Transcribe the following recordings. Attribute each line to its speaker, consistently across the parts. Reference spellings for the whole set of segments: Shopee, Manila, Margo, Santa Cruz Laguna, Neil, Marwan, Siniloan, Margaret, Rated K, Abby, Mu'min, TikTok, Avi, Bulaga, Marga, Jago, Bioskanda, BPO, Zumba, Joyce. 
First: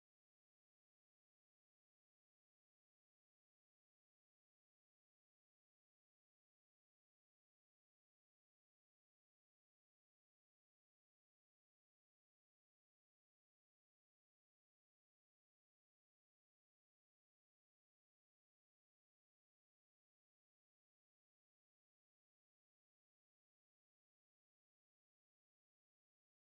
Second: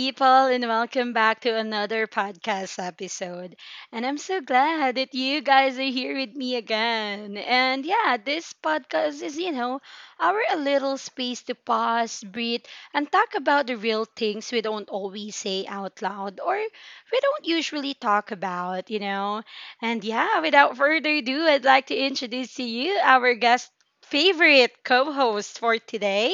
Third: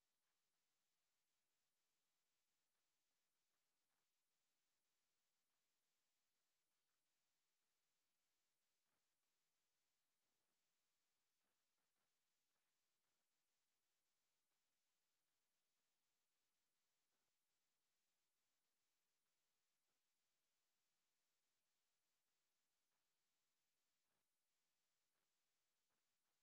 Speaker 1: people, and welcome back to another podcast episode. And I'm so glad that you guys are here with me again. And yeah, this podcast is, you know, our a little space to pause, breathe, and talk about the real things we don't always say out loud or we don't usually talk about, you know. And yeah, without further ado, I'd like to introduce to you our guest favorite co-host for today.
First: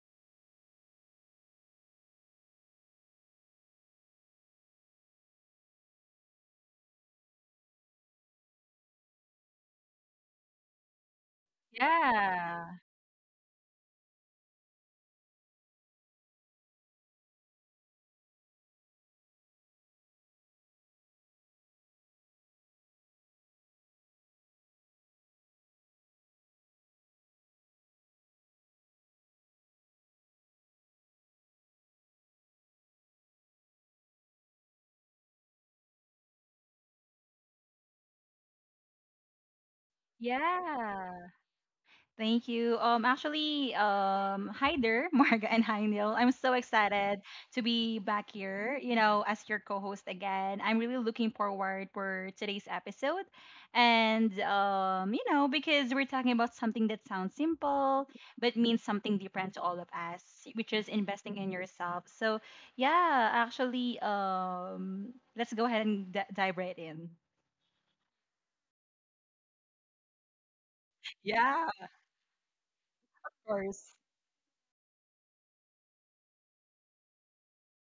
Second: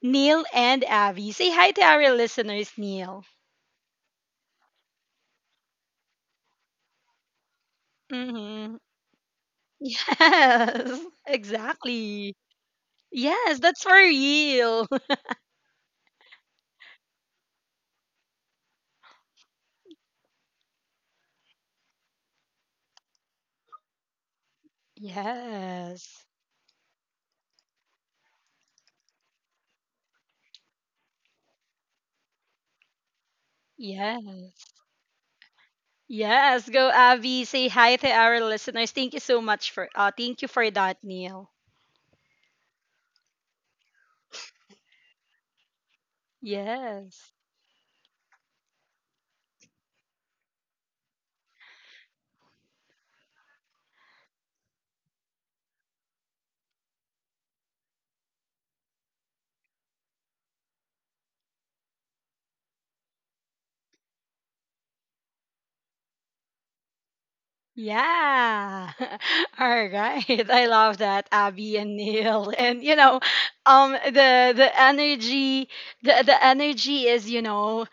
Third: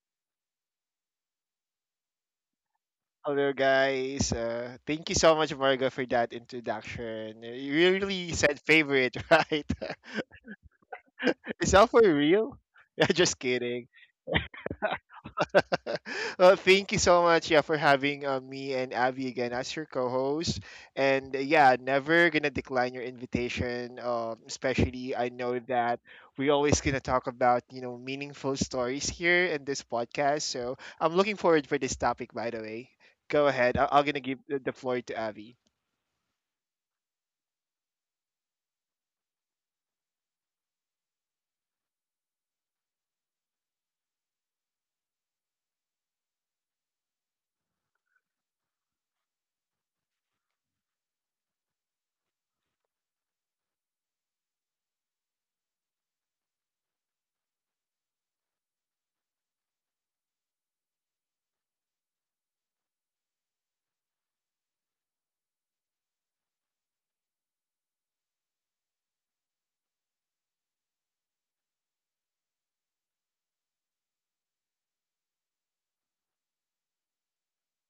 Speaker 1: Neil and Avi. Say hi to our listeners, Neil.
Speaker 2: Hello, guys. Thank you so much, Margo, for that introduction. You really said
Speaker 1: Mm-hmm.
Speaker 2: favorite, right?
Speaker 1: Yes,
Speaker 2: Is that for
Speaker 1: exactly.
Speaker 2: real?
Speaker 3: Yeah.
Speaker 2: Yeah, just
Speaker 1: Yes, that's for
Speaker 2: kidding.
Speaker 1: real.
Speaker 2: Well, thank you so much, yeah, for having me and Abby again as your co-host. And yeah, never gonna decline your invitation. Especially, I know that
Speaker 1: Yes.
Speaker 2: we always gonna talk about meaningful stories here in this podcast. So I'm looking forward for this topic. By the way, go ahead. I'm gonna give
Speaker 1: Yes.
Speaker 2: the floor to Abby.
Speaker 1: Yes, go Avi. Say hi to our listeners. Thank you so much for thank you for that,
Speaker 3: Yeah.
Speaker 1: Neil.
Speaker 3: Thank you. Actually, hi there, Marga, and hi Neil. I'm so excited
Speaker 1: Yes.
Speaker 3: to be back here, you know, as your co-host again. I'm really looking forward for today's episode. And you know, because we're talking about something that sounds simple but means something different to all of us, which is investing in yourself. So, yeah, actually, let's go ahead and dive right in.
Speaker 1: Yeah. All right. I love that,
Speaker 3: Yeah,
Speaker 1: Abby
Speaker 3: of
Speaker 1: and Neil. And you know,
Speaker 3: course.
Speaker 1: the energy the energy is, you know,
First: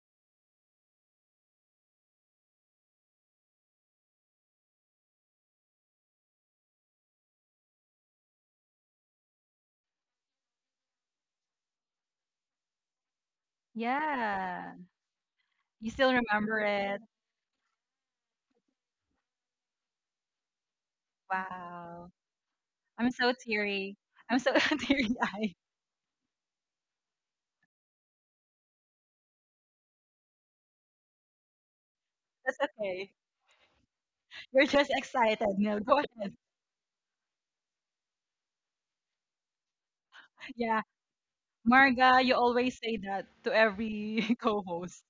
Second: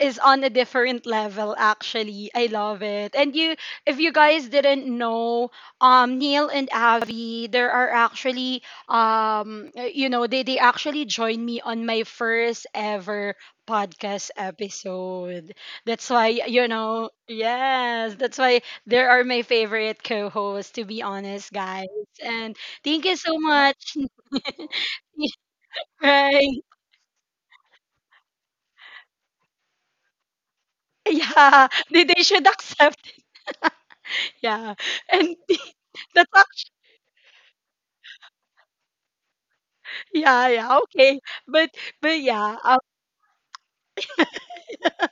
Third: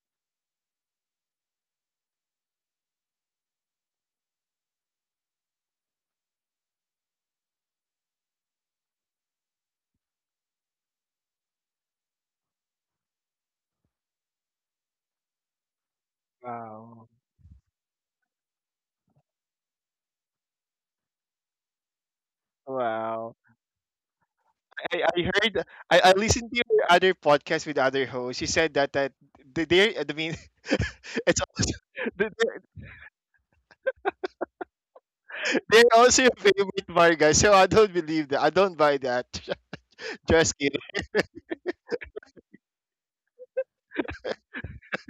Speaker 1: is on a different level actually. I love it. And you if you guys didn't know, Neil and Abby, there are actually you know, they actually joined me on my first ever podcast
Speaker 3: Yeah.
Speaker 1: episode.
Speaker 3: You
Speaker 1: That's
Speaker 3: still
Speaker 1: why,
Speaker 3: remember
Speaker 1: you
Speaker 3: it?
Speaker 2: Wow.
Speaker 1: know, yes, that's why there are my favorite co-hosts, to be honest, guys.
Speaker 3: Wow.
Speaker 1: And thank
Speaker 3: I'm
Speaker 1: you
Speaker 3: so
Speaker 2: Wow.
Speaker 1: so much.
Speaker 3: teary. I'm so
Speaker 2: I, I
Speaker 3: teary-eyed.
Speaker 2: heard I listened to
Speaker 1: Right.
Speaker 2: your other podcast with other hosts. You said that th- they're I mean, it's also,
Speaker 1: Yeah. They
Speaker 2: th-
Speaker 1: should
Speaker 3: That's
Speaker 2: th-
Speaker 1: accept.
Speaker 3: okay. You're
Speaker 1: Yeah.
Speaker 3: just
Speaker 1: And
Speaker 3: excited. No,
Speaker 2: they're
Speaker 3: go
Speaker 2: also
Speaker 1: that's
Speaker 2: your
Speaker 3: ahead.
Speaker 1: act-
Speaker 2: favorite Vargas, so I don't believe that. I don't buy that.
Speaker 1: yeah,
Speaker 2: Just
Speaker 1: yeah,
Speaker 2: kidding.
Speaker 3: Yeah.
Speaker 1: okay. But but
Speaker 3: Marga, you
Speaker 1: yeah,
Speaker 3: always say that to every co-host.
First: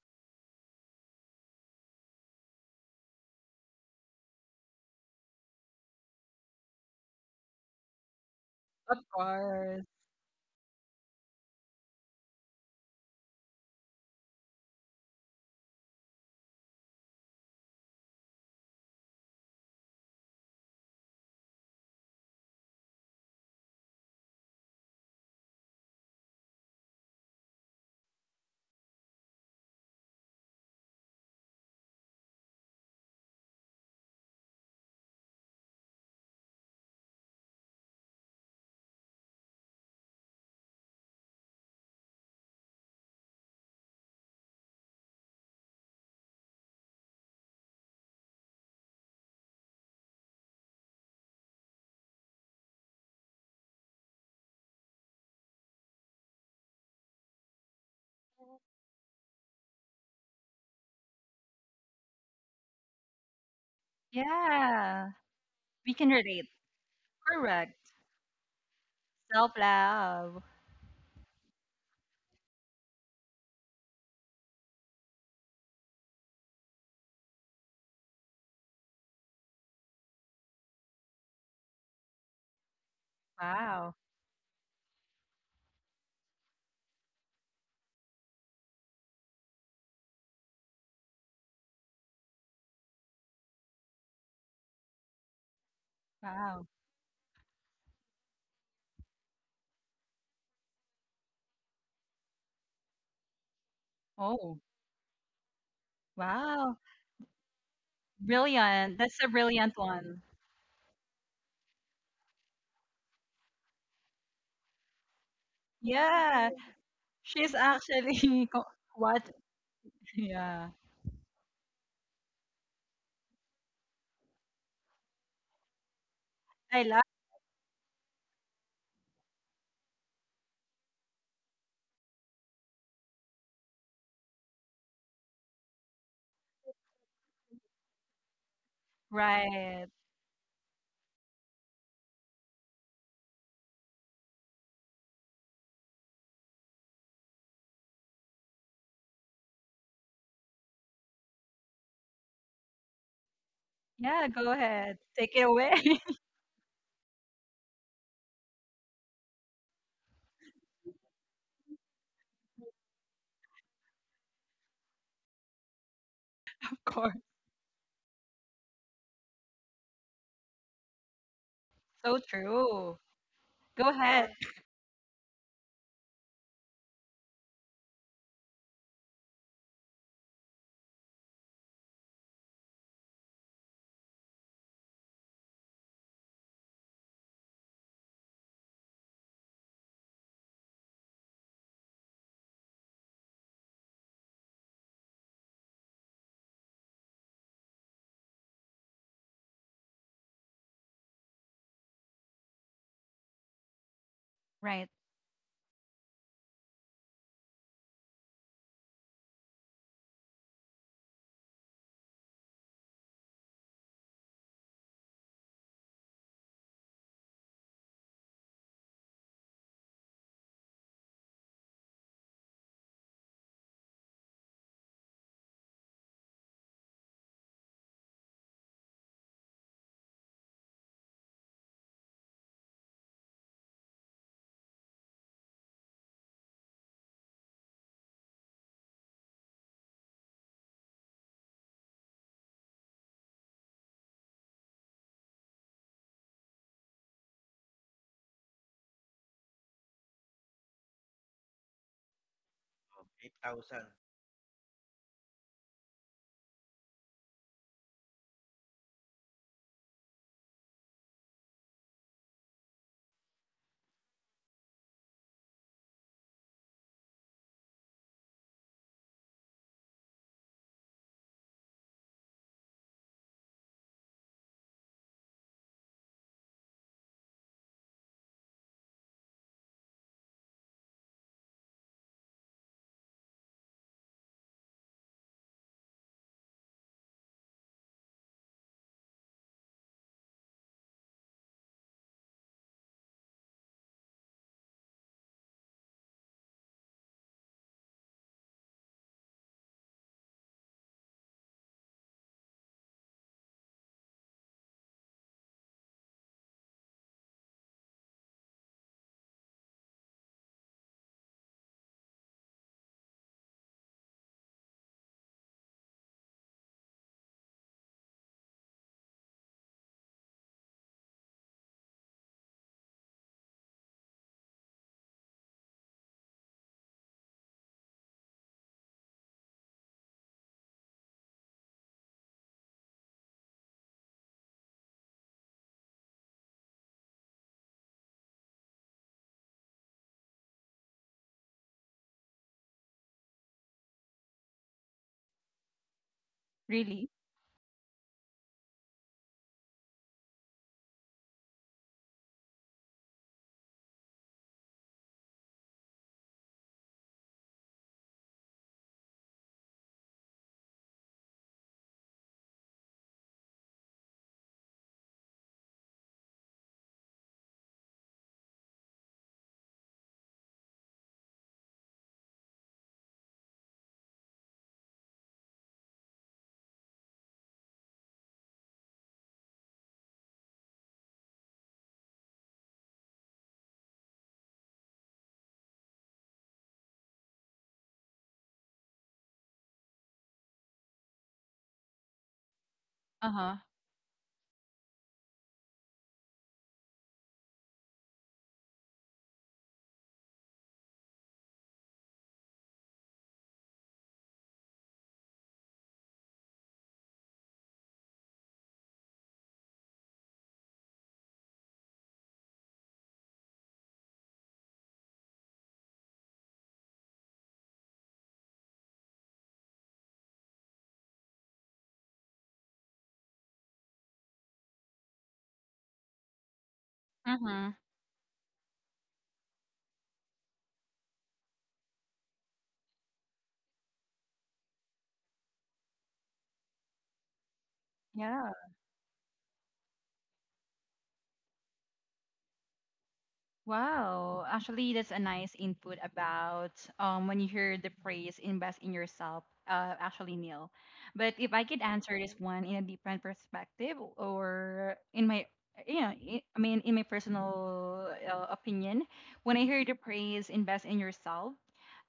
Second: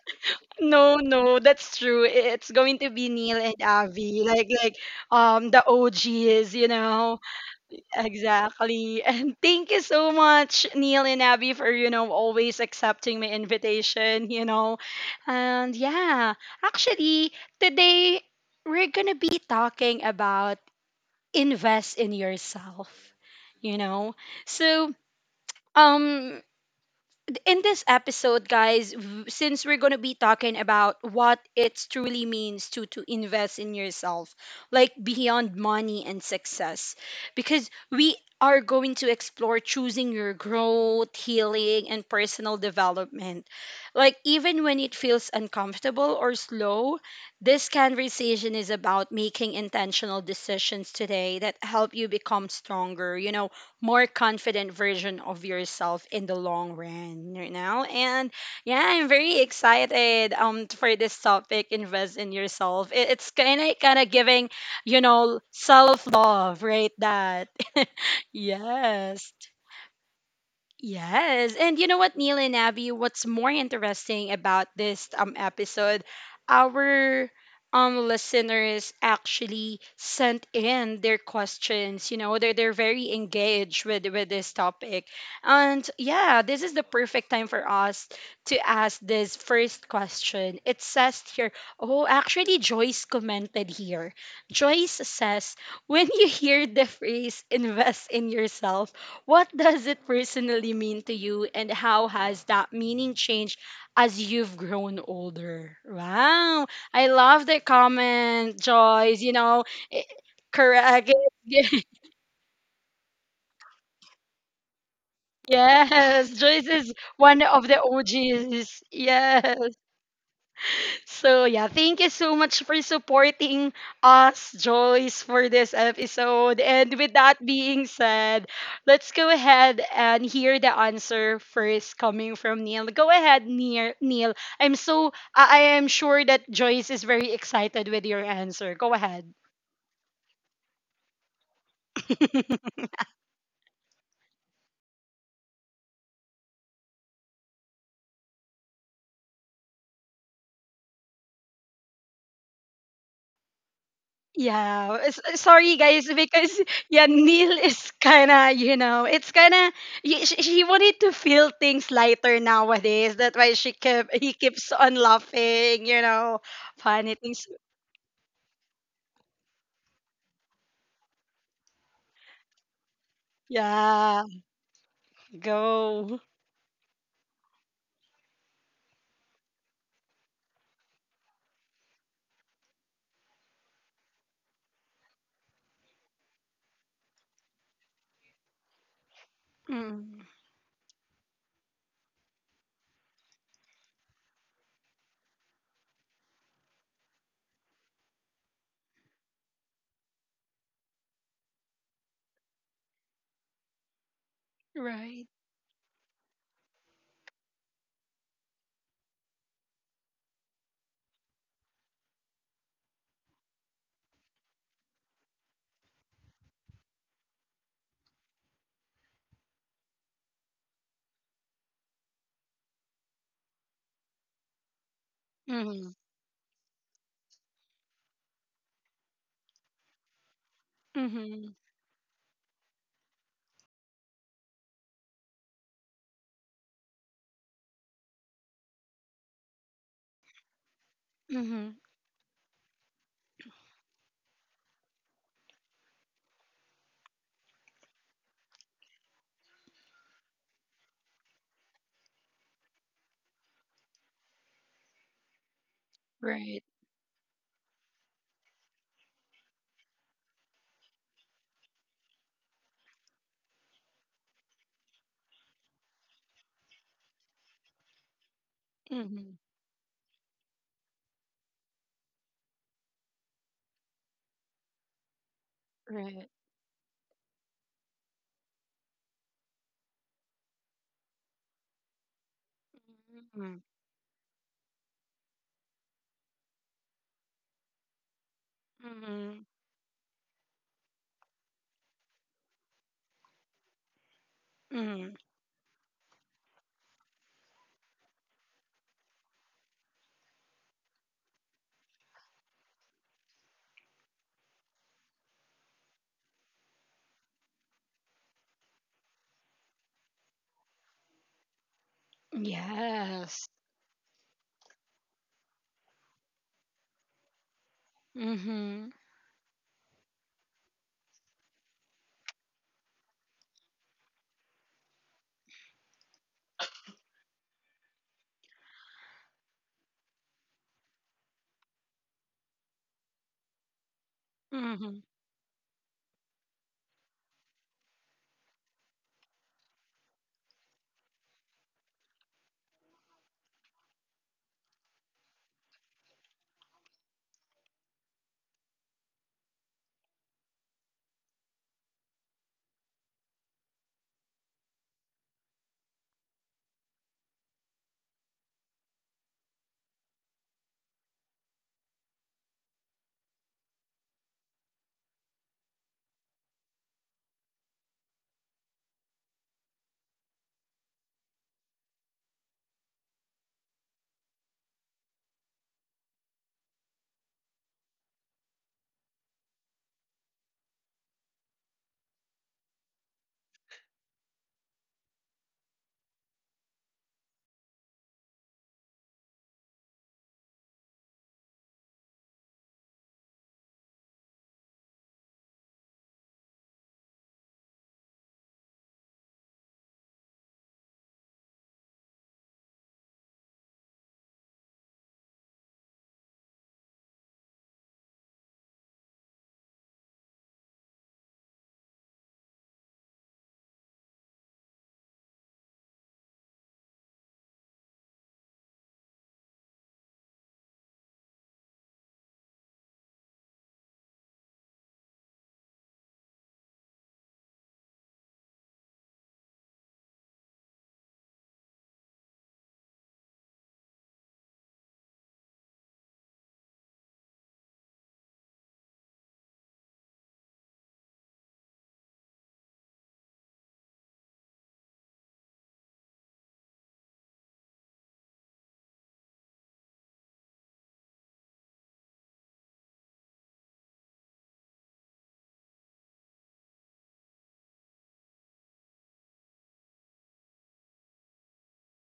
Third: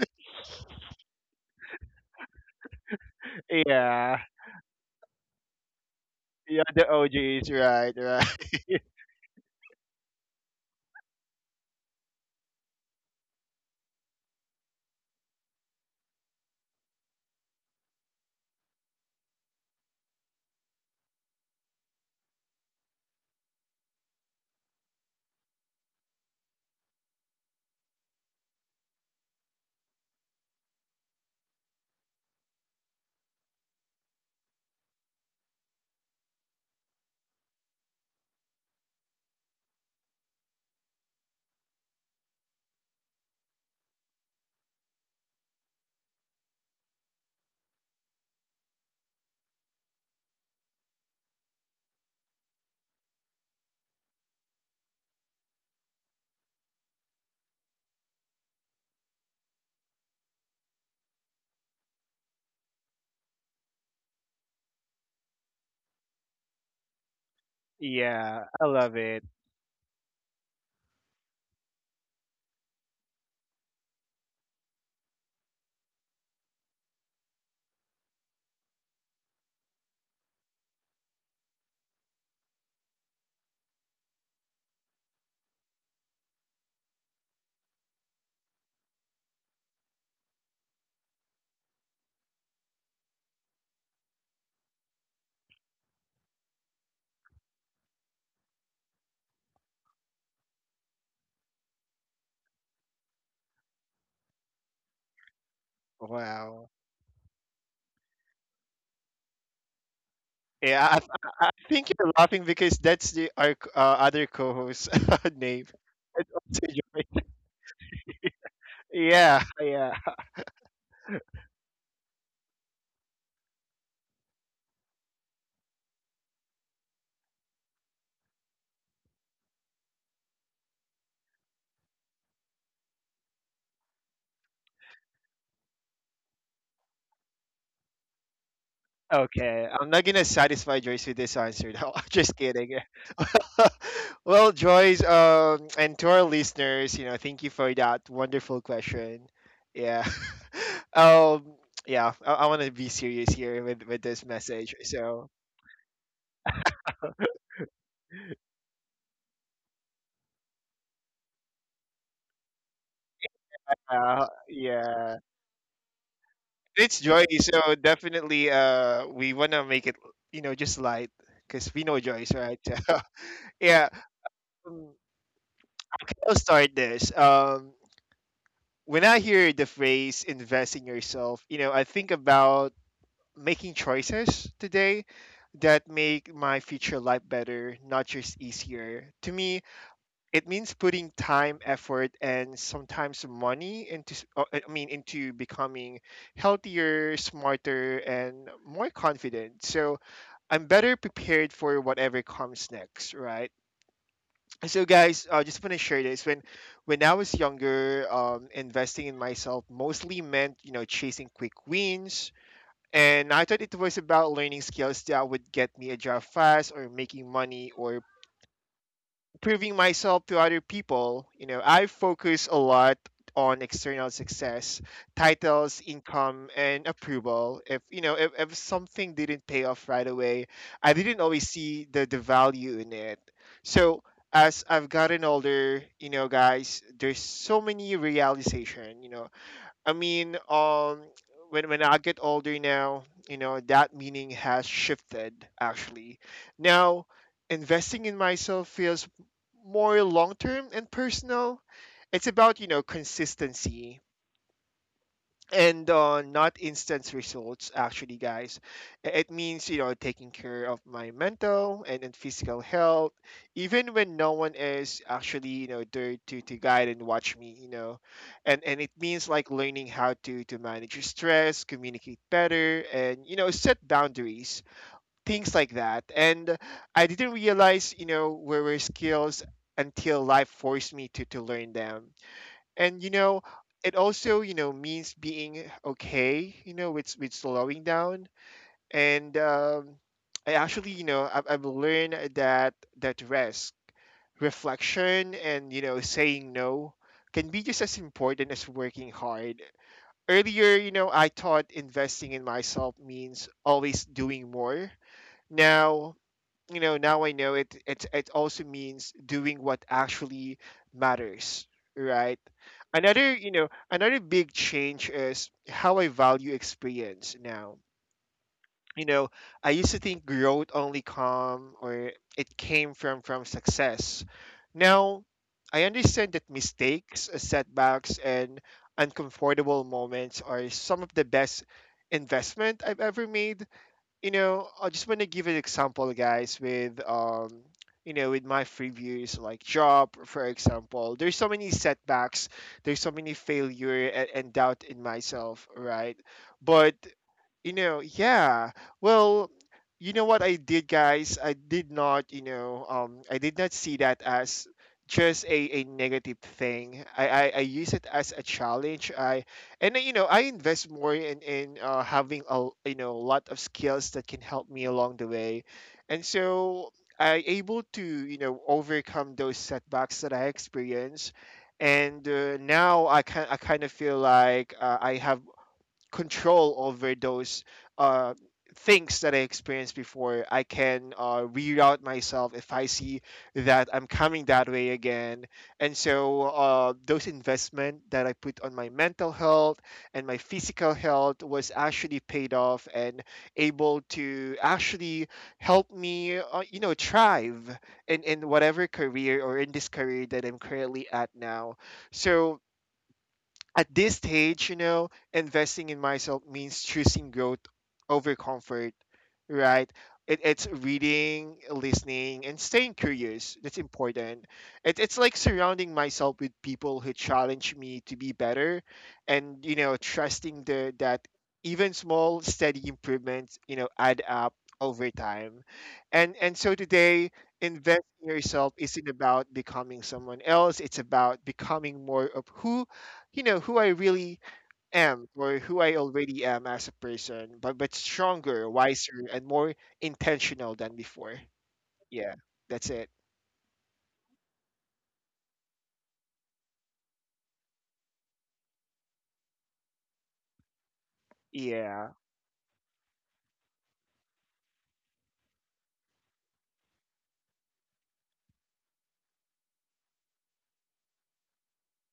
Speaker 1: no, no, that's true. It's going to be Neil and
Speaker 2: Yeah.
Speaker 1: Avi, like the OGs,
Speaker 2: Yeah,
Speaker 1: you
Speaker 2: the
Speaker 1: know.
Speaker 2: OGs, right, right.
Speaker 3: Of
Speaker 1: Exactly. And thank you
Speaker 3: course.
Speaker 1: so much, Neil and Abby, for, you know, always accepting my invitation, you know. And yeah, actually, today we're going to be talking about invest in yourself, you know. So, um, in this episode, guys, since we're going to be talking about what it truly means to invest in yourself, like beyond money and success, because we are going to explore choosing your growth, healing, and personal development. Like even when it feels uncomfortable or slow, this conversation is about making intentional decisions today that help you become stronger. You know, more confident version of yourself in the long run, you know? And yeah, I'm very excited for this topic, invest in yourself. It's kind of giving, you
Speaker 3: Yeah.
Speaker 1: know,
Speaker 3: We can relate.
Speaker 1: self-love, right? That.
Speaker 3: Correct.
Speaker 2: Yeah, I love it.
Speaker 1: yes.
Speaker 3: Self-love.
Speaker 1: Yes. And you know what, Neil and Abby, what's more interesting about this episode, our listeners actually sent in their questions. You know, they're very engaged
Speaker 3: Wow.
Speaker 1: with this topic. And yeah, this is the perfect time for us to ask this first question. It says here, oh, actually Joyce commented here. Joyce says, when you
Speaker 3: Wow.
Speaker 1: hear the phrase invest in yourself, what does it personally mean to you, and how has that meaning changed as you've
Speaker 3: Oh,
Speaker 1: grown older?
Speaker 2: Wow.
Speaker 1: Wow,
Speaker 3: wow.
Speaker 1: I love the comment,
Speaker 3: Brilliant. That's
Speaker 1: Joyce.
Speaker 3: a
Speaker 1: You know,
Speaker 3: brilliant
Speaker 1: eh,
Speaker 3: one.
Speaker 2: Yeah, I,
Speaker 1: correct.
Speaker 2: I I think you're laughing because that's the our c- other co-host name. It's
Speaker 1: Yes,
Speaker 3: Yeah.
Speaker 2: also
Speaker 1: Joyce is
Speaker 2: Joy.
Speaker 1: one
Speaker 3: She's
Speaker 1: of the
Speaker 3: actually
Speaker 1: OGs.
Speaker 3: what?
Speaker 2: Yeah,
Speaker 1: Yes.
Speaker 2: yeah.
Speaker 3: Yeah.
Speaker 1: So yeah, thank you so much for supporting us, Joyce, for this episode.
Speaker 3: I
Speaker 1: And
Speaker 3: love.
Speaker 1: with that being said, let's go ahead and hear the answer first coming from Neil. Go ahead, Neil. Neil, I'm so I am sure that Joyce is very excited with your answer. Go ahead.
Speaker 2: Okay, I'm
Speaker 3: Right.
Speaker 2: not gonna satisfy Joyce with this answer though. Just kidding. Well, Joyce, and to our listeners, thank you for that wonderful question. Yeah, um, yeah, I want to be serious here with this
Speaker 3: Yeah, go
Speaker 2: message.
Speaker 3: ahead.
Speaker 1: Yeah,
Speaker 2: So,
Speaker 3: Take it away.
Speaker 1: sorry guys because yeah, Neil is kind of you know it's kind of she wanted to feel things lighter nowadays. That's why she kept he keeps on
Speaker 2: yeah,
Speaker 1: laughing, you know,
Speaker 3: Of
Speaker 2: it's
Speaker 3: course.
Speaker 1: funny
Speaker 2: Joyce.
Speaker 1: things.
Speaker 2: So definitely, we wanna make it, just light because we know
Speaker 3: So
Speaker 2: Joyce, right?
Speaker 3: true.
Speaker 2: Yeah,
Speaker 3: Go
Speaker 1: Yeah,
Speaker 3: ahead.
Speaker 2: um, okay,
Speaker 1: go.
Speaker 2: I'll start this. When I hear the phrase invest in yourself, I think about making choices today that make my future life better, not just easier. To me,
Speaker 1: Mm,
Speaker 2: it means putting time, effort, and sometimes money I mean, into becoming healthier, smarter, and more confident. So, I'm better prepared for whatever comes next, right? So
Speaker 3: Right.
Speaker 2: guys,
Speaker 1: right.
Speaker 2: I just want to share this. When I was younger, investing in myself mostly meant, chasing quick wins, and I thought it was about learning skills that would get me a job fast, or making money, or proving myself to other people. I focus a lot on external success: titles,
Speaker 1: Mhm.
Speaker 2: income, and approval. If you know, if something didn't pay off right away, I didn't always
Speaker 1: Mhm.
Speaker 2: see the value in it. So as I've gotten older, guys, there's so many realization. I mean, when
Speaker 1: Mhm.
Speaker 2: I get older now, that meaning has shifted, actually. Now, investing in myself feels more long term and personal. It's about, consistency, and not
Speaker 1: Right.
Speaker 2: instant results, actually, guys. It means, taking care of my mental and physical health, even when no one is actually, there to guide and watch me. And it means,
Speaker 1: Mhm.
Speaker 2: like, learning how to manage your stress, communicate better, and, set boundaries, things like that.
Speaker 1: Right.
Speaker 2: And I didn't realize, where were skills, until life forced me to learn them. And,
Speaker 1: Mhm.
Speaker 2: it also, means being okay, with slowing down. And
Speaker 1: Mhm.
Speaker 2: I actually, I've learned that that rest,
Speaker 1: Mhm.
Speaker 2: reflection, and, saying no, can be just as important as working hard. Earlier, I thought investing in myself means always doing more. Now, now I know it also means doing what actually matters, right? another you
Speaker 1: Yes.
Speaker 2: know another big change is how I value experience now.
Speaker 1: Mhm.
Speaker 2: you know I used to think growth only come, or it came from success. Now, I understand that mistakes, setbacks, and uncomfortable moments are some of the best investment I've ever made. I
Speaker 1: Mhm.
Speaker 2: just want to give an example, guys, with my previous, like, job, for example. There's so many setbacks, there's so many failure and doubt in myself, right? But,
Speaker 3: Really?
Speaker 2: you know. Yeah, well, you know what I did, guys? I did not, I did not see that as just a negative thing. I use it as a challenge. I and uh, I invest more in having a, lot of skills that can help me along the way. And so, I able to, overcome those setbacks that I experienced. And now, I kind of feel like, I have control over those, uh, things that I experienced before. I can, reroute myself if I see that I'm coming that way again. And so those investment that I put on my mental health and my physical health was actually paid off, and
Speaker 3: Uh-huh.
Speaker 2: able to actually help me, thrive in whatever career, or in this career that I'm currently at now. So at this stage, investing in myself means choosing growth over comfort, right? It's reading, listening, and staying curious. That's important. It's like surrounding myself with people who challenge me to be better, and, trusting the that even small, steady improvements, add up over time. And so today,
Speaker 3: Mm-hmm.
Speaker 2: investing in yourself isn't about becoming someone else. It's about becoming more of who you know who I really am, or who I already am as a person, but
Speaker 3: Yeah.
Speaker 2: stronger, wiser, and more intentional than before. Yeah, that's it.
Speaker 3: Wow. Actually, that's a nice input about when you hear the phrase invest in yourself, actually Neil. But if I could
Speaker 2: Yeah.
Speaker 3: answer this one in a different perspective or in my, yeah, I mean in my personal opinion, when I hear the phrase invest in yourself,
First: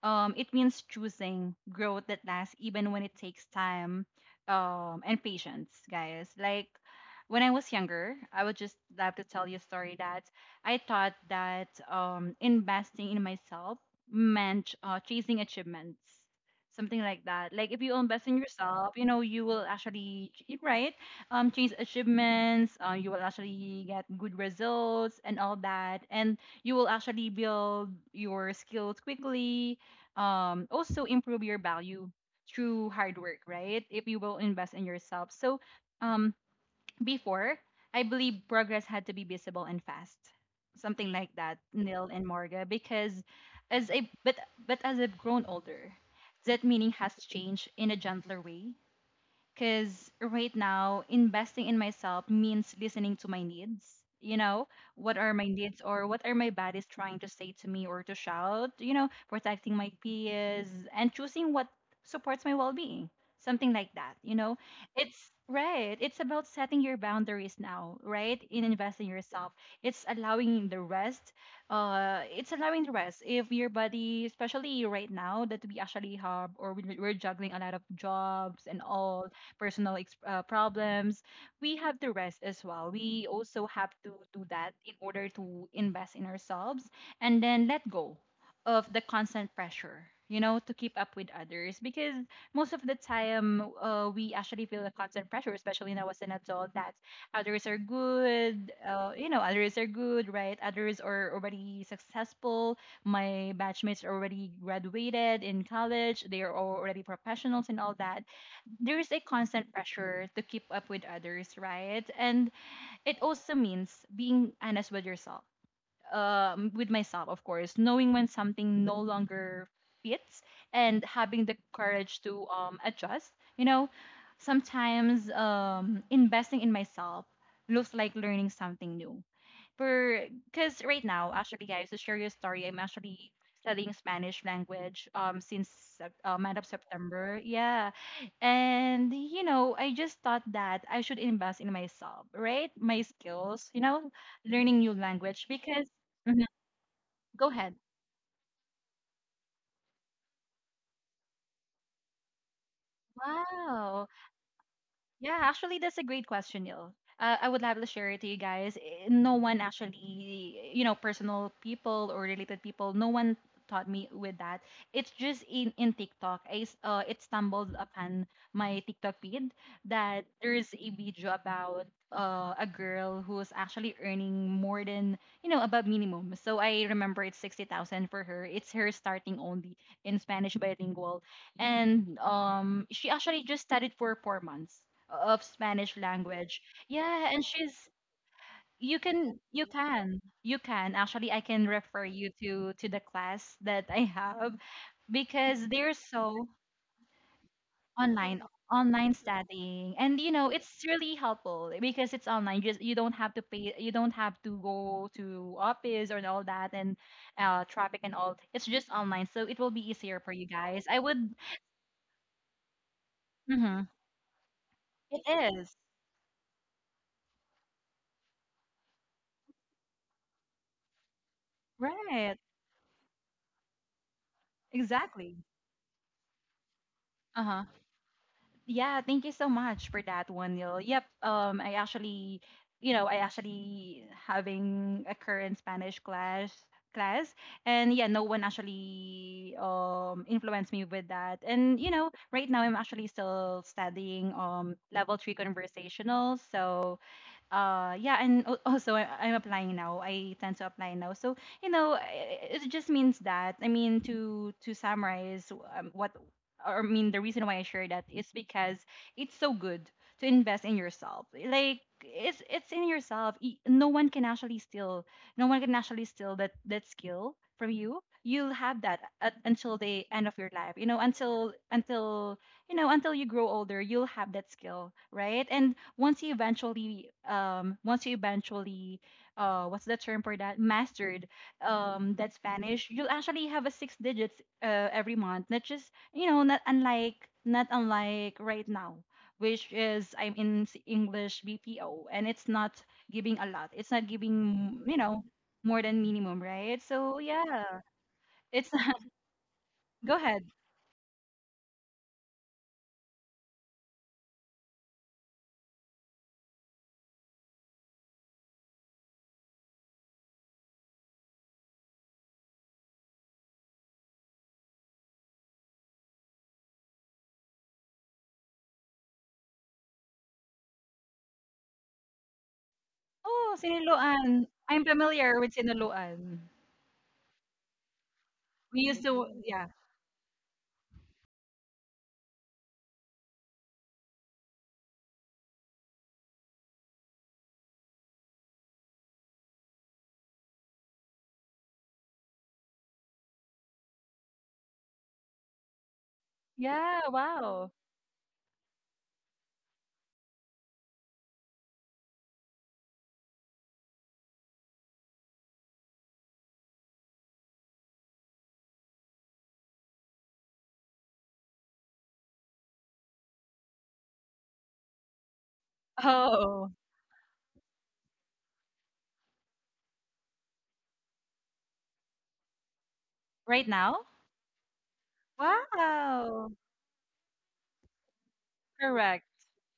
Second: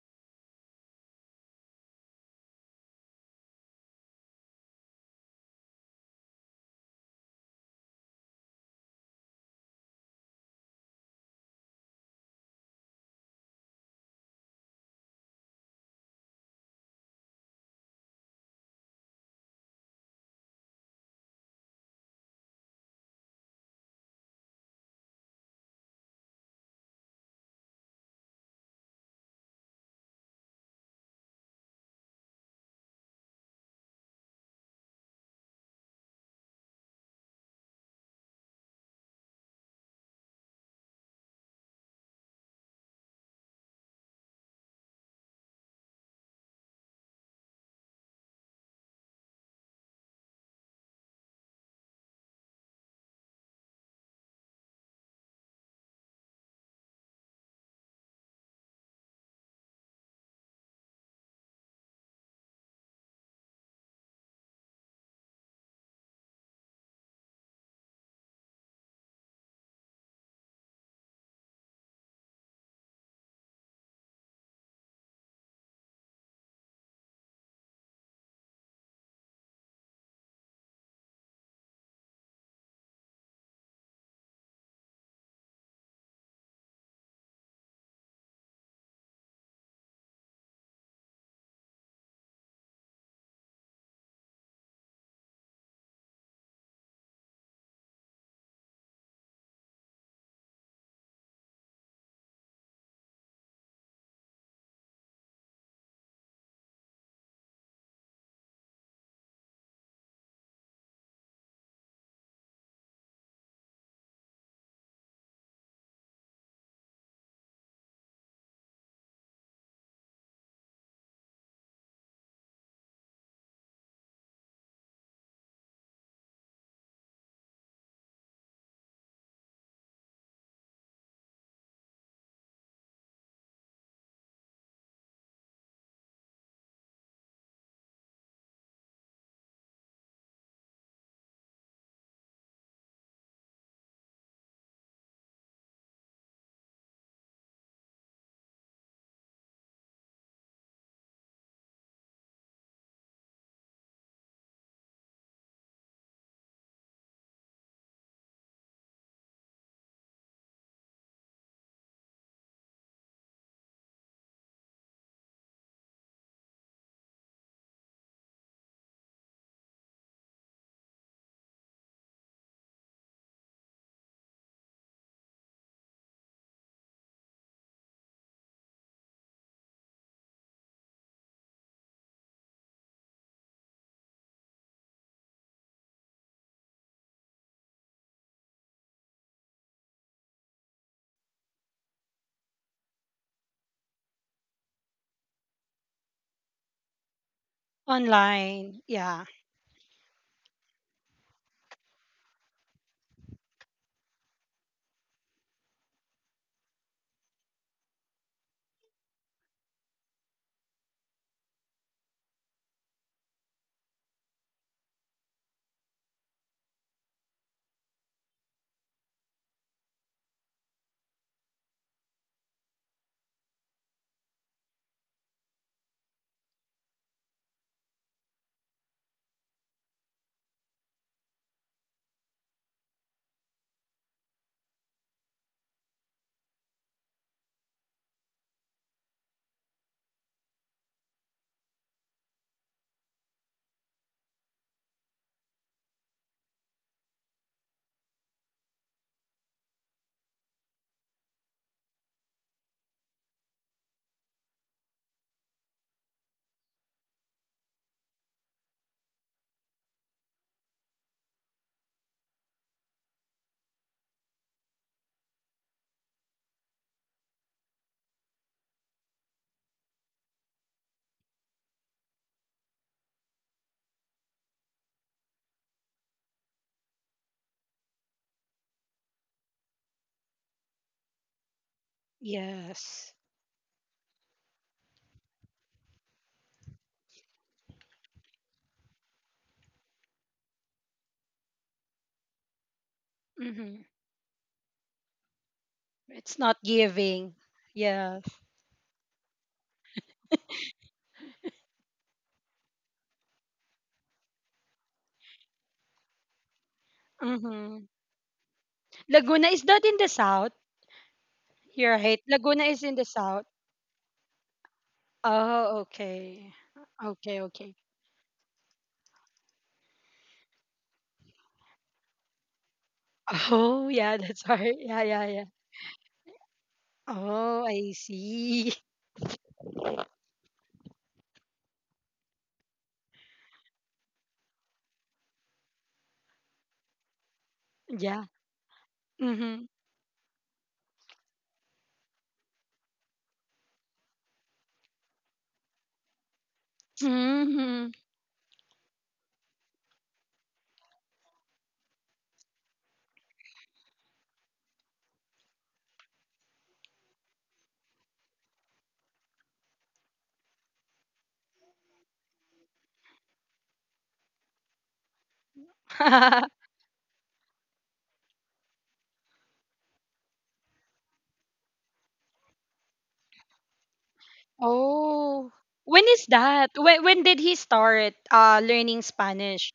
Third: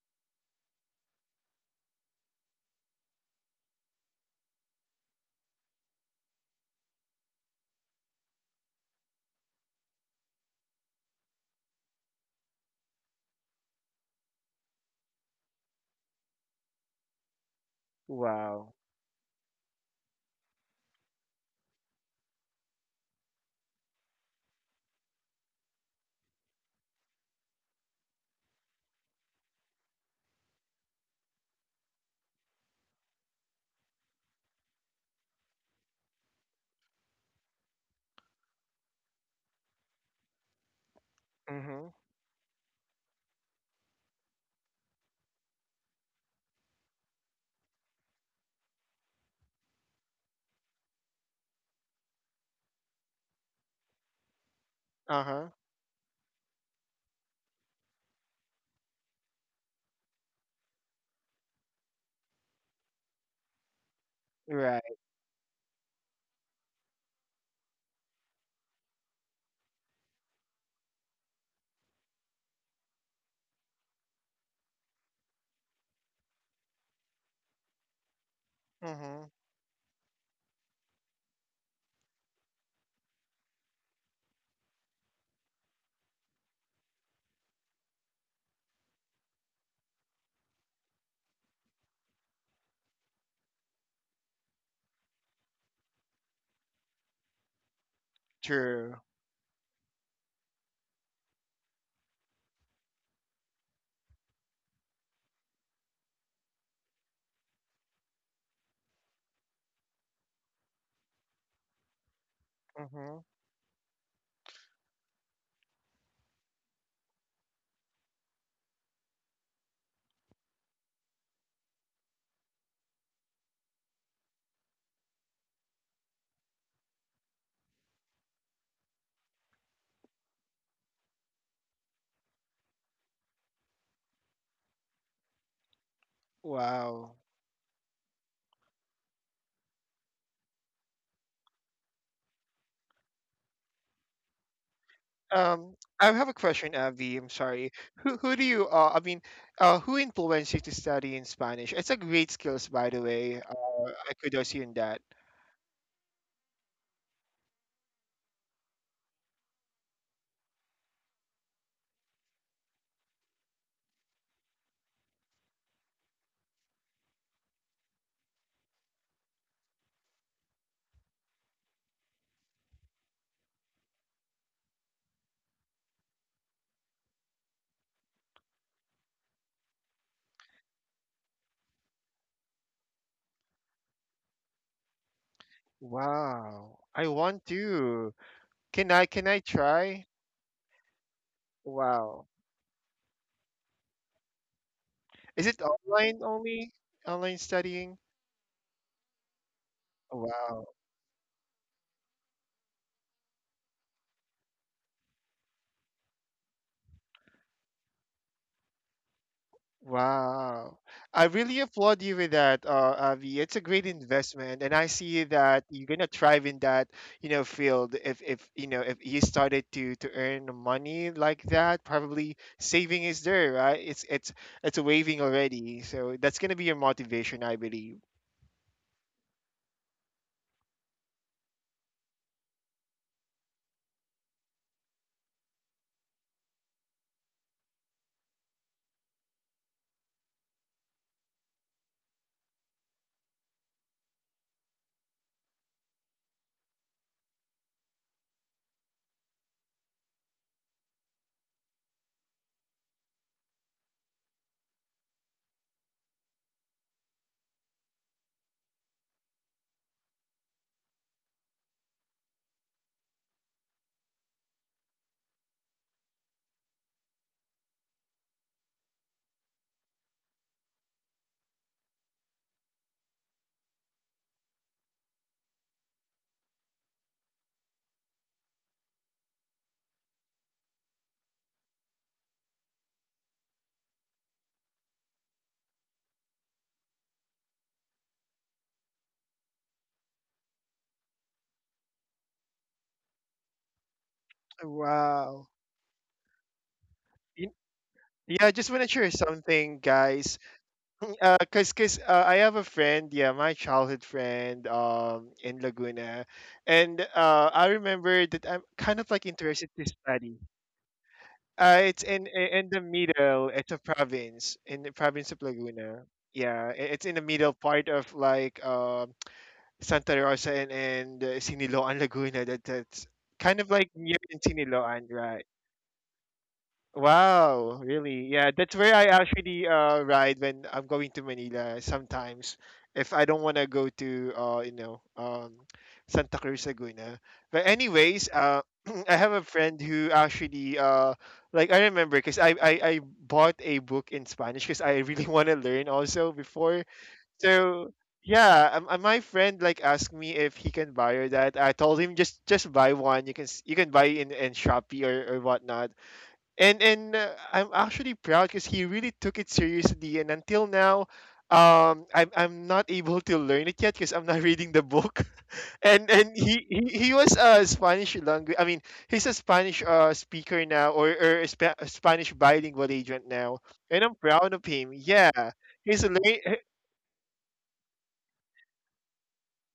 Speaker 3: It means choosing growth that lasts even when it takes time and patience, guys. Like when I was younger, I would just love to tell you a story that I thought that investing in myself meant chasing achievements, something like that. Like if you invest in
Speaker 2: Wow.
Speaker 3: yourself, you know, you will actually, right? Chase achievements, you will actually get good results and all that. And you will actually build your skills quickly, also improve your value through hard work, right? If you will invest in yourself. So, um, before, I believe progress had to be visible and fast, something like that,
Speaker 2: Mhm.
Speaker 3: Nil and Morga, because as a but as I've grown older, that meaning has changed in a gentler way because right now, investing in myself means listening to my needs. You know, what
Speaker 2: Uh
Speaker 3: are my
Speaker 2: huh.
Speaker 3: needs? Or what are my bodies trying to say to me or to shout? You know, protecting my peers and choosing what supports my well being. Something like that. You know,
Speaker 2: Right.
Speaker 3: it's right. It's about setting your boundaries now, right? In investing yourself, it's allowing the rest. It's allowing the rest. If your body, especially right now, that we actually have or we're juggling a lot of jobs and all
Speaker 2: Mhm.
Speaker 3: personal problems, we have to rest as well. We also have to do that in order to invest in ourselves, and then let go of the constant pressure, you know, to keep up with others. Because most of the time, we actually feel the constant pressure, especially now as an adult, that others are good,
Speaker 2: True.
Speaker 3: you know, others are good, right? Others are already successful. My batchmates are already graduated in college, they are already professionals and all that. There's a constant pressure to keep up with others, right? And it
Speaker 2: Mhm.
Speaker 3: also means being honest with yourself, with myself, of course, knowing when something no longer fits, and having the courage to adjust. You know, sometimes investing in myself looks like learning something new. For because right now, actually, guys, to share your story, I'm actually studying Spanish language since month of
Speaker 2: Wow.
Speaker 3: September. Yeah, and you know, I just thought that I should invest in myself, right? My skills, you know, learning new language because...
Speaker 2: I have a
Speaker 3: Mhm.
Speaker 2: question, Avi. I'm
Speaker 3: Go
Speaker 2: sorry.
Speaker 3: ahead.
Speaker 2: Who do you, I mean, who influenced you to study in Spanish? It's a great skills, by the way.
Speaker 3: Wow.
Speaker 2: I kudos see in that.
Speaker 3: Yeah, actually, that's a great question, Neil. I would love to share it to you guys. Eh, no one actually, you know, personal people or related people, no one taught me with that. It's just in TikTok. I, it stumbled upon my TikTok feed, that there's a video about a girl who's actually earning more than, you know, above minimum. So I remember it's 60,000 for her. It's her starting only in Spanish bilingual. And she actually just studied for 4 months of Spanish language.
Speaker 2: Wow. I
Speaker 3: Yeah, and
Speaker 2: want
Speaker 3: she's...
Speaker 2: to. Can
Speaker 3: You
Speaker 2: I can
Speaker 3: can,
Speaker 2: I try?
Speaker 3: actually, I can refer
Speaker 2: Wow.
Speaker 3: you to the class that I have
Speaker 2: Is it
Speaker 3: because they're
Speaker 2: online
Speaker 3: so
Speaker 2: only? Online studying?
Speaker 3: online
Speaker 1: Online.
Speaker 3: online
Speaker 1: Yeah.
Speaker 3: studying, and you know,
Speaker 2: Wow.
Speaker 3: it's really helpful because it's online. Just you don't have to pay, you don't have to go to office or all that, and traffic and all. It's just online, so it will be easier for you
Speaker 2: Wow.
Speaker 3: guys. I would...
Speaker 2: I really applaud you with that, Avi. It's a
Speaker 3: Mhm.
Speaker 2: great investment, and I
Speaker 3: It
Speaker 2: see that
Speaker 3: is.
Speaker 2: you're gonna thrive in that, field. If you started to earn money like that,
Speaker 3: Right.
Speaker 2: probably saving is there, right? It's waving
Speaker 3: Exactly.
Speaker 2: already, so that's gonna be your motivation, I
Speaker 3: Uh-huh.
Speaker 2: believe.
Speaker 3: Yeah, thank you so much for that one, Neil. Yep, I actually, you know, I actually having a current Spanish class. And yeah, no one actually influenced me with that. And you know, right now, I'm actually still studying, level 3 conversational. So, yeah, and also I'm applying now. I tend to apply now, so you know, it just means that, I mean, to summarize, what, or I mean, the reason why I share that is because it's so good to invest in yourself. Like it's in yourself. No one can actually steal, no one can actually steal that skill from you. You'll have that until the end of your life. You know, until you know, until you grow older, you'll have that skill, right? And once you eventually, what's the term for that, mastered that Spanish, you'll
Speaker 1: Yes.
Speaker 3: actually have a six digits every month. Not just, you know, not unlike right now, which is I'm in English BPO, and it's not giving a lot.
Speaker 1: Mm-hmm.
Speaker 3: It's not giving, you know,
Speaker 2: Wow.
Speaker 3: more than
Speaker 1: It's
Speaker 3: minimum,
Speaker 1: not
Speaker 3: right? So
Speaker 1: giving.
Speaker 2: Y-
Speaker 3: yeah,
Speaker 1: Yes.
Speaker 2: Yeah, I
Speaker 3: it's...
Speaker 2: just want to share something,
Speaker 3: Go
Speaker 2: guys.
Speaker 3: ahead.
Speaker 2: Cause, I have a friend, yeah, my childhood friend, in Laguna, and I
Speaker 1: Mm-hmm.
Speaker 2: remember that I'm kind of like
Speaker 1: Laguna is
Speaker 2: interested
Speaker 1: that
Speaker 2: to
Speaker 1: in the
Speaker 2: study.
Speaker 1: south? You're
Speaker 2: It's
Speaker 1: right.
Speaker 2: in,
Speaker 1: Laguna
Speaker 2: in the
Speaker 1: is in the south.
Speaker 2: middle. It's a province in the province of
Speaker 1: Oh,
Speaker 2: Laguna.
Speaker 1: okay.
Speaker 2: Yeah, it's in the
Speaker 1: Okay,
Speaker 2: middle
Speaker 1: okay.
Speaker 2: part of, like, Santa Rosa and Siniloan, Laguna. That's
Speaker 3: Oh,
Speaker 2: kind of
Speaker 1: Oh,
Speaker 2: like near
Speaker 1: yeah,
Speaker 3: Siniloan,
Speaker 2: in
Speaker 1: that's right.
Speaker 3: I'm
Speaker 1: Yeah,
Speaker 2: Siniloan,
Speaker 1: yeah,
Speaker 3: familiar
Speaker 2: right?
Speaker 1: yeah.
Speaker 3: with Siniloan.
Speaker 1: Oh,
Speaker 2: Wow,
Speaker 1: I
Speaker 2: really? Yeah, that's
Speaker 1: see.
Speaker 3: We
Speaker 2: where
Speaker 3: used
Speaker 2: I
Speaker 3: to, yeah.
Speaker 2: actually, ride when I'm going to Manila sometimes. If I don't want to go to, Santa Cruz Laguna. But
Speaker 1: Yeah.
Speaker 2: anyways, I have a
Speaker 1: Mm-hmm.
Speaker 2: friend who actually, like, I remember because I bought a book in Spanish because I really want to learn also before.
Speaker 3: Yeah, wow.
Speaker 2: So
Speaker 1: Mm-hmm.
Speaker 2: yeah, my friend like asked me if he can buy borrow that. I told him, just, buy one. You can buy in Shopee or whatnot, and I'm actually proud because he really took it seriously. And until now, I'm not able to learn it yet because I'm not reading the book. And he,
Speaker 3: Oh,
Speaker 2: he he was a Spanish language. I mean, he's a Spanish, speaker now, or a Spanish bilingual agent now.
Speaker 3: right now?
Speaker 2: And I'm proud of him. Yeah,
Speaker 1: oh. When
Speaker 2: he's a
Speaker 1: is
Speaker 3: Wow.
Speaker 2: lear-
Speaker 1: that? When did he start learning
Speaker 3: Correct.
Speaker 1: Spanish?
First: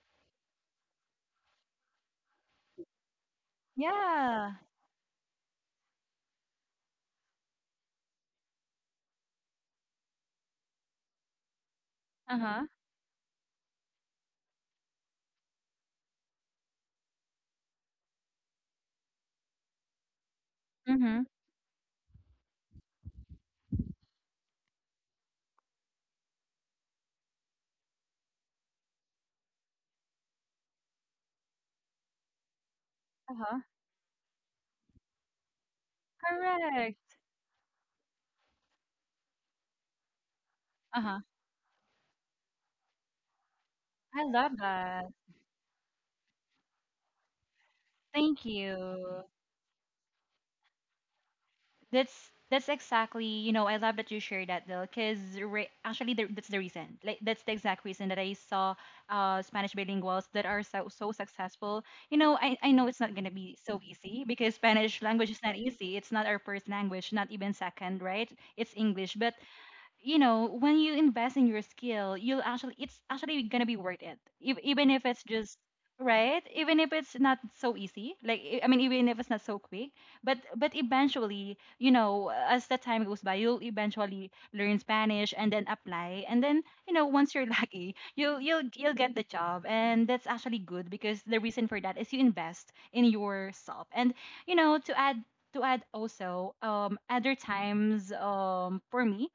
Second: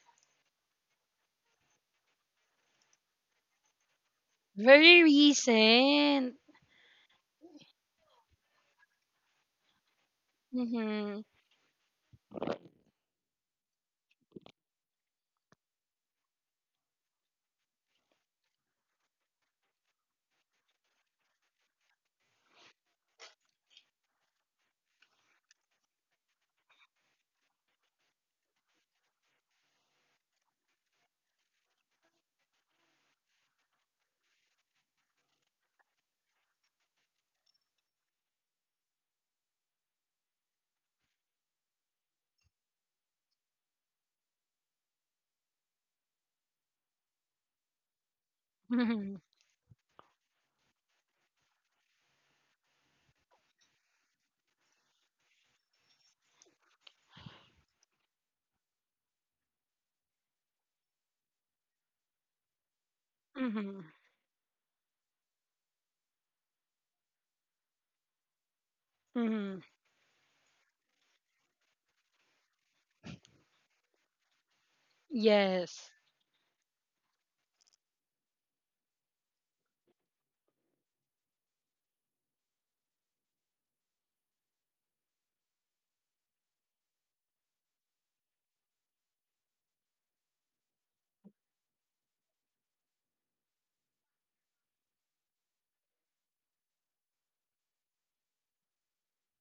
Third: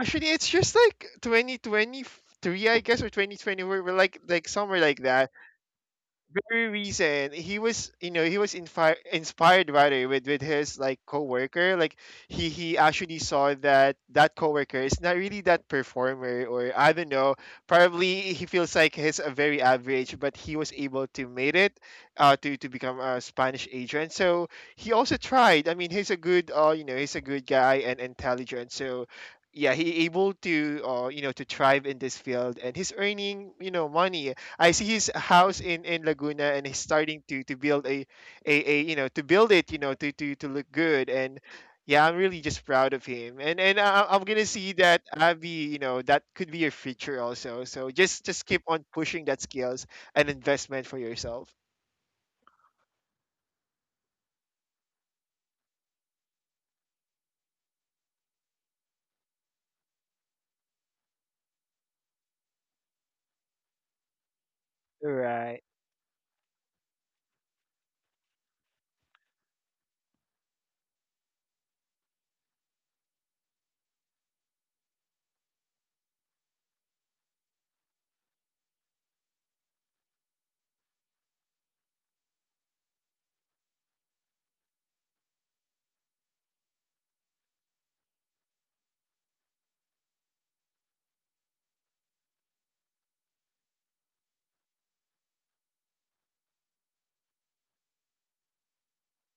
Speaker 2: actually, it's just like 2023, I guess, or 2020. We're like
Speaker 3: Yeah.
Speaker 2: somewhere like
Speaker 1: Very
Speaker 2: that,
Speaker 1: recent.
Speaker 2: very recent. He was, inspired rather with his, like,
Speaker 1: Mm-hmm.
Speaker 2: coworker. Like, he
Speaker 3: Uh-huh.
Speaker 2: he actually saw that that coworker is not really that performer, or I don't know. Probably he feels like he's a very average, but he was able to
Speaker 3: Mm-hmm.
Speaker 2: made it, to become a Spanish agent. So he also tried. I mean, he's a good, you know, he's a good guy and intelligent. So. Yeah, he able to, to thrive in this field, and he's earning,
Speaker 3: Uh-huh.
Speaker 2: money. I see his house in Laguna, and he's
Speaker 3: Correct.
Speaker 2: starting to build a, you know to build it you know to look good,
Speaker 3: Uh-huh.
Speaker 2: and. Yeah, I'm really just proud of him, and I'm
Speaker 3: I
Speaker 2: gonna
Speaker 3: love
Speaker 2: see that,
Speaker 3: that.
Speaker 2: Abby, you know, that could be your future also. So just,
Speaker 3: Thank
Speaker 2: keep on
Speaker 1: Mm-hmm.
Speaker 2: pushing
Speaker 3: you.
Speaker 2: that skills and investment for yourself.
Speaker 3: That's exactly, you know, I love that you shared that though, because actually, that's the reason. Like that's the exact reason that I saw Spanish bilinguals that are so so successful. You know, I know it's not gonna be
Speaker 1: Mm-hmm.
Speaker 3: so easy because Spanish language is not
Speaker 2: Right.
Speaker 3: easy. It's not our first language, not even second, right? It's English, but
Speaker 1: Mm-hmm.
Speaker 3: you know, when you invest in your skill, you'll actually, it's actually gonna be worth it if, even if it's just...
Speaker 1: Yes.
Speaker 3: Right, even if it's not so easy, like I mean, even if it's not so quick, but eventually, you know, as the time goes by, you'll eventually learn Spanish and then apply, and then you know, once you're lucky, you'll get the job. And that's actually good because the reason for that is you invest in yourself. And you know, to add, also, other times, for me,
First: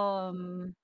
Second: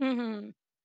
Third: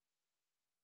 Speaker 1: Mhm.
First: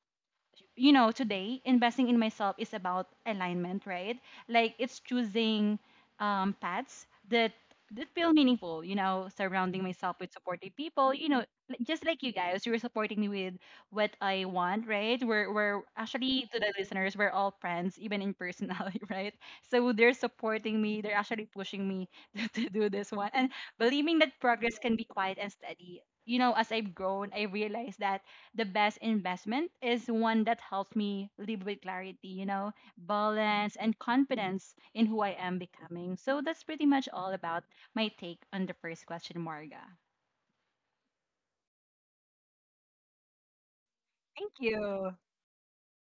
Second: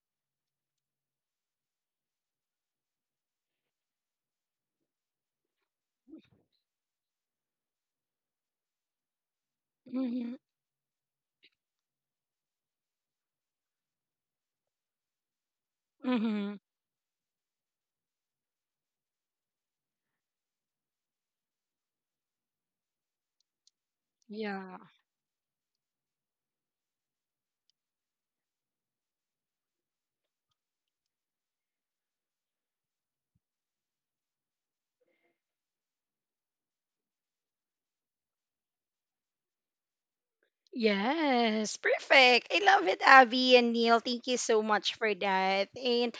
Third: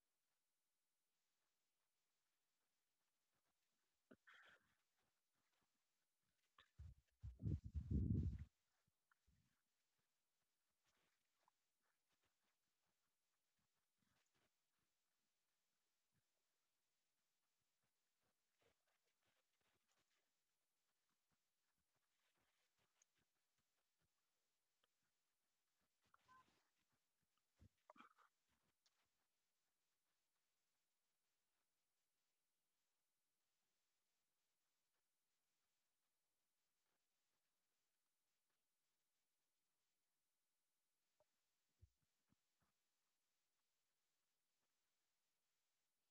Speaker 3: you know, today investing in myself is about alignment, right? Like it's choosing paths that feel meaningful, you know, surrounding myself with
Speaker 1: Mhm.
Speaker 3: supportive people. You know, just like you guys, you're supporting me with what I want, right? We're actually,
Speaker 1: Mhm.
Speaker 3: to the listeners, we're all friends even in personality, right? So they're supporting me, they're actually pushing me to, do this one, and believing that
Speaker 1: Yeah.
Speaker 3: progress can be quiet and steady. You know, as I've grown, I realized that the best investment is one that helps me live with clarity, you know, balance, and confidence in who I am becoming. So that's pretty much all about my take on the first question, Marga.
Speaker 1: Yes, perfect. I love it, Abby and Neil. Thank you
Speaker 3: Thank
Speaker 1: so much for
Speaker 3: you.
Speaker 1: that. And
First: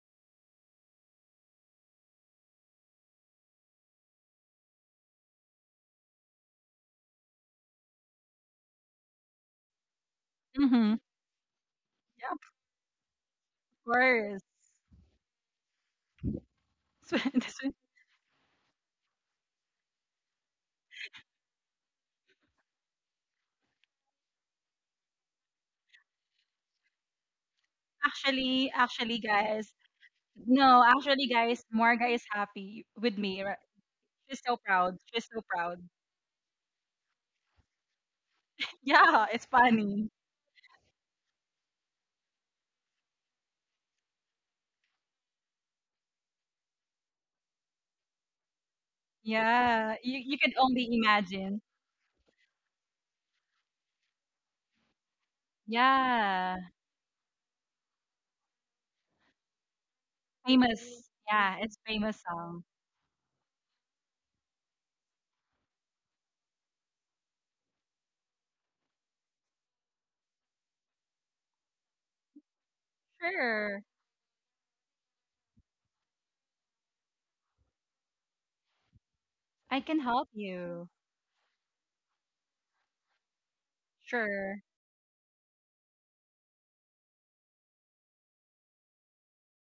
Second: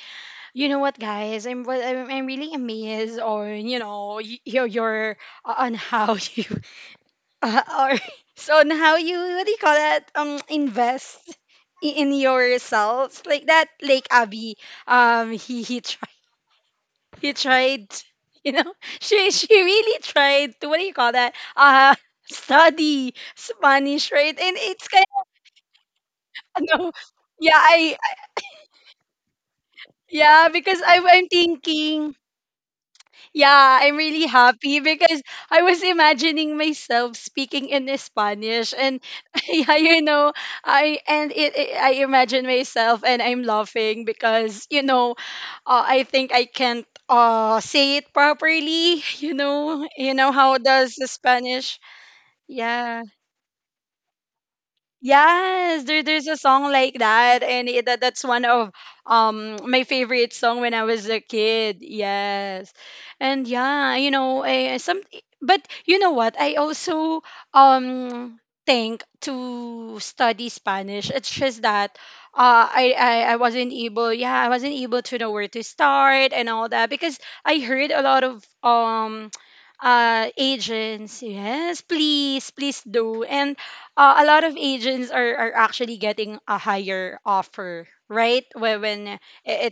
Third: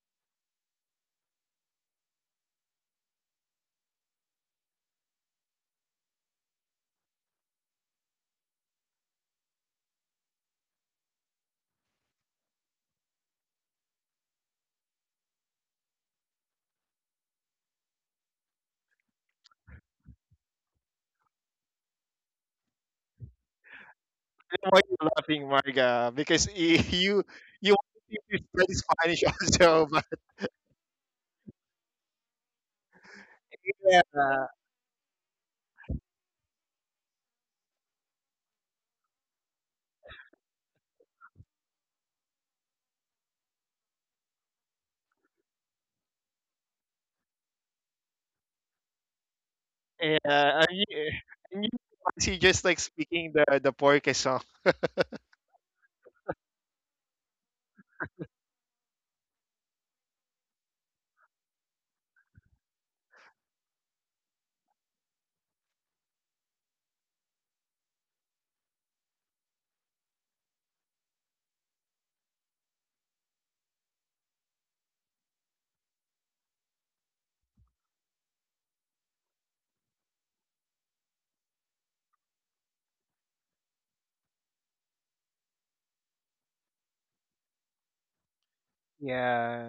Speaker 1: you know what, guys, I'm really amazed on you know your on how you or so on how you what do you call that
Speaker 3: Mm-hmm.
Speaker 1: invest in
Speaker 3: Yeah, of
Speaker 1: yourselves like that. Like
Speaker 3: course.
Speaker 1: Abby, he tried.
Speaker 3: So
Speaker 1: He
Speaker 3: this one-
Speaker 1: tried, you know, she really tried to what do you call that? Study Spanish, right?
Speaker 2: I
Speaker 1: And
Speaker 2: don't know why
Speaker 1: it's kind
Speaker 2: you laughing, Marga? Because
Speaker 1: of
Speaker 2: y-
Speaker 1: no,
Speaker 2: you
Speaker 1: yeah,
Speaker 2: you
Speaker 1: I
Speaker 2: want to
Speaker 3: actually,
Speaker 2: study
Speaker 3: actually,
Speaker 2: Spanish
Speaker 3: guys,
Speaker 2: also, but
Speaker 1: yeah, because
Speaker 3: no,
Speaker 1: I'm
Speaker 3: actually, guys, Marga
Speaker 1: thinking,
Speaker 3: is happy with me, right?
Speaker 1: yeah, I'm
Speaker 2: yeah,
Speaker 1: really
Speaker 3: She's so
Speaker 1: happy
Speaker 3: proud.
Speaker 1: because
Speaker 3: She's so
Speaker 1: I
Speaker 3: proud.
Speaker 1: was imagining myself speaking in Spanish and
Speaker 3: Yeah, it's
Speaker 1: yeah, you
Speaker 3: funny.
Speaker 1: know, I imagine myself and I'm laughing because, you know, I think I can't say it properly.
Speaker 3: Yeah,
Speaker 1: You
Speaker 3: you,
Speaker 2: yeah.
Speaker 1: know
Speaker 3: you can
Speaker 1: how
Speaker 2: And
Speaker 3: only
Speaker 1: does the
Speaker 2: you,
Speaker 3: imagine.
Speaker 2: and you
Speaker 1: Spanish?
Speaker 2: see, just like
Speaker 1: Yeah.
Speaker 2: speaking the Porke.
Speaker 1: Yes, there, there's a
Speaker 3: Yeah.
Speaker 1: song like that, and that's one of my favorite song when I was
Speaker 3: Famous.
Speaker 1: a
Speaker 3: Yeah,
Speaker 1: kid.
Speaker 3: it's famous song.
Speaker 1: Yes, and yeah, you know, but you know what? I also um think to study Spanish. It's just that I wasn't
Speaker 3: Sure.
Speaker 1: able. Yeah, I wasn't able to know where to start and all that because I heard a lot of
Speaker 3: I can help you.
Speaker 1: Agents, yes, please, please do. And a lot of
Speaker 3: Sure.
Speaker 1: agents are actually getting a higher offer, right?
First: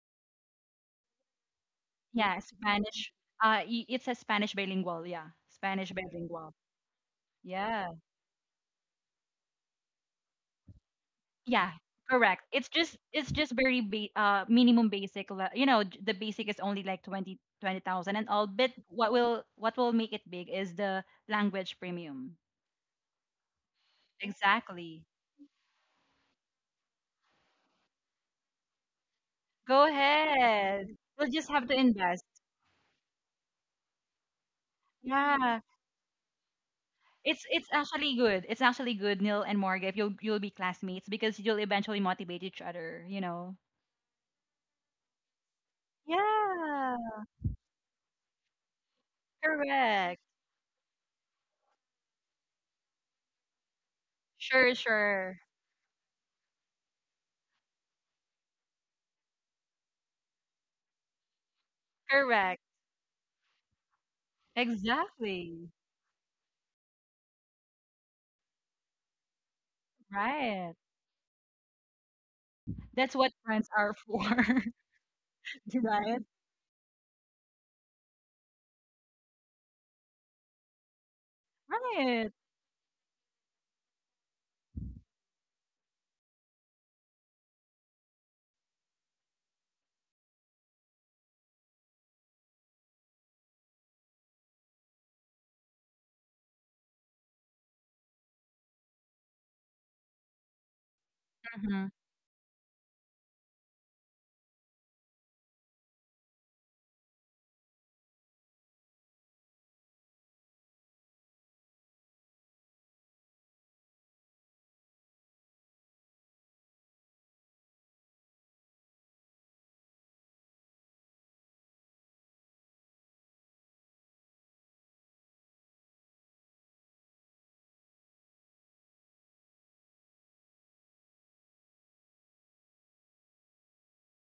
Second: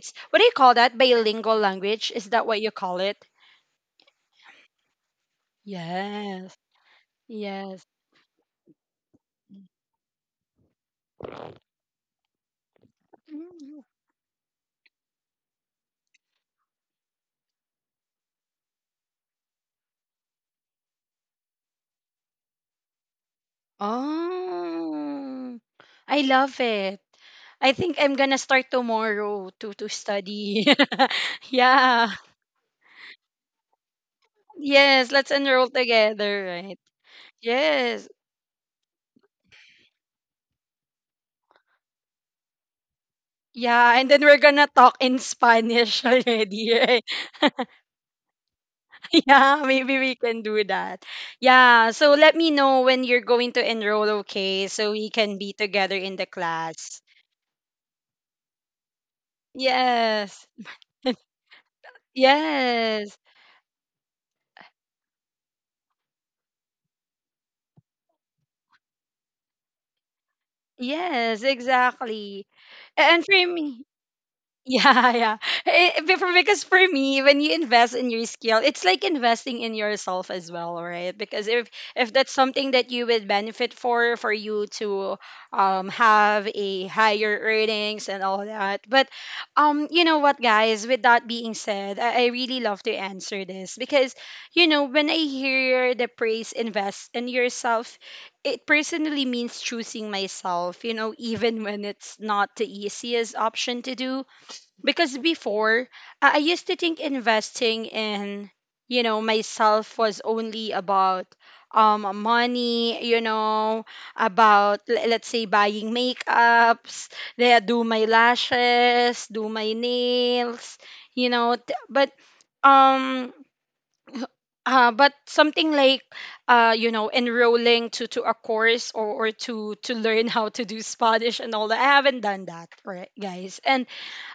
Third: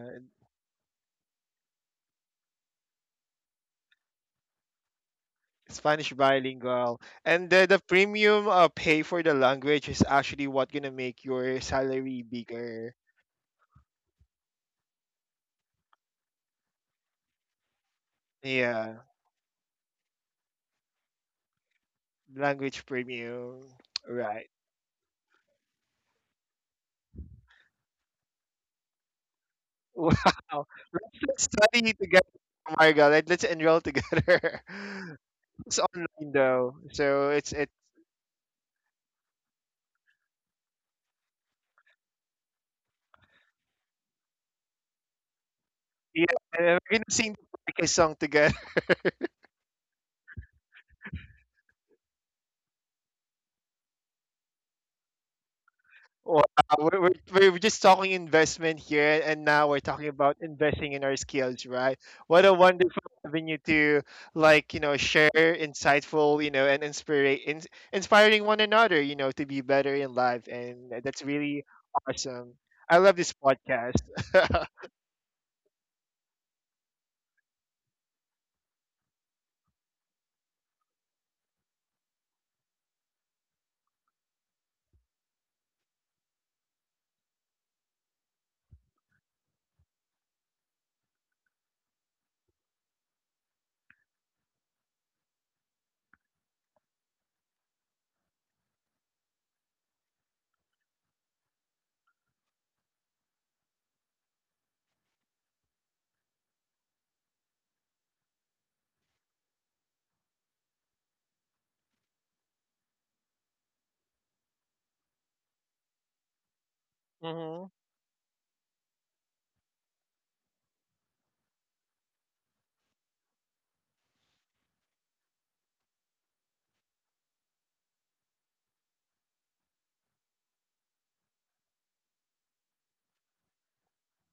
Speaker 1: It's what do you call that? Bilingual language? Is
Speaker 3: Yeah,
Speaker 1: that what you call
Speaker 3: Spanish.
Speaker 1: it?
Speaker 3: It's a Spanish bilingual. Yeah, Spanish
Speaker 2: Spanish
Speaker 3: bilingual.
Speaker 1: Yes.
Speaker 2: bilingual. And the
Speaker 1: Yes.
Speaker 3: Yeah.
Speaker 2: premium, pay for the language is actually what gonna make your
Speaker 3: Yeah.
Speaker 2: salary
Speaker 3: Correct. It's
Speaker 2: bigger.
Speaker 3: just it's just very
Speaker 1: Mm.
Speaker 3: minimum basic. You know, the basic is only like 20 20,000. And all. But
Speaker 2: Yeah,
Speaker 3: what will make it big is the language premium.
Speaker 2: language premium. Right.
Speaker 3: Exactly.
Speaker 1: Oh, I love it. I think I'm gonna start tomorrow to
Speaker 3: Go
Speaker 1: to study.
Speaker 2: Wow.
Speaker 3: ahead. We'll just
Speaker 2: Let's
Speaker 3: have to
Speaker 2: study
Speaker 1: yeah.
Speaker 3: invest.
Speaker 2: together, Margaret. Let's enroll together.
Speaker 1: Yes, let's
Speaker 3: Yeah.
Speaker 1: enroll
Speaker 2: It's online
Speaker 1: together,
Speaker 2: though,
Speaker 1: right?
Speaker 2: so
Speaker 3: It's
Speaker 2: it's
Speaker 3: it's
Speaker 2: it.
Speaker 1: Yes.
Speaker 3: actually good. It's actually good, Neil and Morgan, if you'll be classmates because you'll eventually motivate each other, you know.
Speaker 1: Yeah, and then we're gonna talk in Spanish
Speaker 2: Yeah, and we're
Speaker 1: already,
Speaker 2: gonna
Speaker 3: Yeah.
Speaker 2: sing the podcast song together.
Speaker 1: Yeah, maybe we
Speaker 3: Correct.
Speaker 1: can do that. Yeah, so let me know when you're going to enroll, okay?
Speaker 3: Sure,
Speaker 1: So we can
Speaker 3: sure.
Speaker 1: be together in the
Speaker 2: Wow,
Speaker 1: class.
Speaker 2: we're just talking investment here, and now we're talking about
Speaker 1: Yes.
Speaker 2: investing in our skills, right? What a
Speaker 3: Correct.
Speaker 2: wonderful
Speaker 1: Yes.
Speaker 2: avenue to, share
Speaker 3: Exactly.
Speaker 2: insightful, and inspire, inspiring one another, to be better in life,
Speaker 3: Right.
Speaker 2: and that's
Speaker 1: Yes,
Speaker 2: really
Speaker 1: exactly.
Speaker 2: awesome. I
Speaker 3: That's
Speaker 2: love
Speaker 1: And for
Speaker 3: what
Speaker 2: this
Speaker 3: friends
Speaker 1: me,
Speaker 3: are
Speaker 2: podcast.
Speaker 3: for.
Speaker 1: Yeah, yeah.
Speaker 3: Right?
Speaker 1: Because for me, when you invest in your skill, it's like investing in yourself as well, right? Because if that's
Speaker 3: Right.
Speaker 1: something that you would benefit for you to have a higher earnings and all that. But you know what, guys? With that being said, I really love to answer this because you know when I hear the praise invest in yourself, it personally means choosing myself. You know, even when
Speaker 3: Mm-hmm.
Speaker 1: it's not the easiest option to do because before I used to think investing in you know myself was only about money you know about let's say buying makeups they
Speaker 2: hmm
Speaker 1: do my lashes do my nails you know um but something like you know enrolling to a course or or to learn how to do Spanish and all that I haven't done that right guys and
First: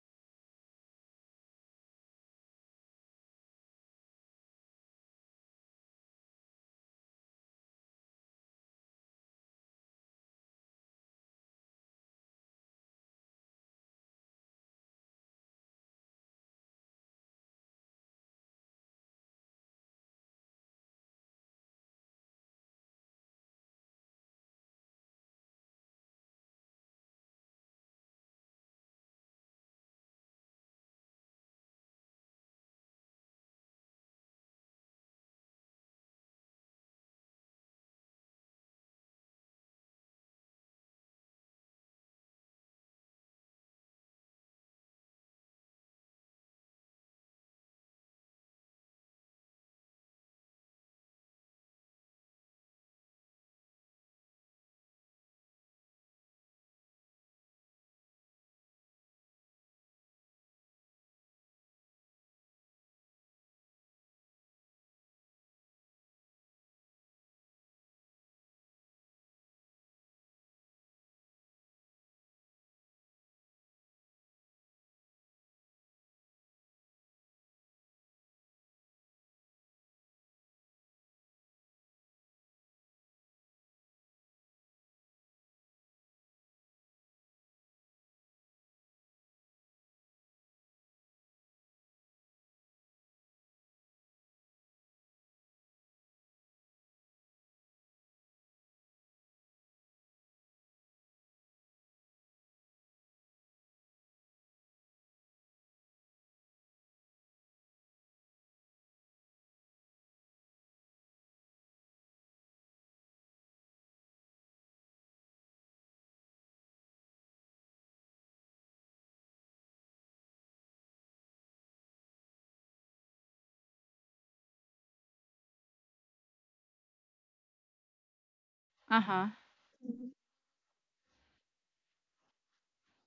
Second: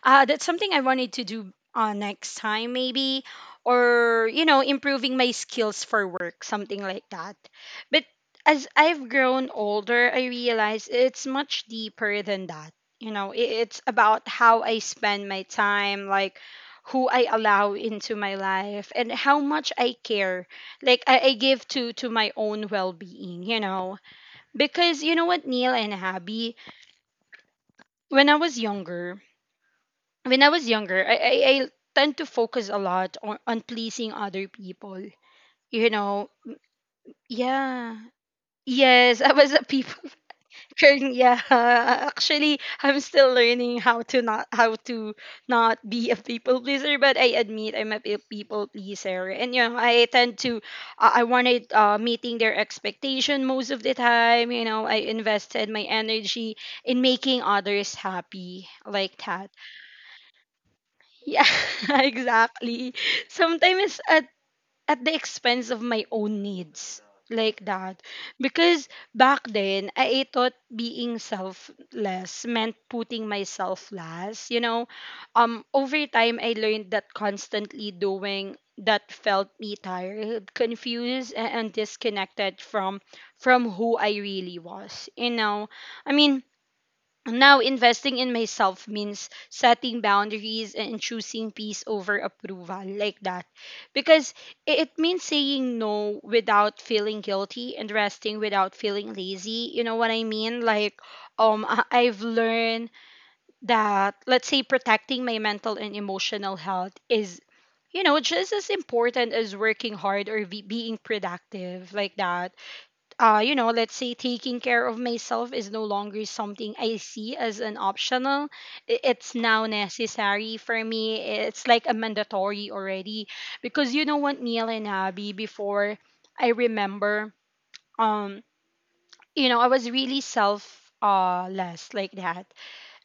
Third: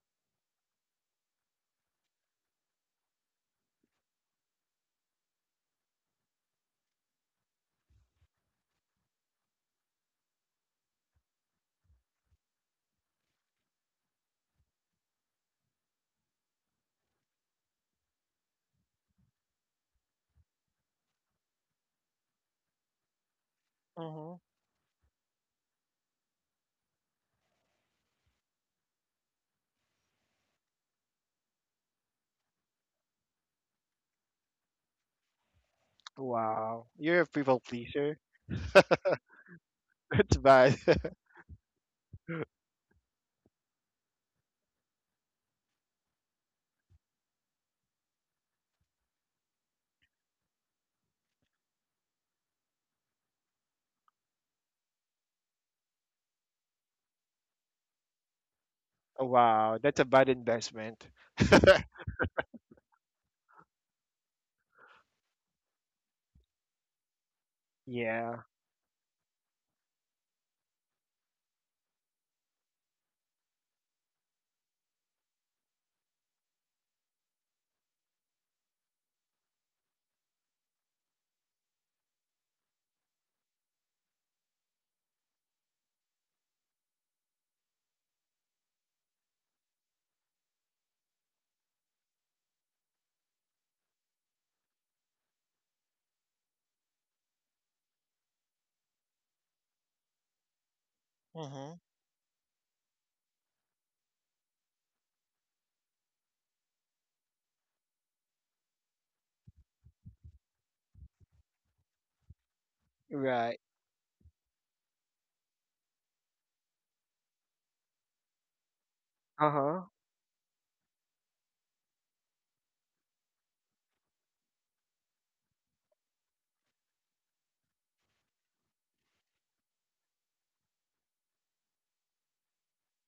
Speaker 1: that's something I wanted to do next time, maybe, or you know, improving my skills for work, something like that. But as I've grown older, I realize it's much deeper than that. You know, it's about how I spend my time, like who I allow into my life, and how much I care, like I give to my own well-being. You know,
Speaker 2: hmm
Speaker 1: because you know what, Neil and Abby, when I was younger when I was younger, I tend to focus a lot on pleasing other people. You know,
Speaker 2: Wow, you're a people
Speaker 1: yeah.
Speaker 2: pleaser.
Speaker 1: Yes, I was a people person.
Speaker 2: That's bad.
Speaker 1: Yeah, actually, I'm still learning how to not be a people pleaser. But I admit I'm a people pleaser, and you know I tend to I wanted meeting their expectation most of the time. You know, I invested my energy in making others happy like that.
Speaker 2: Wow, that's a bad investment.
Speaker 1: Yeah, exactly. Sometimes at the expense of my own needs like that.
Speaker 2: Yeah.
Speaker 1: Because back then, I thought being selfless meant putting myself last, you know. Over time I learned that constantly doing that felt me tired, confused and disconnected from who I really was, you know. I mean, now, investing in myself means setting boundaries and choosing peace over approval, like that. Because it means saying no without feeling guilty and resting without feeling lazy. You know what I mean? Like,
Speaker 2: hmm
Speaker 1: I've learned that, let's say, protecting my mental and emotional health is, you know, just as important as working hard or being productive, like that. You
Speaker 2: Right.
Speaker 1: know, let's say taking care of myself is no longer something I see as an optional. It's
Speaker 2: Uh
Speaker 1: now
Speaker 2: huh.
Speaker 1: necessary for me. It's like a mandatory already. Because you know what, Neil and Abby, before I remember, um,
Speaker 3: Uh-huh.
Speaker 1: you know, I was really self less like that.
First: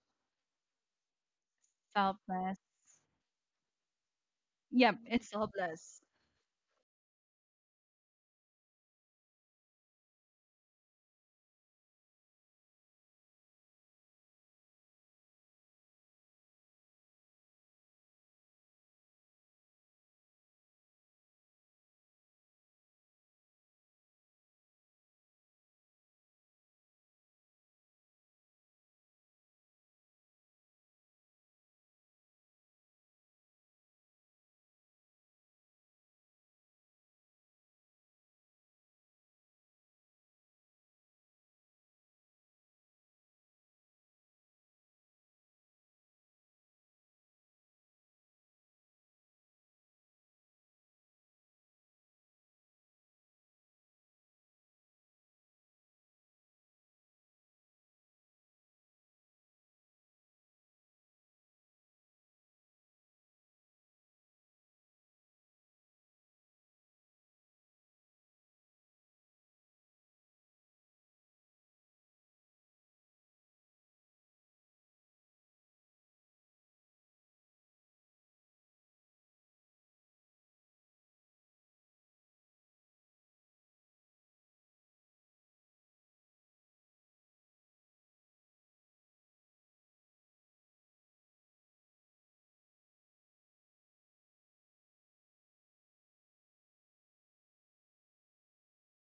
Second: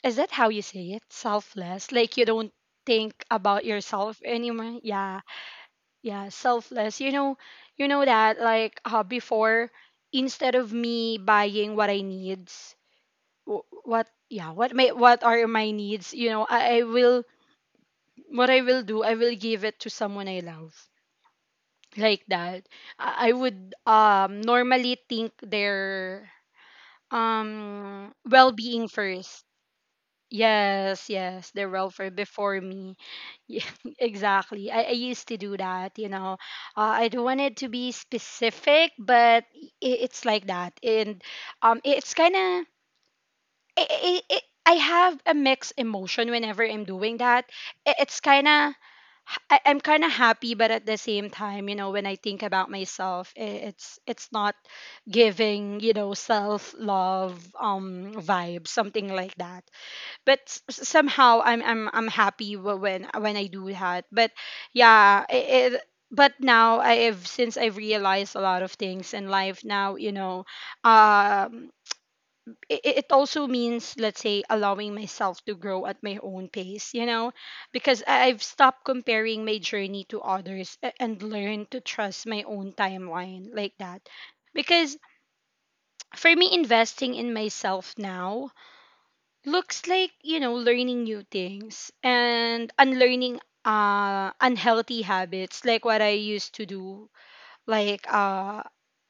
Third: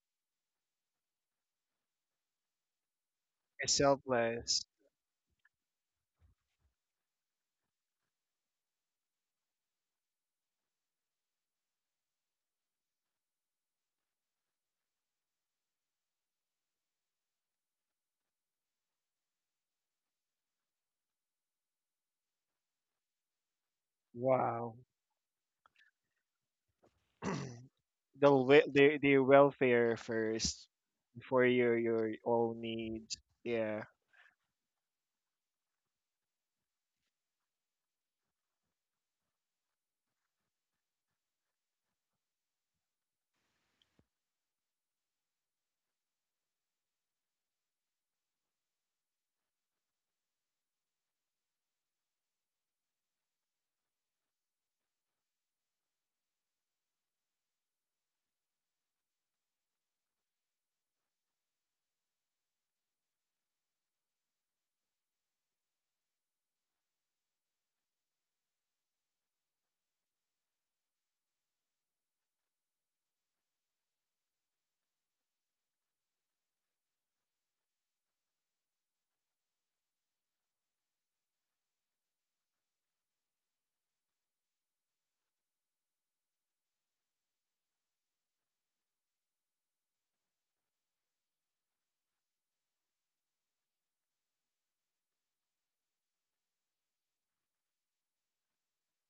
Speaker 1: Is that how you say it? Selfless. Like you don't
Speaker 3: Selfless.
Speaker 1: think about
Speaker 2: It's
Speaker 1: yourself
Speaker 2: selfless.
Speaker 1: anymore.
Speaker 3: Yep,
Speaker 1: Yeah.
Speaker 3: it's selfless.
Speaker 1: Yeah, selfless. You know that like before, instead of me buying what I needs, what are my needs? You know, I will what I will do, I will give it to someone I love like that. I would
Speaker 2: Wow.
Speaker 1: normally think their
Speaker 2: the, we-
Speaker 1: well-being
Speaker 2: the
Speaker 1: first.
Speaker 2: welfare first
Speaker 1: Yes,
Speaker 2: before
Speaker 1: yes, the
Speaker 2: your
Speaker 1: rover
Speaker 2: your
Speaker 1: before
Speaker 2: own
Speaker 1: me.
Speaker 2: needs.
Speaker 1: Yeah,
Speaker 2: Yeah.
Speaker 1: exactly. I used to do that. I don't want it to be specific, but I it's like that. And it's kind of, i i i I have a mixed emotion whenever I'm doing that. It's kind of, I'm kind of happy, but at the same time, you know, when I think about myself, it's not giving, you know, self love vibe, something like that, but somehow I'm happy when I do that. But yeah, it but now I've since I've realized a lot of things in life now, you know, um it, it also means, let's say, allowing myself to grow at my own pace, you know, because I've stopped comparing my journey to others and learned to trust my own timeline, like that. Because for me, investing in myself now looks like, you know, learning new things and unlearning unhealthy habits, like what I used to do, like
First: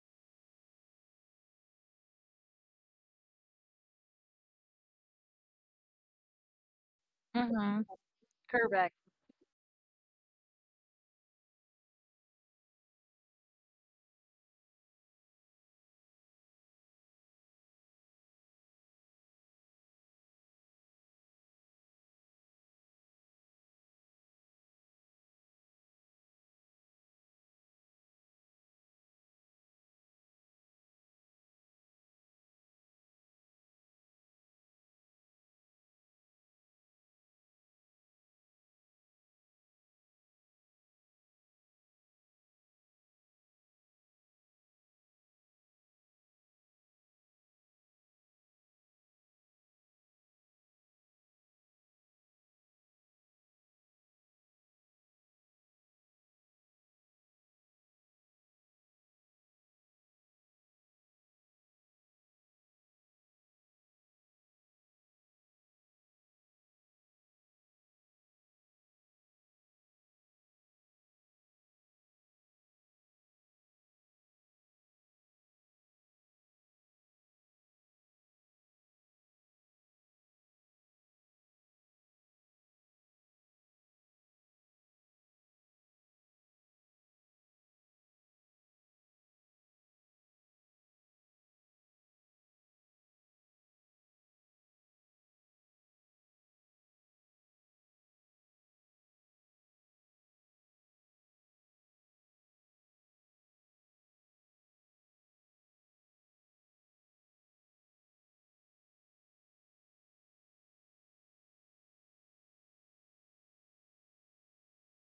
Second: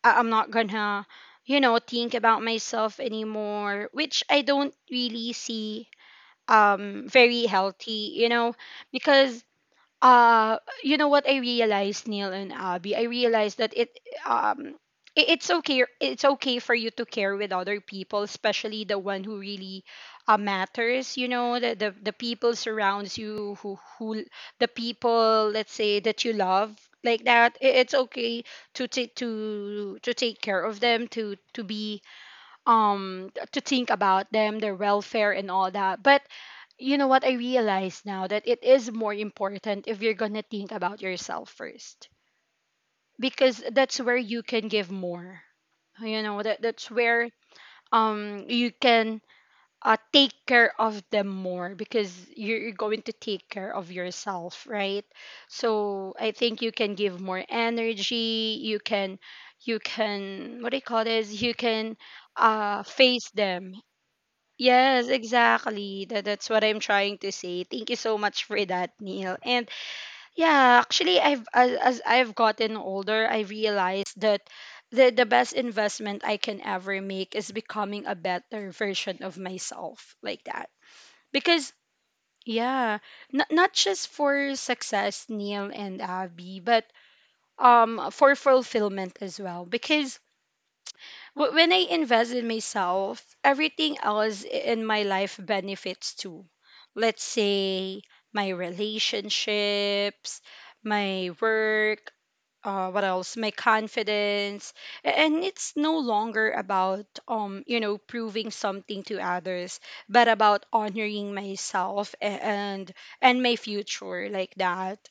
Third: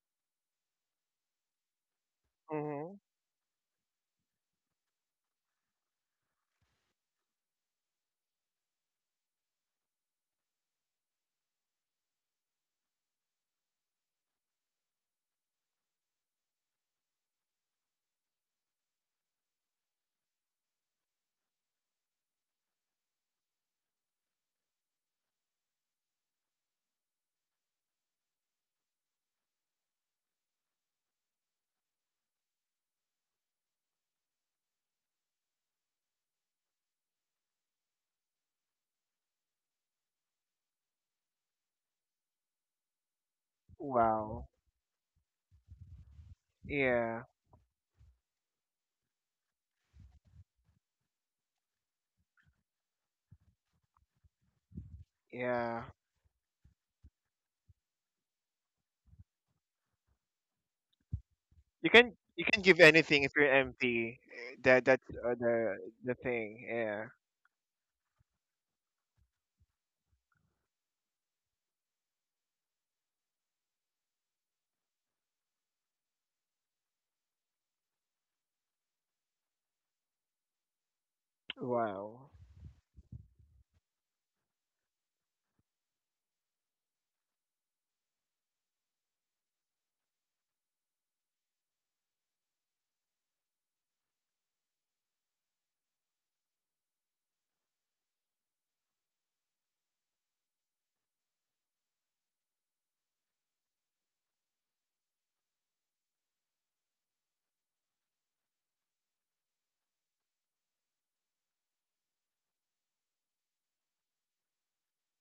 Speaker 1: I'm not gonna, you know, think about
Speaker 2: hmm
Speaker 1: myself anymore, which I don't really see very
Speaker 3: Mm-hmm.
Speaker 1: healthy, you know.
Speaker 3: Correct.
Speaker 1: Because uh you know what I realized, Neil and Abby? I realized that it um it's okay, it's okay for you to care with other people, especially the one who really matters, you know, the people surrounds you who the people, let's say, that you love, like that. It's okay to take, to take care of them, to be to think about them, their welfare and all that. But you know what I realize now, that it is more important if you're gonna think about yourself first, because that's where you
Speaker 2: Wow.
Speaker 1: can give more. You know, that that's
Speaker 2: Yeah.
Speaker 1: where you can take care of them more, because you're going to take care of yourself, right?
Speaker 2: Yeah.
Speaker 1: So I think you can give more energy, you can, you can, what do you call this, you
Speaker 2: You
Speaker 1: can
Speaker 2: can give anything
Speaker 1: face
Speaker 2: if you're
Speaker 1: them.
Speaker 2: empty. That
Speaker 1: Yes,
Speaker 2: that's uh, the
Speaker 1: exactly.
Speaker 2: the
Speaker 1: That's what
Speaker 2: thing.
Speaker 1: I'm
Speaker 2: Yeah.
Speaker 1: trying to say. Thank you so much for that, Neil. And yeah, actually, as I've gotten older, I realized that the best investment I can ever make is becoming a better version of myself, like that. Because
Speaker 2: Wow.
Speaker 1: yeah, not just for success, Neil and Abby, but for fulfillment as well. Because when I invest in myself, everything else in my life benefits too. Let's say my relationships, my work, what else? My confidence. And it's no longer about, you know, proving something to others, but about honoring myself and my future, like that.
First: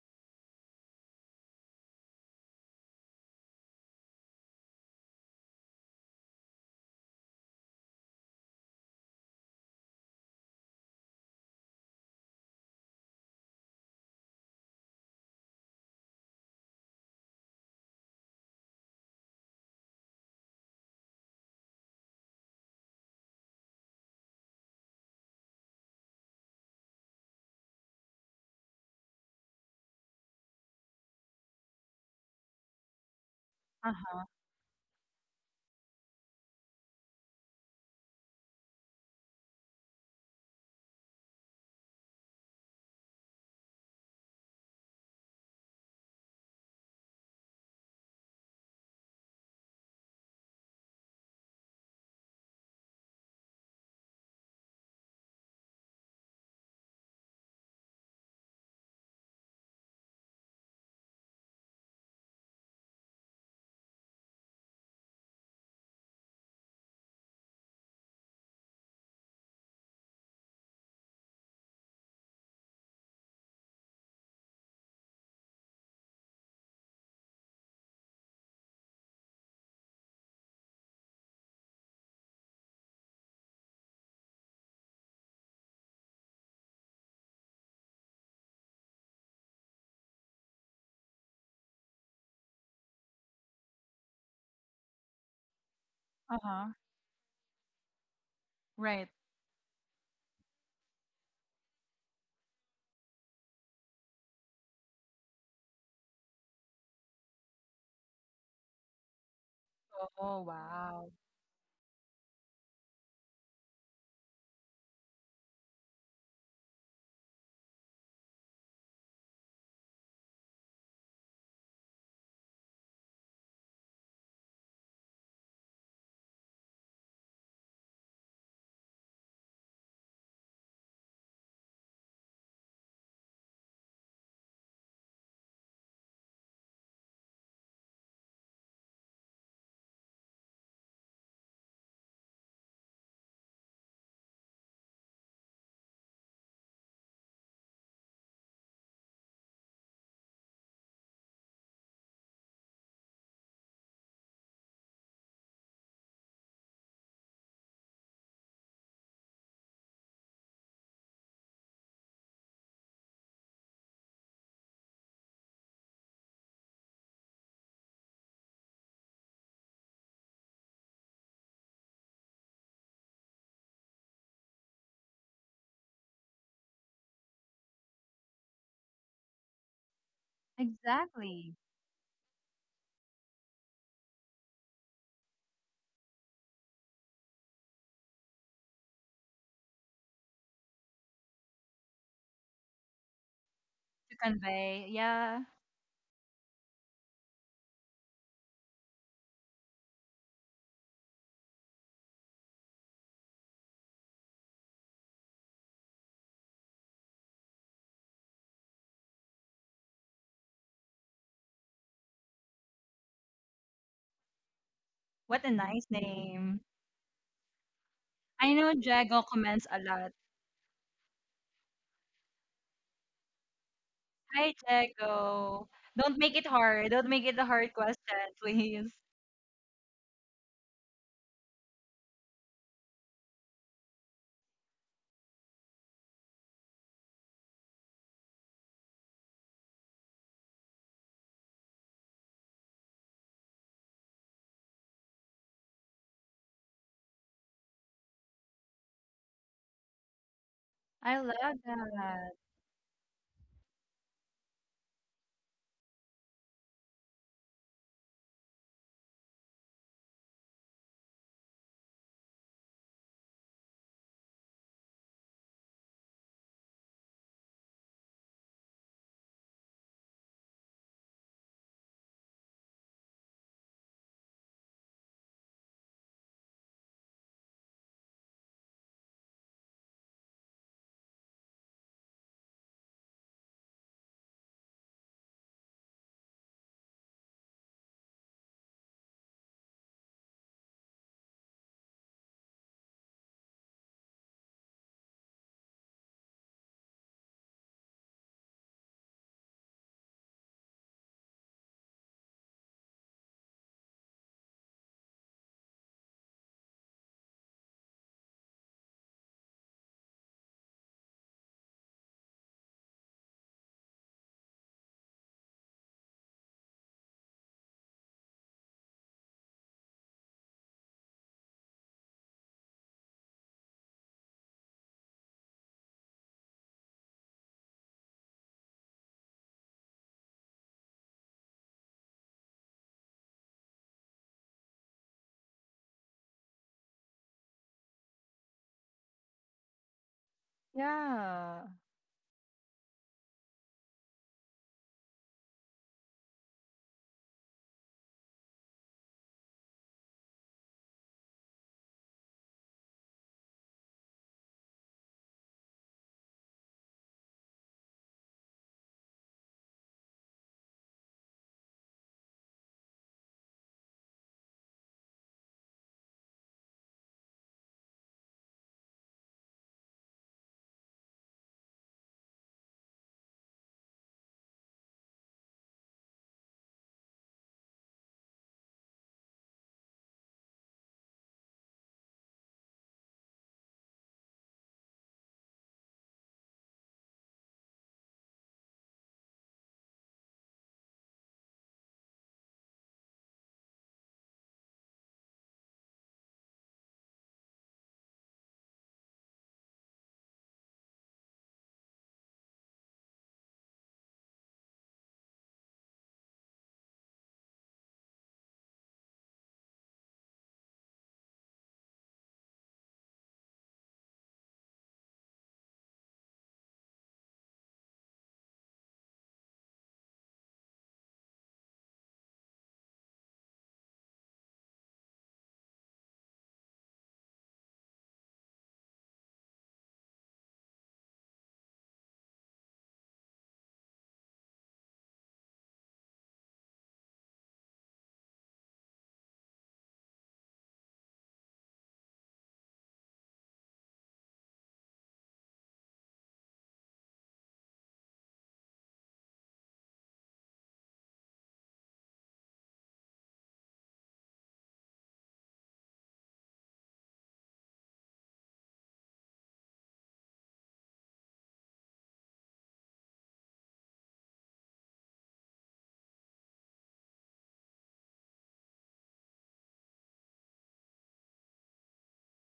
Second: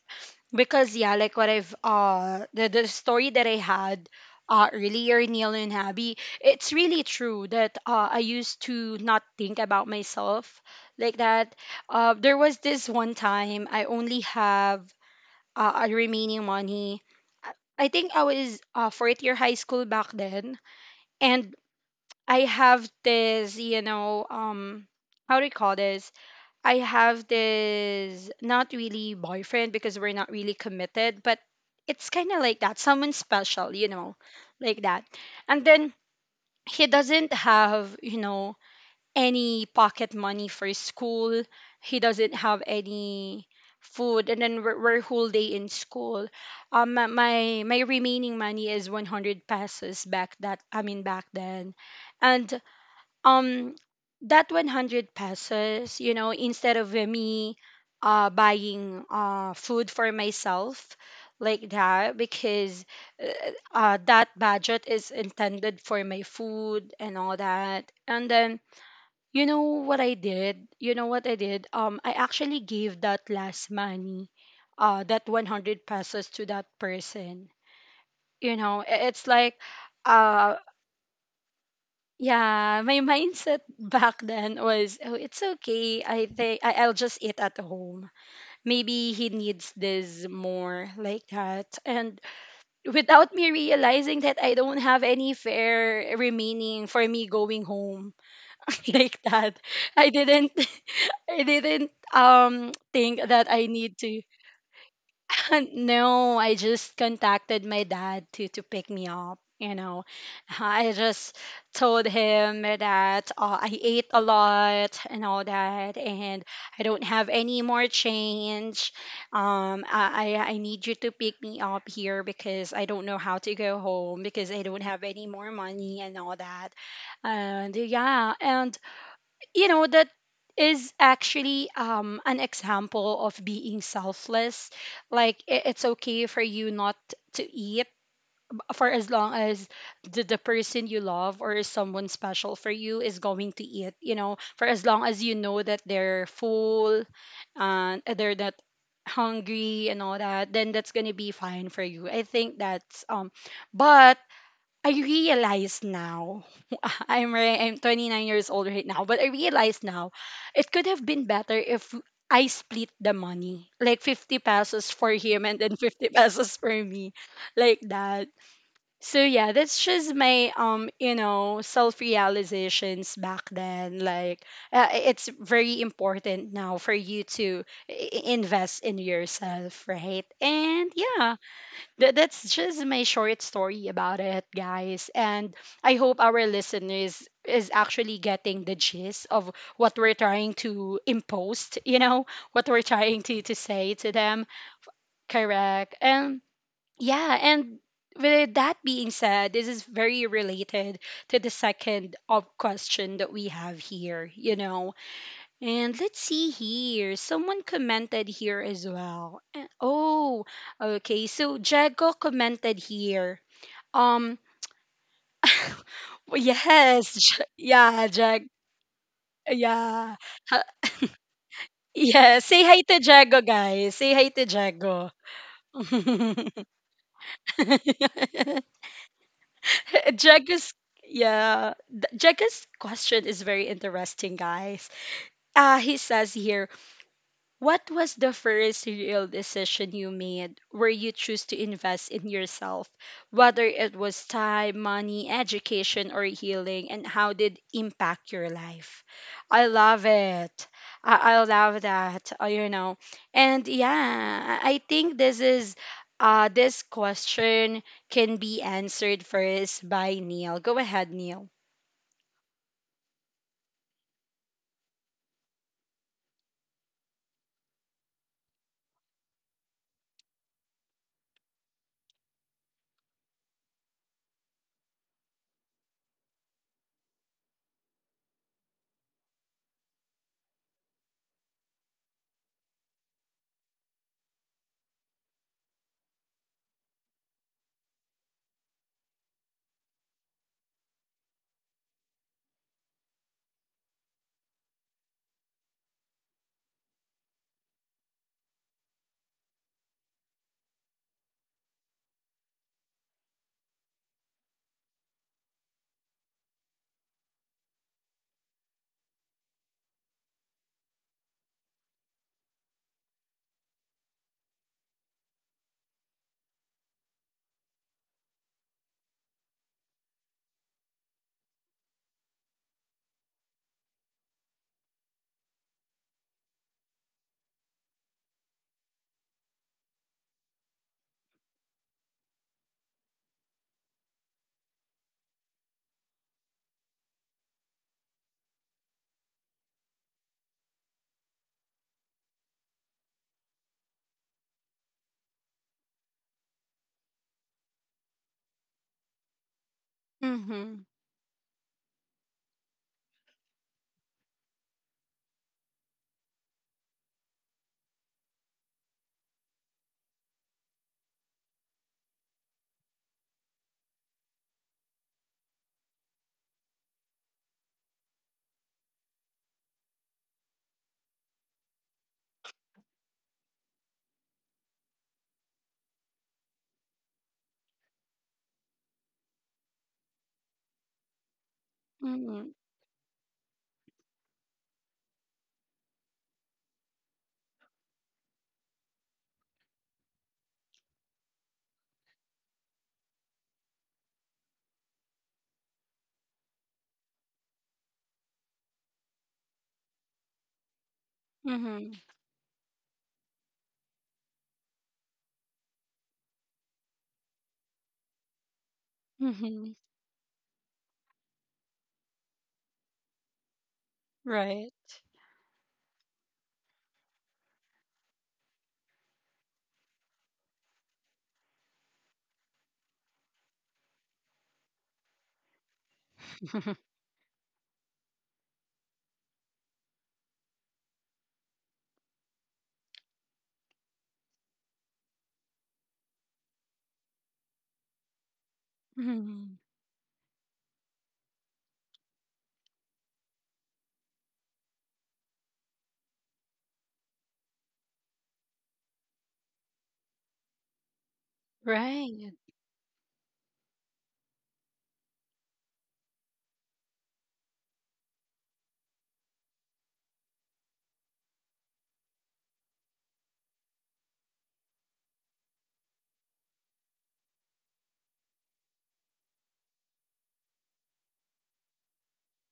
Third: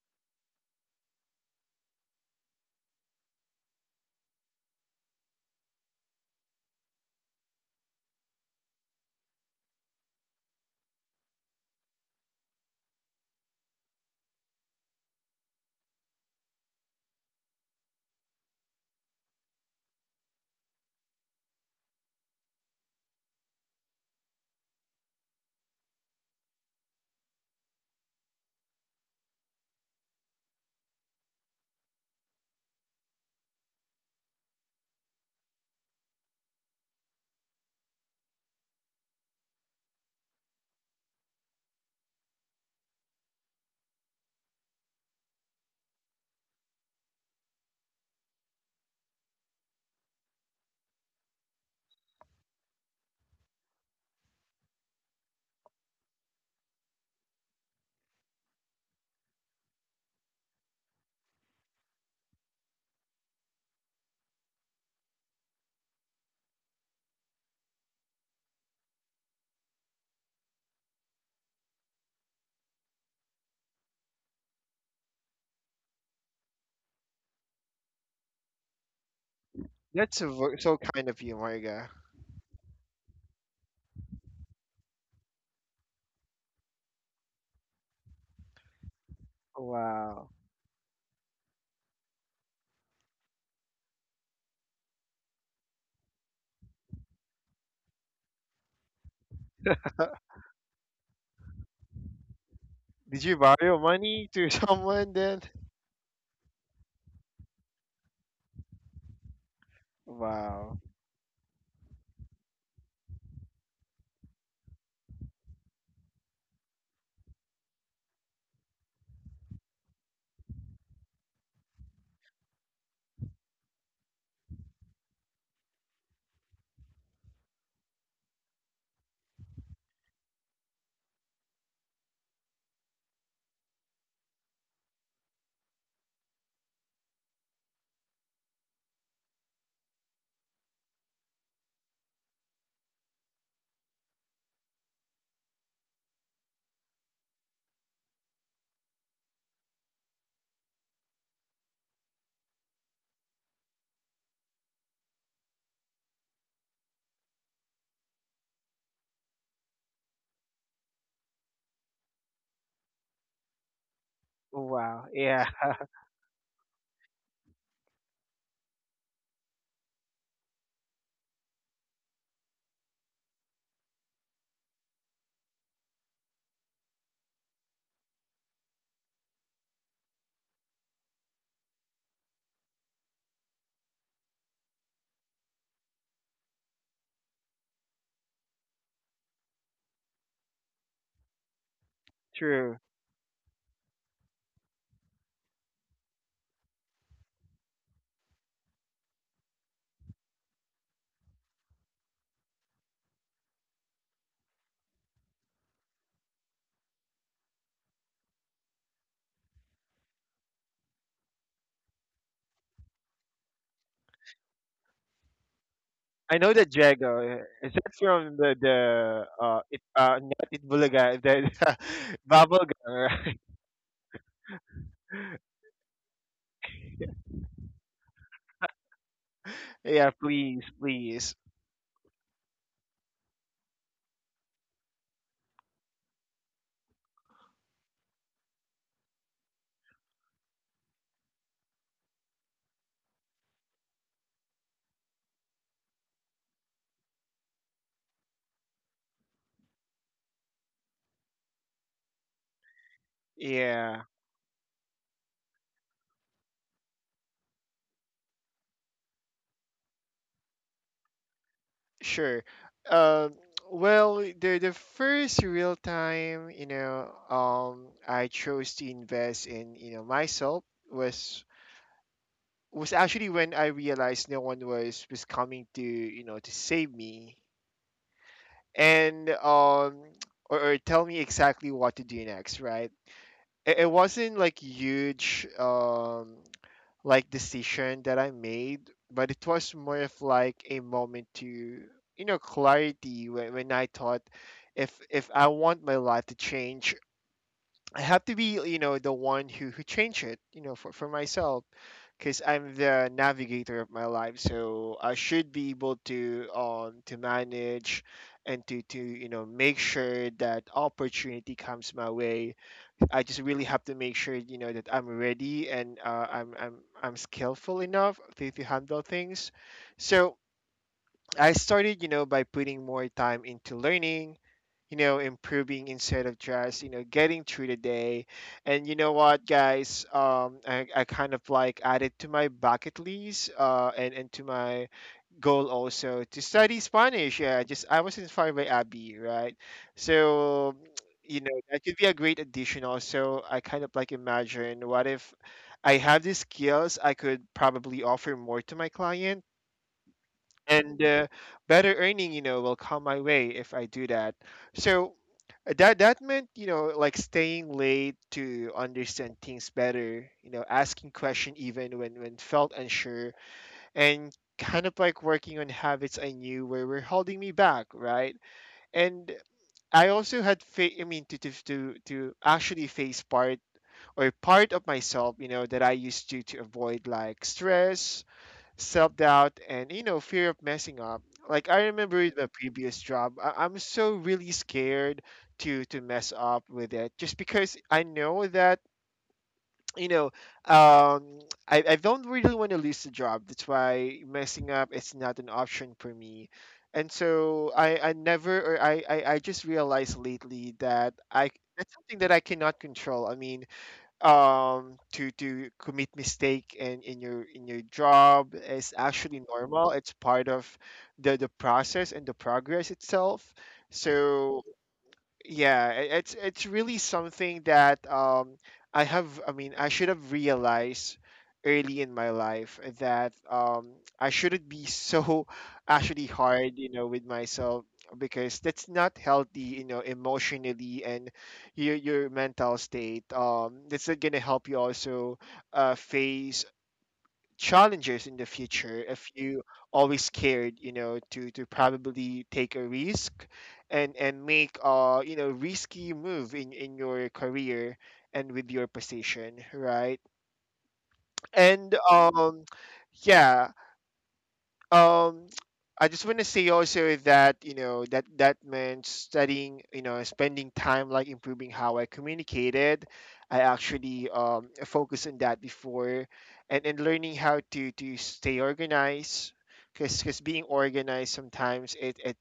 Speaker 1: Because yeah, like what I've the story that I had earlier, Neil and Abby, it's really true that I used to not think about myself, like that. There was this one time I only have a remaining money. I I think I was fourth year high school back then, and I have this, you know, how do you call this? I have this, not really boyfriend, because we're not really committed, but it's kind of like that, someone special, you know,
Speaker 3: Uh-huh.
Speaker 1: like that. And then he doesn't have, you know, any pocket money for school. He doesn't have any food, and then we're, whole day in school. My remaining money is 100 pesos back that I mean back then. And um that 100 pesos, you know, instead of me buying food for myself, like that, because that budget is intended for my food and all that. And then you know what I did, you know what I did, I actually gave that last money, that 100 pesos to that person. You know, it's like
Speaker 2: That's a
Speaker 1: uh.
Speaker 2: ver- so kind of you, Marga.
Speaker 1: Yeah, my mindset back then was, oh, it's okay. I think I'll just eat at home. Maybe he needs this
Speaker 2: Wow.
Speaker 1: more, like that. And without me realizing that I don't have any fare
Speaker 3: Uh-huh.
Speaker 1: remaining for me going home,
Speaker 3: Right.
Speaker 1: like that, I didn't I didn't think
Speaker 2: Did
Speaker 1: that
Speaker 2: you
Speaker 1: I
Speaker 2: borrow
Speaker 1: need to
Speaker 2: money to someone then?
Speaker 1: no, I just contacted my dad to pick me up. You know,
Speaker 3: Oh
Speaker 2: Wow.
Speaker 1: I
Speaker 3: wow.
Speaker 1: just told him that I ate a lot and all that, and I don't have any more change. I need you to pick me up here, because I don't know how to go home, because I don't have any more money and all that. And yeah, and you know that is actually, an example of being selfless. Like it's okay for you not to eat, for as long as the person you love or someone special for you is going to eat. You know, for as long as you know that they're full and they're not hungry and all that, then that's gonna be fine for you. I think that's but I realize now, I'm 29 years old right now, but I realize now, it could have been better if I split the money, like 50 pesos for
Speaker 2: Wow.
Speaker 1: him
Speaker 2: Yeah.
Speaker 1: and then 50 pesos for me, like that. So yeah, that's just my, you know, self realizations back then. Like it's very important now for you to invest in yourself, right? And yeah,
Speaker 3: Exactly.
Speaker 1: that's just my short story about it, guys. And I hope our listeners is actually getting the gist of what we're trying to impose, you know, what we're
Speaker 2: True.
Speaker 1: trying to, say to
Speaker 3: To
Speaker 1: them.
Speaker 3: convey, yeah.
Speaker 1: Correct. And yeah, and with that being said, this is very related to the second of question that we have here, you know, and let's see here. Someone commented here as well. Eh, oh, okay. So Jago commented here. Um,
Speaker 3: What a nice
Speaker 1: well,
Speaker 2: I know
Speaker 3: name.
Speaker 2: that
Speaker 1: yes,
Speaker 2: Jago. Is that
Speaker 1: yeah, Jag,
Speaker 2: from
Speaker 3: I know Jago
Speaker 2: the
Speaker 3: comments a
Speaker 2: it
Speaker 1: yeah,
Speaker 3: lot.
Speaker 2: not
Speaker 1: Ha-
Speaker 2: It Bulaga, the
Speaker 1: yeah. Say
Speaker 2: bubble,
Speaker 1: hi to Jago,
Speaker 2: right?
Speaker 1: guys. Say hi to
Speaker 3: Hi,
Speaker 1: Jago.
Speaker 3: Jago. Don't make it hard. Don't make it a hard question, please.
Speaker 2: Yeah, please,
Speaker 1: Jago's
Speaker 2: please.
Speaker 1: yeah, Jago's question is very interesting, guys. He says here, what was the first real decision you made where you choose to invest in yourself, whether it was time, money, education, or healing, and how did it impact your life? I love it.
Speaker 3: I
Speaker 1: I
Speaker 3: love
Speaker 1: love that.
Speaker 3: that.
Speaker 1: Uh, you know, and
Speaker 2: Yeah,
Speaker 1: yeah, I think this is this question can be answered first by Neil. Go ahead, Neil.
Speaker 2: sure. Um well, the first real time, I chose to invest in, myself was was actually when I realized no one was coming to, to save me. And or tell me exactly what to do next, right? It wasn't like huge like decision that I made, but it was more of like a moment to, you know, clarity when I thought if I want my life to change, I have to be, you know, the one who change it, you know, for myself, because I'm the navigator of my life, so I should be able to manage and to you know, make sure that opportunity comes my way. I just really have to make sure, you know, that I'm ready and I'm skillful enough to handle things. So I started, you know, by putting more time into learning, you know, improving instead of just, you know, getting through the day. And you know what, guys, I kind of like added to my bucket list and to my goal also to study Spanish. Yeah, just I was inspired by Abby, right? So, you know,
Speaker 3: Yeah,
Speaker 2: that could be a great addition. Also, I kind of like imagine, what if I have these skills, I could probably offer more to my client,
Speaker 1: Mm-hmm.
Speaker 2: and better earning, you know, will come my way if I do that. So that meant, you know, like staying late to understand things better, you know, asking question even when felt unsure, and kind of like working on habits I knew where were holding me back, right? And I also had, I mean, to, to actually face part or part of myself, you know, that I used to avoid, like stress, self doubt, and, you know, fear of messing up. Like I remember in
Speaker 1: Mm-hmm.
Speaker 2: the previous job, I'm so really scared to mess up with it, just because I know that, you know, um, I don't really want to lose the job. That's why messing up is not an option for me. And so I never, or I just realized lately that I,
Speaker 1: Mm-hmm.
Speaker 2: that's something that I cannot control. I mean, to commit mistake in, in your job is actually
Speaker 1: Mm-hmm.
Speaker 2: normal. It's part of the process and the progress itself.
Speaker 1: Right.
Speaker 2: So yeah, it's really something that I have, I mean, I should have realized early in my life that I shouldn't be so actually hard, you know, with myself, because that's not healthy, you know, emotionally, and your mental state, that's not gonna help you also face challenges in the future if
Speaker 1: Mm-hmm.
Speaker 2: you always scared, you know, to probably take a risk and make a, you know, risky move in your career and with your position, right? And
Speaker 1: Right.
Speaker 2: yeah. um I just want to say also that, you know, that meant studying, you know, spending time like improving how I communicated. I actually focused on that before, and learning how to stay organized, because being organized sometimes it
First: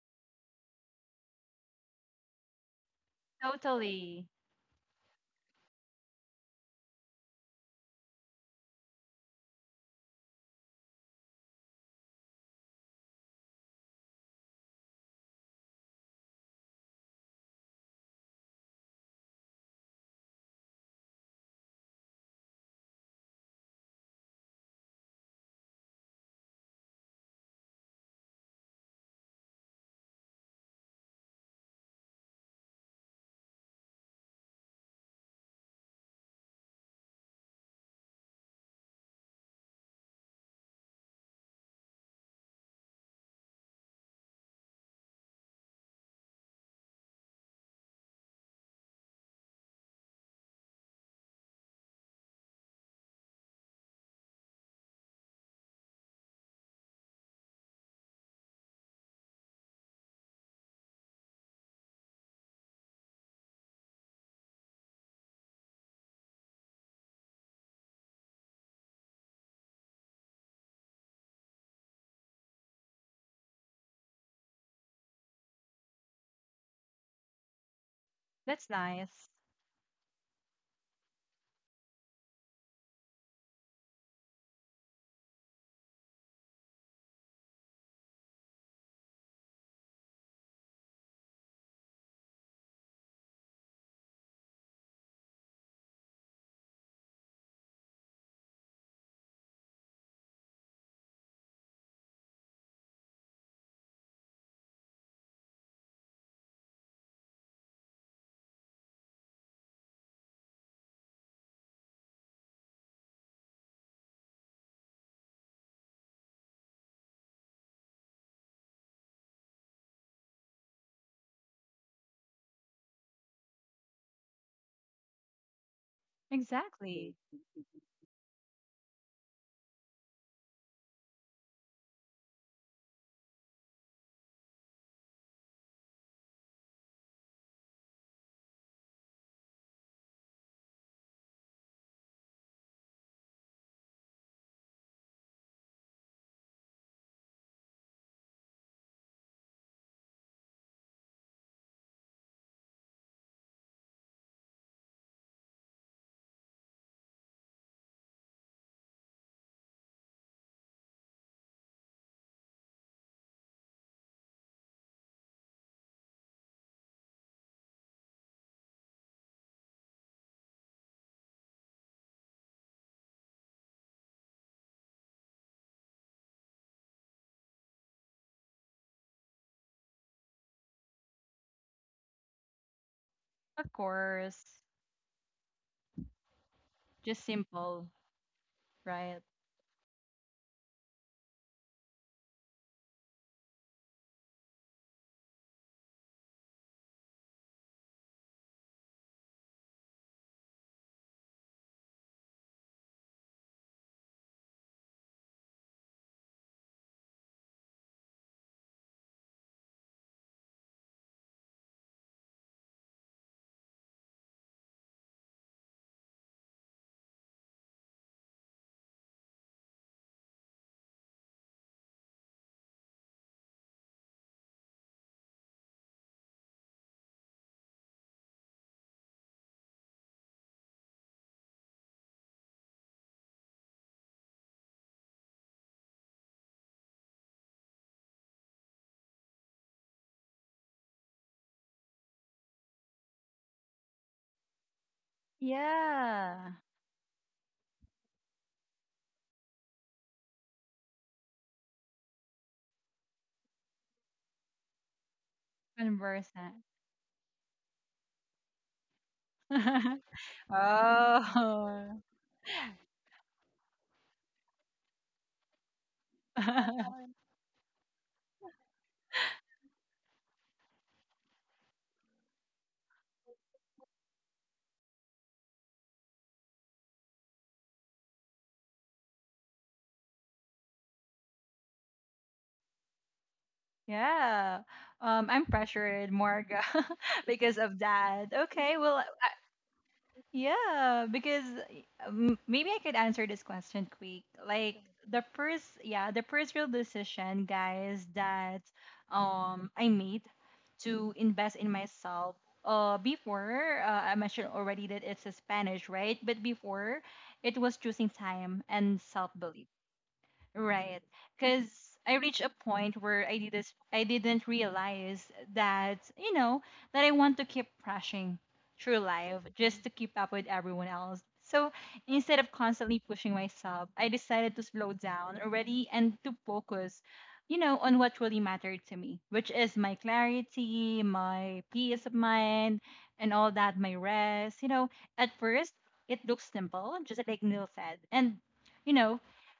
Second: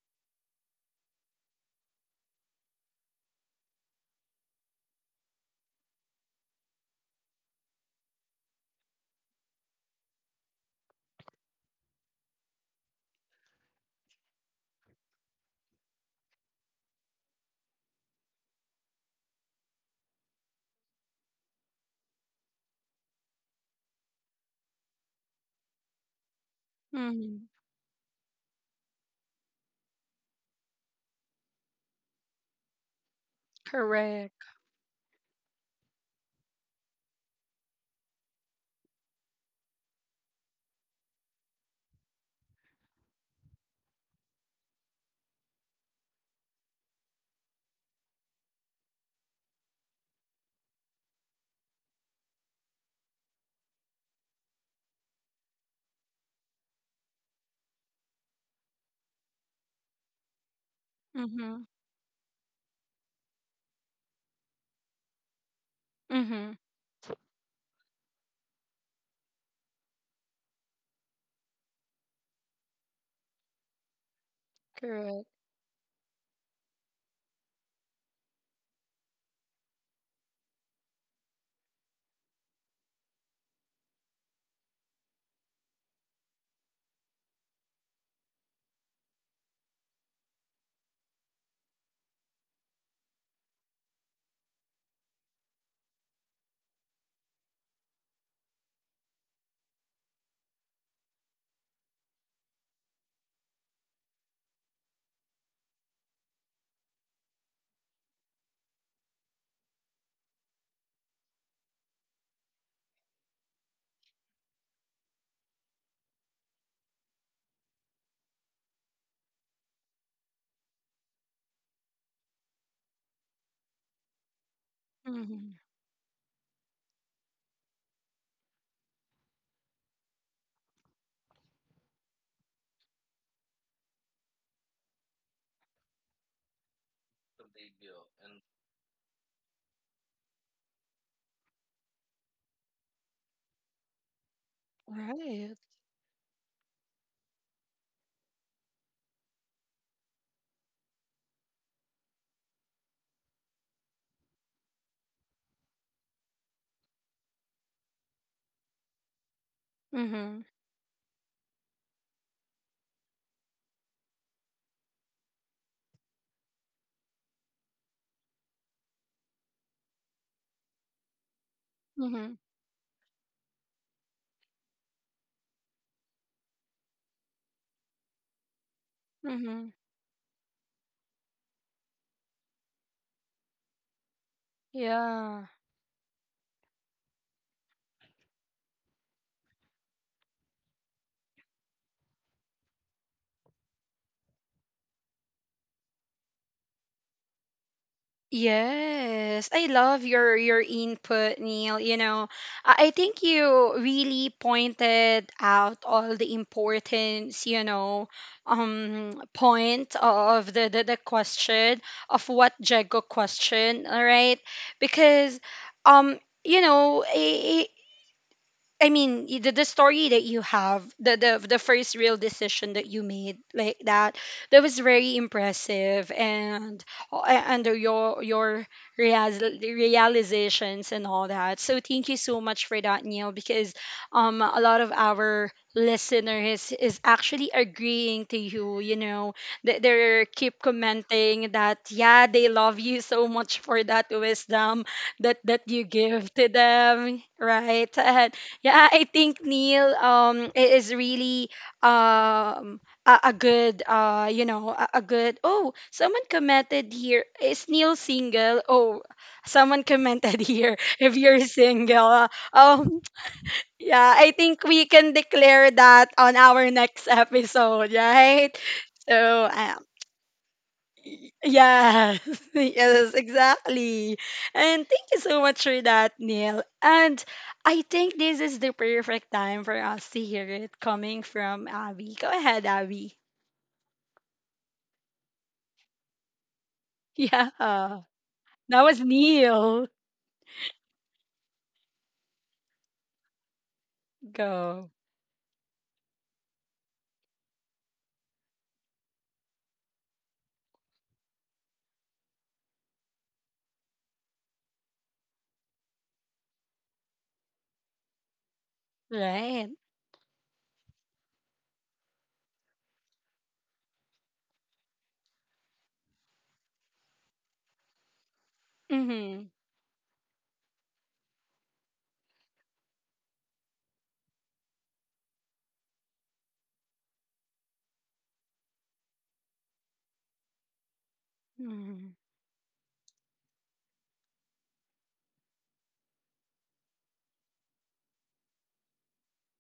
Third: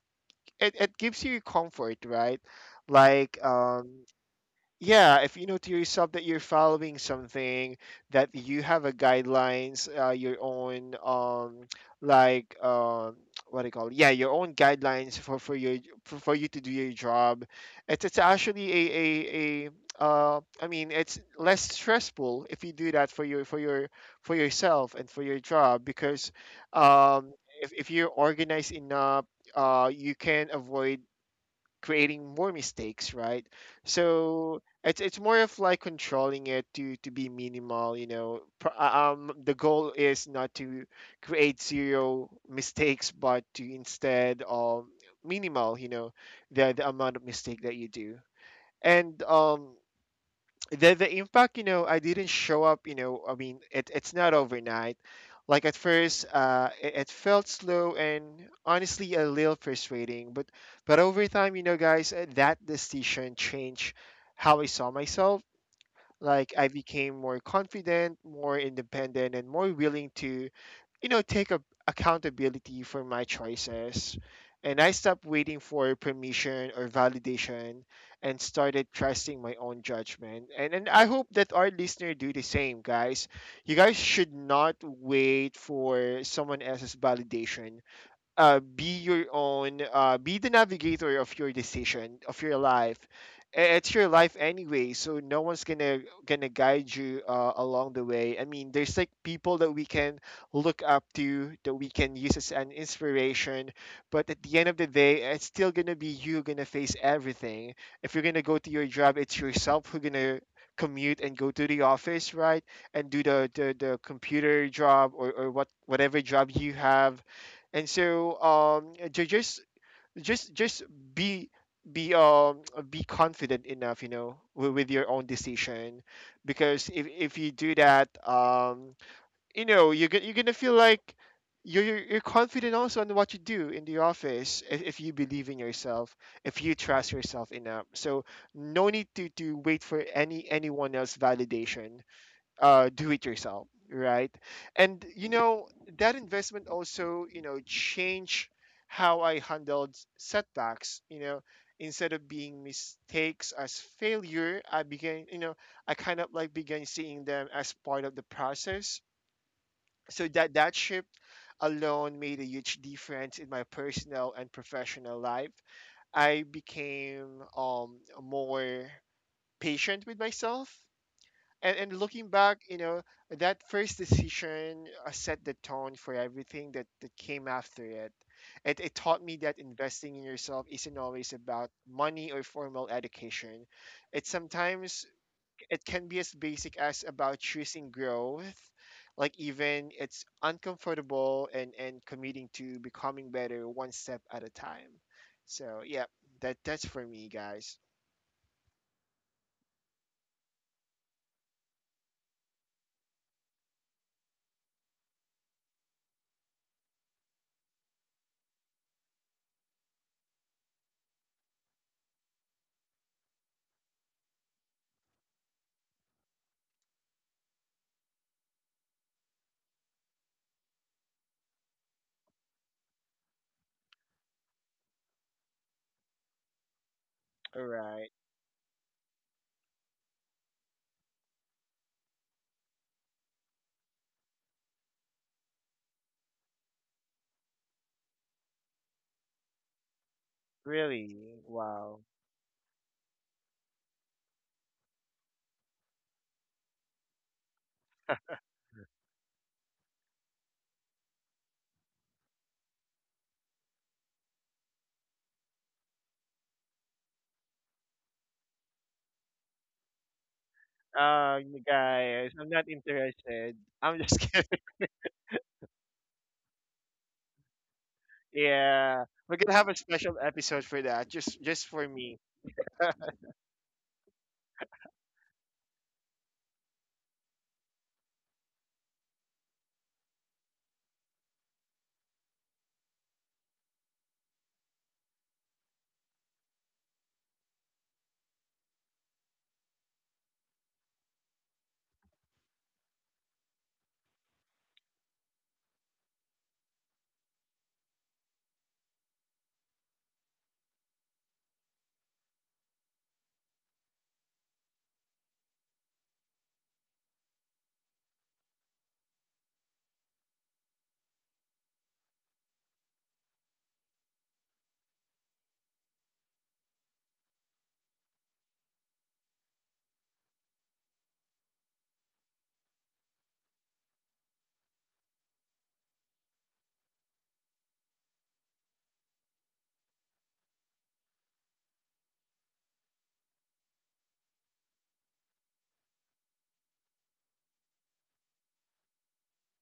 Speaker 2: it, it gives you comfort, right? Like,
Speaker 3: totally.
Speaker 2: yeah, if you know to yourself that you're following something, that you have a guidelines, your own like, what do you call it? Yeah, your own guidelines for for you to do your job. It's actually a I mean, it's less stressful if you do that for your for your for yourself and for your job, because um
Speaker 1: Mm-hmm.
Speaker 2: if you're organized enough, you can avoid creating more mistakes, right?
Speaker 1: Correct.
Speaker 2: So it's more of like controlling it to be minimal. You know, the goal is not to create zero mistakes, but to instead minimal. You know, the amount of mistake that you do, and the impact, you know, I didn't show up, you know, I mean, it, it's not overnight. Like at first it, it felt slow and honestly a little frustrating, but over time,
Speaker 1: Mm-hmm.
Speaker 2: you know, guys, that decision changed how I saw myself. Like
Speaker 1: Mm-hmm.
Speaker 2: I became more confident, more independent, and more willing to, you know, take a, accountability for my choices. And I stopped
Speaker 1: Correct.
Speaker 2: waiting for permission or validation and
Speaker 3: That's
Speaker 2: started
Speaker 3: nice.
Speaker 2: trusting my own judgment. And I hope that our listener do the same, guys. You guys should not wait for someone else's validation. Be your own, be the navigator of your decision of your life. It's your life anyway, so no one's gonna guide you along the way. I mean, there's like people that we can look up to, that we can use as an inspiration, but at the end of the day, it's still gonna be you gonna face everything. If you're gonna go to your job, it's yourself who's gonna commute and go to the office, right? And do the computer job or what whatever job you have. And so ju- just be be um be confident enough, you know, with your own
Speaker 1: Mm-hmm.
Speaker 2: decision, because
Speaker 3: Exactly.
Speaker 2: if you do that, you know, you're gonna feel like you're confident also on what you do in the office, if you believe in yourself, if you trust yourself enough. So no need to wait for anyone else validation. Do it yourself, right? And you
Speaker 1: Right.
Speaker 2: know that investment also, you know, changed how I handled setbacks. You know, instead of being mistakes as failure, I began, you know, I kind of like began seeing them as part of the process. So
Speaker 1: Mm-hmm.
Speaker 2: that that shift alone made a huge difference in my personal and professional life. I became more patient with myself, and looking
Speaker 1: Mm-hmm.
Speaker 2: back, you know, that first decision set the tone for everything that, that came after it. It taught me that
Speaker 1: Mm-hmm.
Speaker 2: investing in yourself isn't always about money or formal education.
Speaker 3: Of
Speaker 2: It
Speaker 3: course.
Speaker 2: sometimes
Speaker 1: Yeah.
Speaker 2: it can be as basic as
Speaker 3: Just
Speaker 2: about choosing
Speaker 3: simple,
Speaker 2: growth,
Speaker 3: right?
Speaker 2: like even it's uncomfortable, and committing to becoming better one step at a time. So yeah, that that's for me, guys.
Speaker 1: Yes, I love your input, Neil. You know, I think you really pointed out all the importance, you know, point of the question of what Jago question, all right? Because, you know, I mean, the story that you have, the first real decision that you made, like that, that was very impressive. And
Speaker 2: All
Speaker 1: and
Speaker 2: right,
Speaker 1: your real, realizations and all that. So thank you so much for that, Neil, because a lot of our listeners is actually agreeing to you. You know, they keep
Speaker 2: really,
Speaker 1: commenting that
Speaker 2: wow.
Speaker 1: yeah, they love you so much for that wisdom that that you give to
Speaker 3: Yeah.
Speaker 1: them, right? And. Yeah, I think Neil is really um a good you know, a good, oh, someone
Speaker 3: Conversant.
Speaker 1: commented here, is Neil single? Oh, someone commented here, if
Speaker 2: Uh
Speaker 1: you're
Speaker 3: Oh.
Speaker 2: Guys,
Speaker 1: single,
Speaker 2: I'm not interested. I'm
Speaker 1: yeah,
Speaker 2: just
Speaker 1: I
Speaker 2: kidding.
Speaker 1: think we can declare that on our next episode, right?
Speaker 2: Yeah. We're
Speaker 1: So
Speaker 2: gonna have a special episode for that, just for me.
Speaker 1: Yes, yes, exactly. And thank you so much for that, Neil. And I think this is the perfect time for us to hear it coming from Abby. Go ahead, Abby.
Speaker 3: Yeah. I'm pressured, Morga,
Speaker 1: Yeah,
Speaker 3: because of that.
Speaker 1: that
Speaker 3: Okay,
Speaker 1: was
Speaker 3: well,
Speaker 1: Neil.
Speaker 3: Yeah, because maybe I could answer this question quick. Like
Speaker 1: Go.
Speaker 3: the first real decision, guys, that I made to invest in myself. Before I mentioned already that it's a Spanish, right? But before, it was choosing time and self belief.
Speaker 1: Right.
Speaker 3: Right. Cuz I reached a point where I didn't realize that, you know, that I want to keep rushing through life
Speaker 1: Mm-hmm.
Speaker 3: just to keep up with everyone else. So instead of constantly pushing myself, I decided to slow down already and to focus, you know, on what really mattered to me, which is my clarity, my peace
Speaker 1: Mm-hmm.
Speaker 3: of mind, and all that, my rest. You know, at first it looks simple, just like Neil said. And you know,